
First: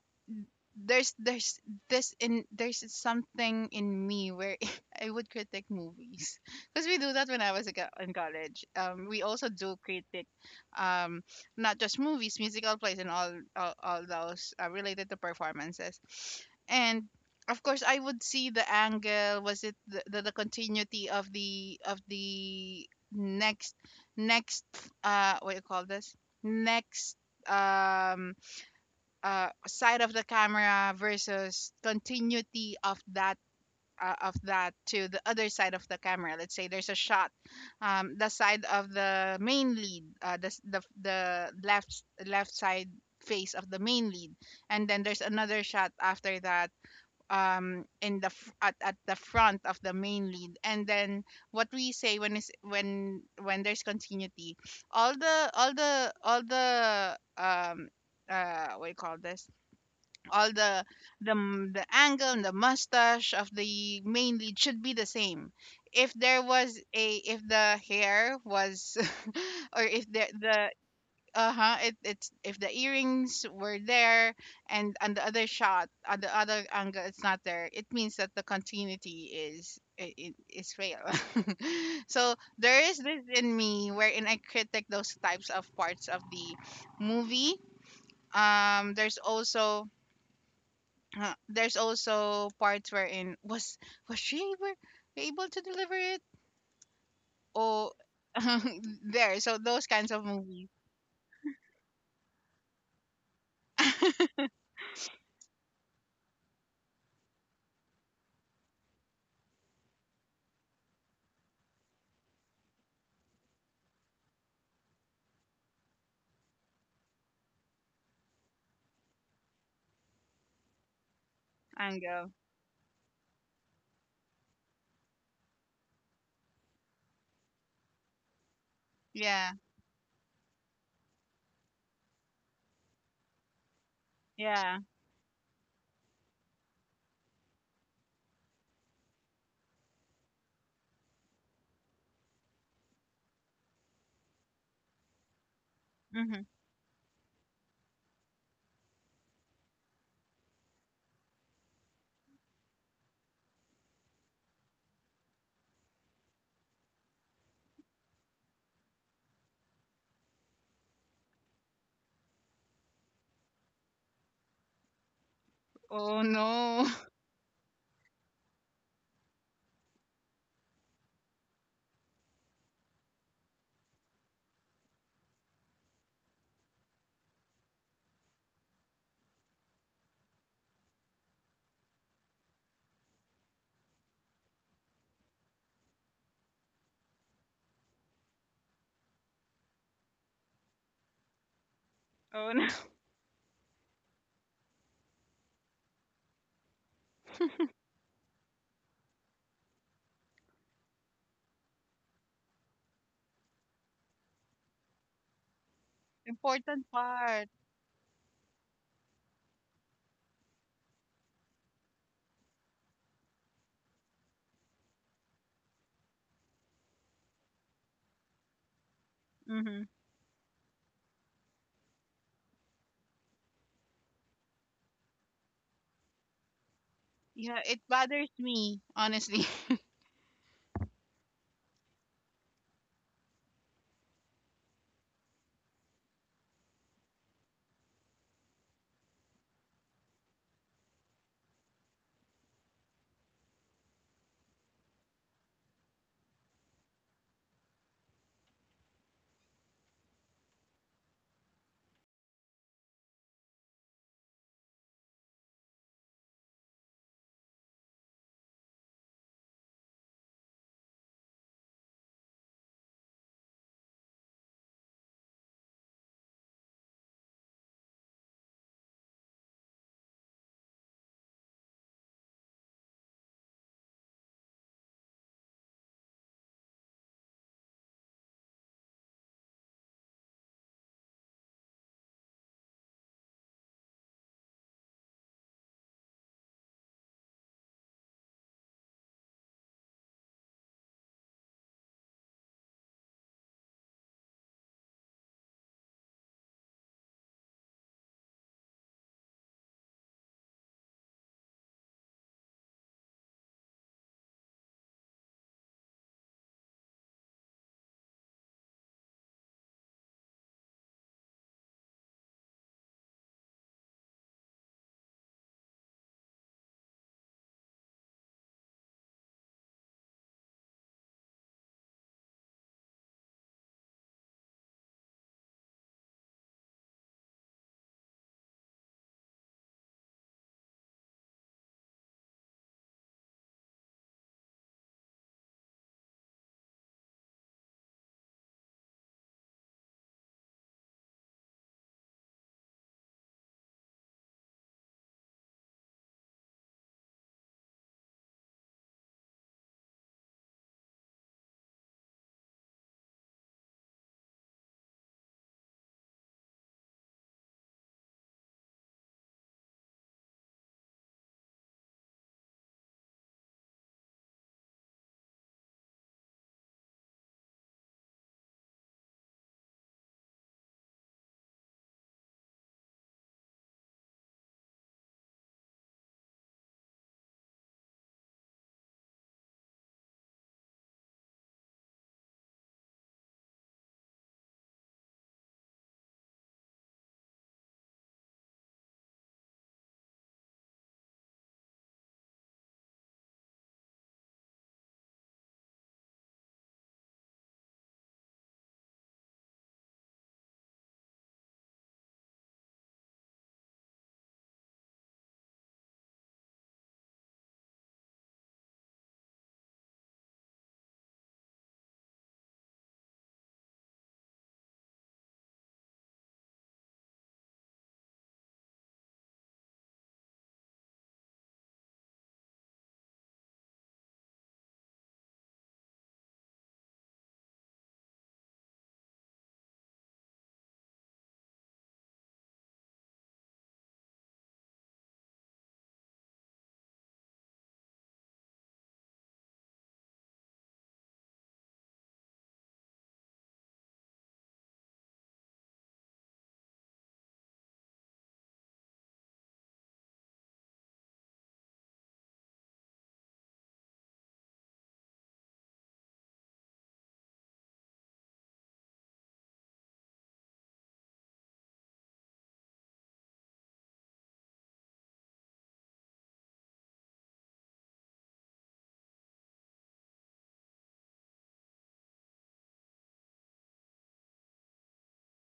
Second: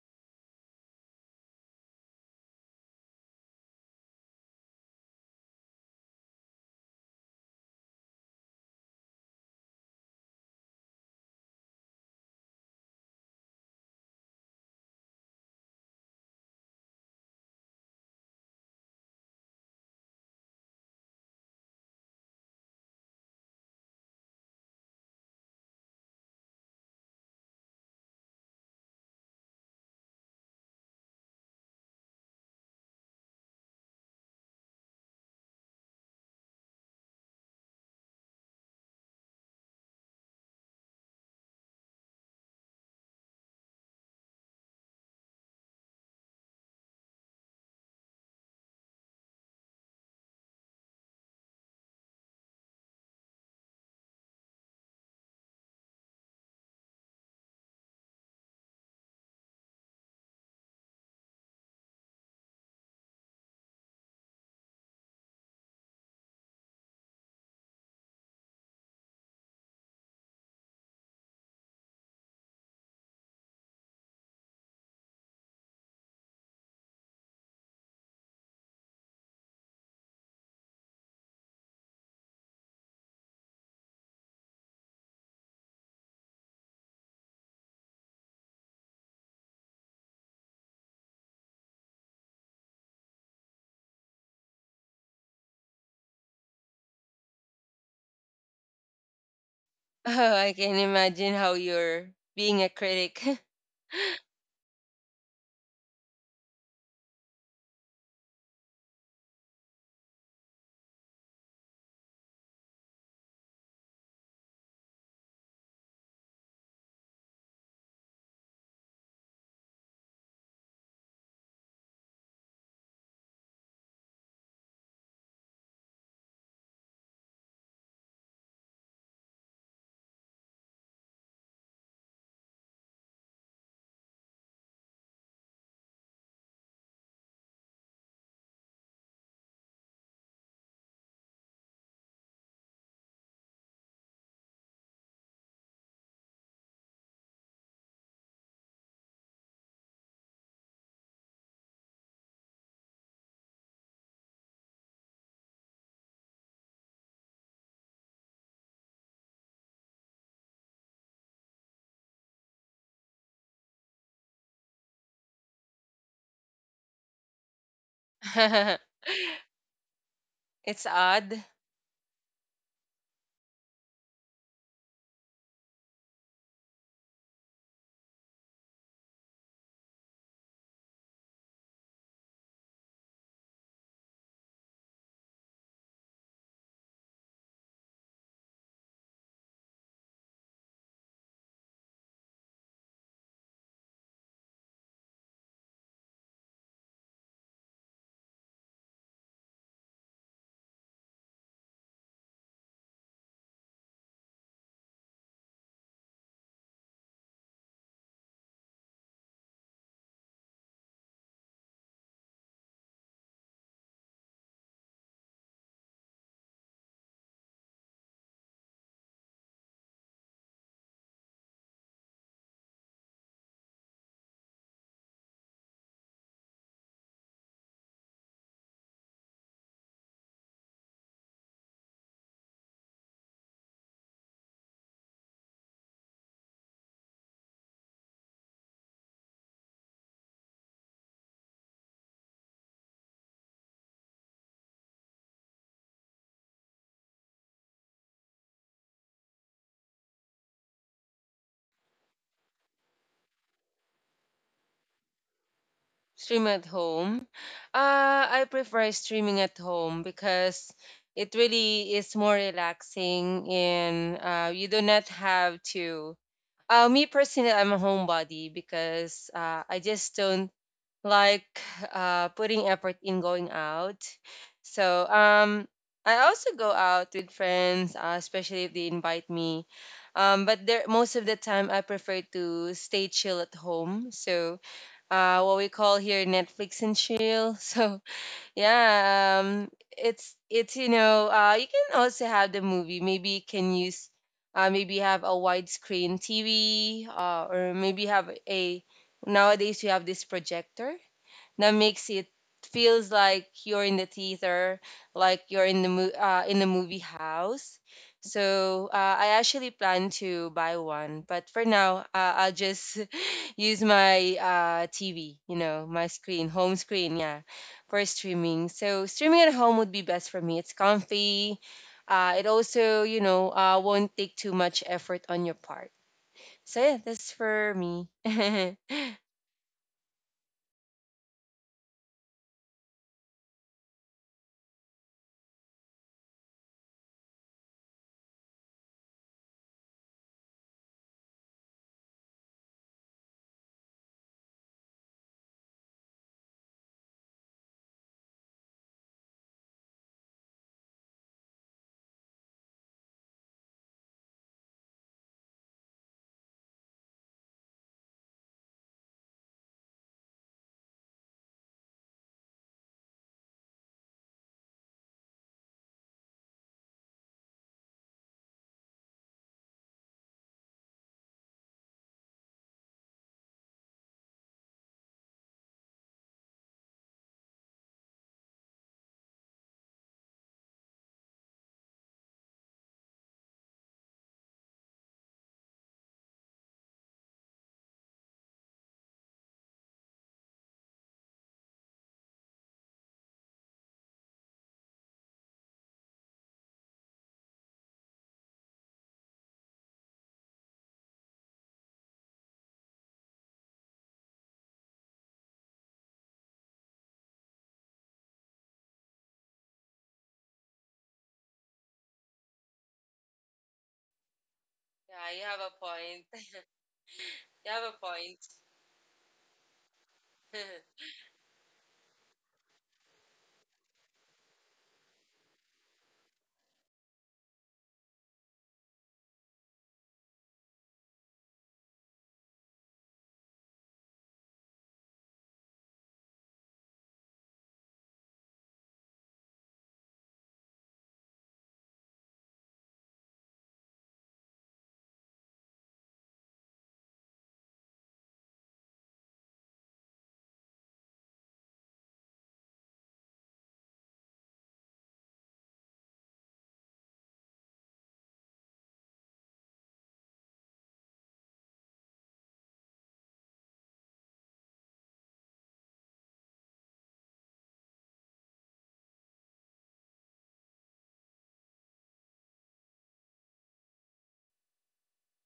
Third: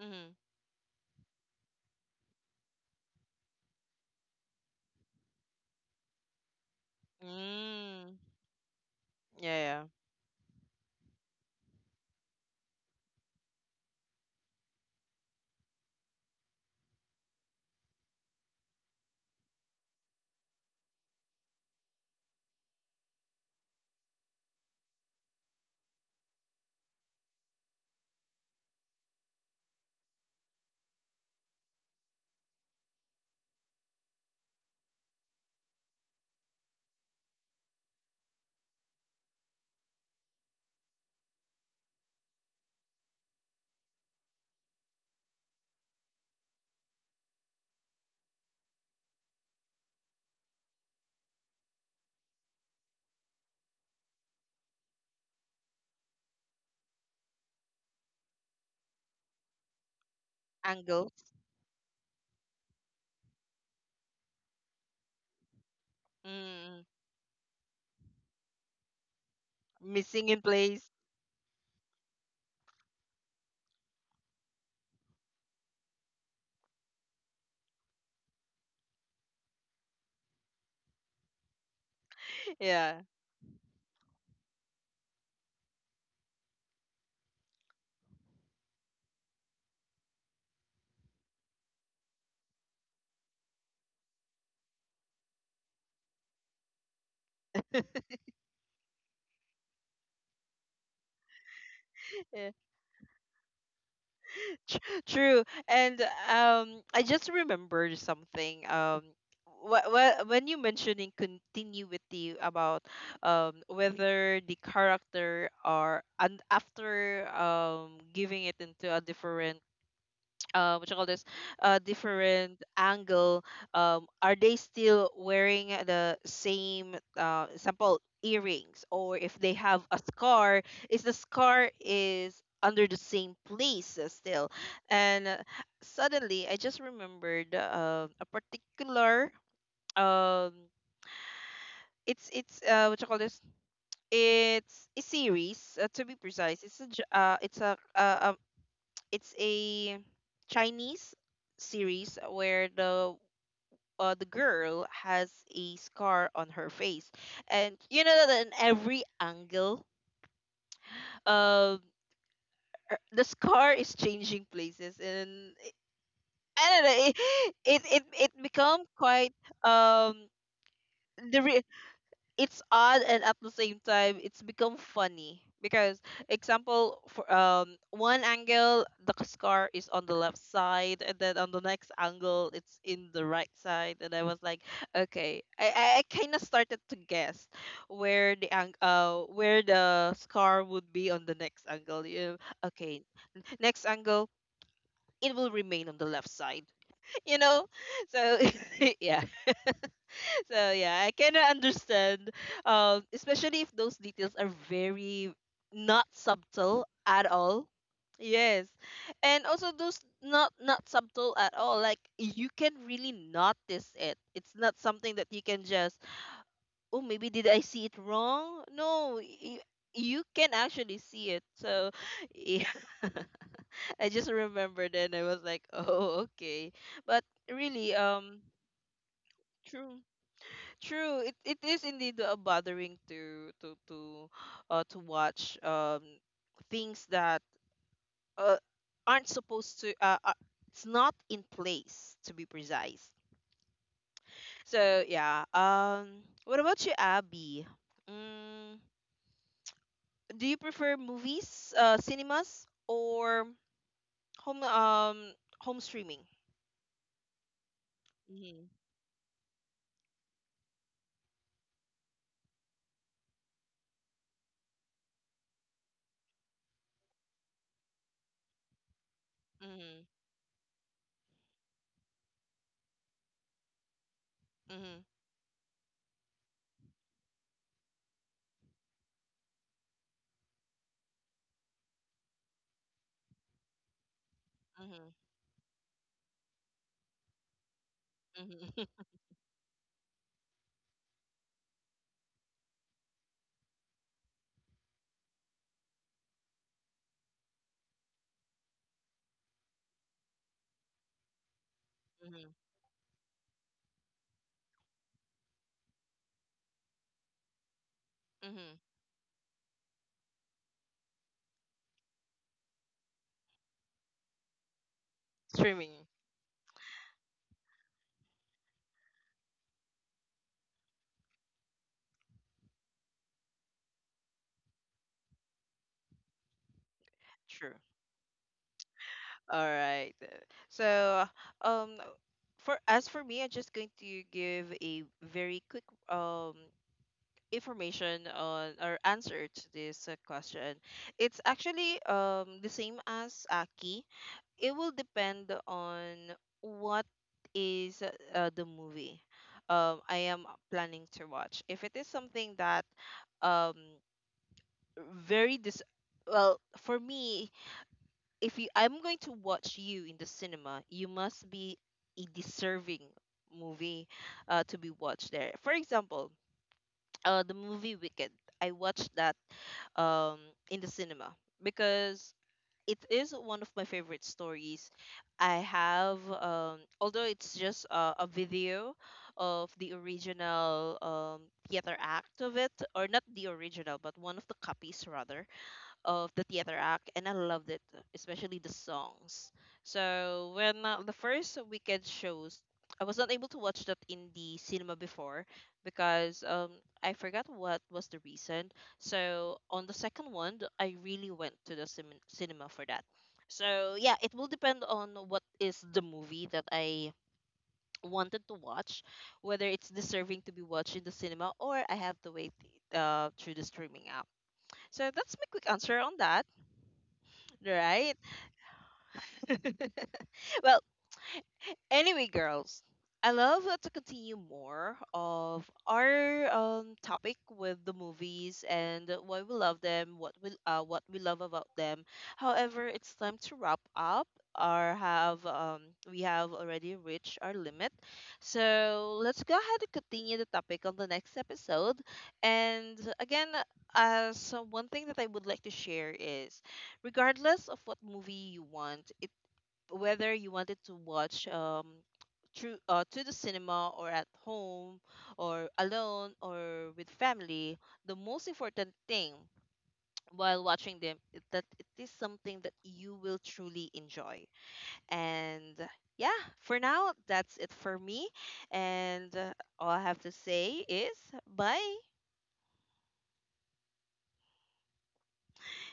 Mm.
there's there's there's something in me where I would critique movies because we do that when I was a in
Mm.
college. We
Yeah,
also do
yeah.
critique, um, not just movies, musical plays, and all those related to performances. And of course, I would see the angle. Was it the continuity of the next next what you call this next um side of the camera versus continuity of that to the other side of the camera. Let's say there's a shot, the side of the main lead, the left side face of the main lead, and then there's another shot after that in at the front of the main lead, and then what we say when is when there's continuity, all the um what do you call this all the
Angles.
the angle and the mustache of the main lead should be the same. If there was
Mm.
a if the hair was or if
Missing in
the
place.
uh-huh it's if the earrings were there and on the other shot on the other angle it's not there, it means that the continuity is is fail. So there is
Yeah.
this in me wherein I critique those types of parts of the movie there's also. Huh, there's also parts wherein was was she able, able to deliver it or there so those kinds of
I
movies.
can imagine how you're being a critic.
Tr- True. And I just remembered something. When you mentioning continuity about whether the character are and after giving it into a different what you call this
Ango.
different angle, are they still wearing the same example earrings, or if
Yeah,
they have a scar, is the scar is under the same place still,
yeah.
and suddenly I just remembered a particular um, it's what you call this it's a series to be
Hmm.
precise it's a j- it's a, it's a Chinese series where the girl has a scar on her face, and you know that in every angle, um, the scar is changing places, and
Oh
I don't
no.
know, it become quite um.
it's
the
odd.
re- it's odd and at the same time it's become funny because example for one angle the scar is on the left side and then on the next angle it's in the right side, and I was like, okay, I kind of started to guess where where the scar would be on the next angle. You,
Oh no.
okay, next angle it will remain on the left side. You know, so yeah. So yeah, I kind of understand, especially if those details are very not
Important
subtle at
part.
all. Yes, and also those not subtle at all. Like you can really notice it. It's not something that you can just, oh maybe did I see it wrong? No, you,
Hmm.
you can actually see it. So yeah, I just remembered and I was like, oh okay, but
Yeah, it
really
bothers me honestly.
true. True. It is indeed bothering to to watch things that uh aren't supposed to it's not in place, to be precise. So yeah. What about you, Abby? Mm, do you prefer movies, cinemas, or home um home streaming?
Stream at home. I
Mm-hmm.
prefer streaming at home because it really is more relaxing, and you do not have to. Me personally, I'm a homebody because I
Mm-hmm.
just don't like putting effort in going out. So I also go out with friends, especially if they invite me. But there, most of the time, I prefer to stay chill at home. So
Mm-hmm.
what we call here Netflix and chill. So
Mm-hmm. Mm-hmm.
yeah, it's you know, you can also have the movie. Maybe you can use. Maybe have a widescreen TV, or maybe have a, nowadays you have this projector that makes it feels like you're in the theater, like you're in the in the movie house.
Mm-hmm.
So I actually plan to buy one, but for now I'll just use my TV, you know,
Streaming.
my screen, home screen, yeah, for streaming. So streaming at home would be best for me. It's comfy. It also, you know, won't take too much effort on your part. So yeah, that's for
True.
me. yeah,
All right. So, um, for as for me, I'm just going to give a very quick information on or answer to this question. It's actually the same as Aki. It will depend on what is the movie I am planning to watch. If it is something that um very dis well for me, if you I'm going to watch you in the cinema, you must be a deserving movie to be watched there. For example, the movie Wicked. I watched that um, in the cinema because it is one of my favorite stories. I have, although it's just a video of the original theater act of it, or not the original, but one of the copies rather of the theater act, and I loved it, especially the songs. So when the first weekend shows, I was not able to watch that in the cinema before because I forgot what was the reason. So on the second one, I really went to the cinema for that. So yeah, it will depend on what is the movie that I wanted to watch, whether it's deserving to be watched in the cinema or I have to wait through the streaming app. So that's
you
my
have
quick
a
answer on
point.
that,
You have a
right?
point.
Well, anyway, girls, I love to continue more of our topic with the movies and why we love them, what we love about them. However, it's time to wrap up or have we have already reached our limit. So let's go ahead and continue the topic on the next episode. And again, so one thing that I would like to share is, regardless of what movie you want, whether you wanted to watch through to the cinema or at home, or alone or with family, the most important thing while watching them is that it is something that you will truly enjoy. And yeah, for now that's it for me, and all I have to say is bye.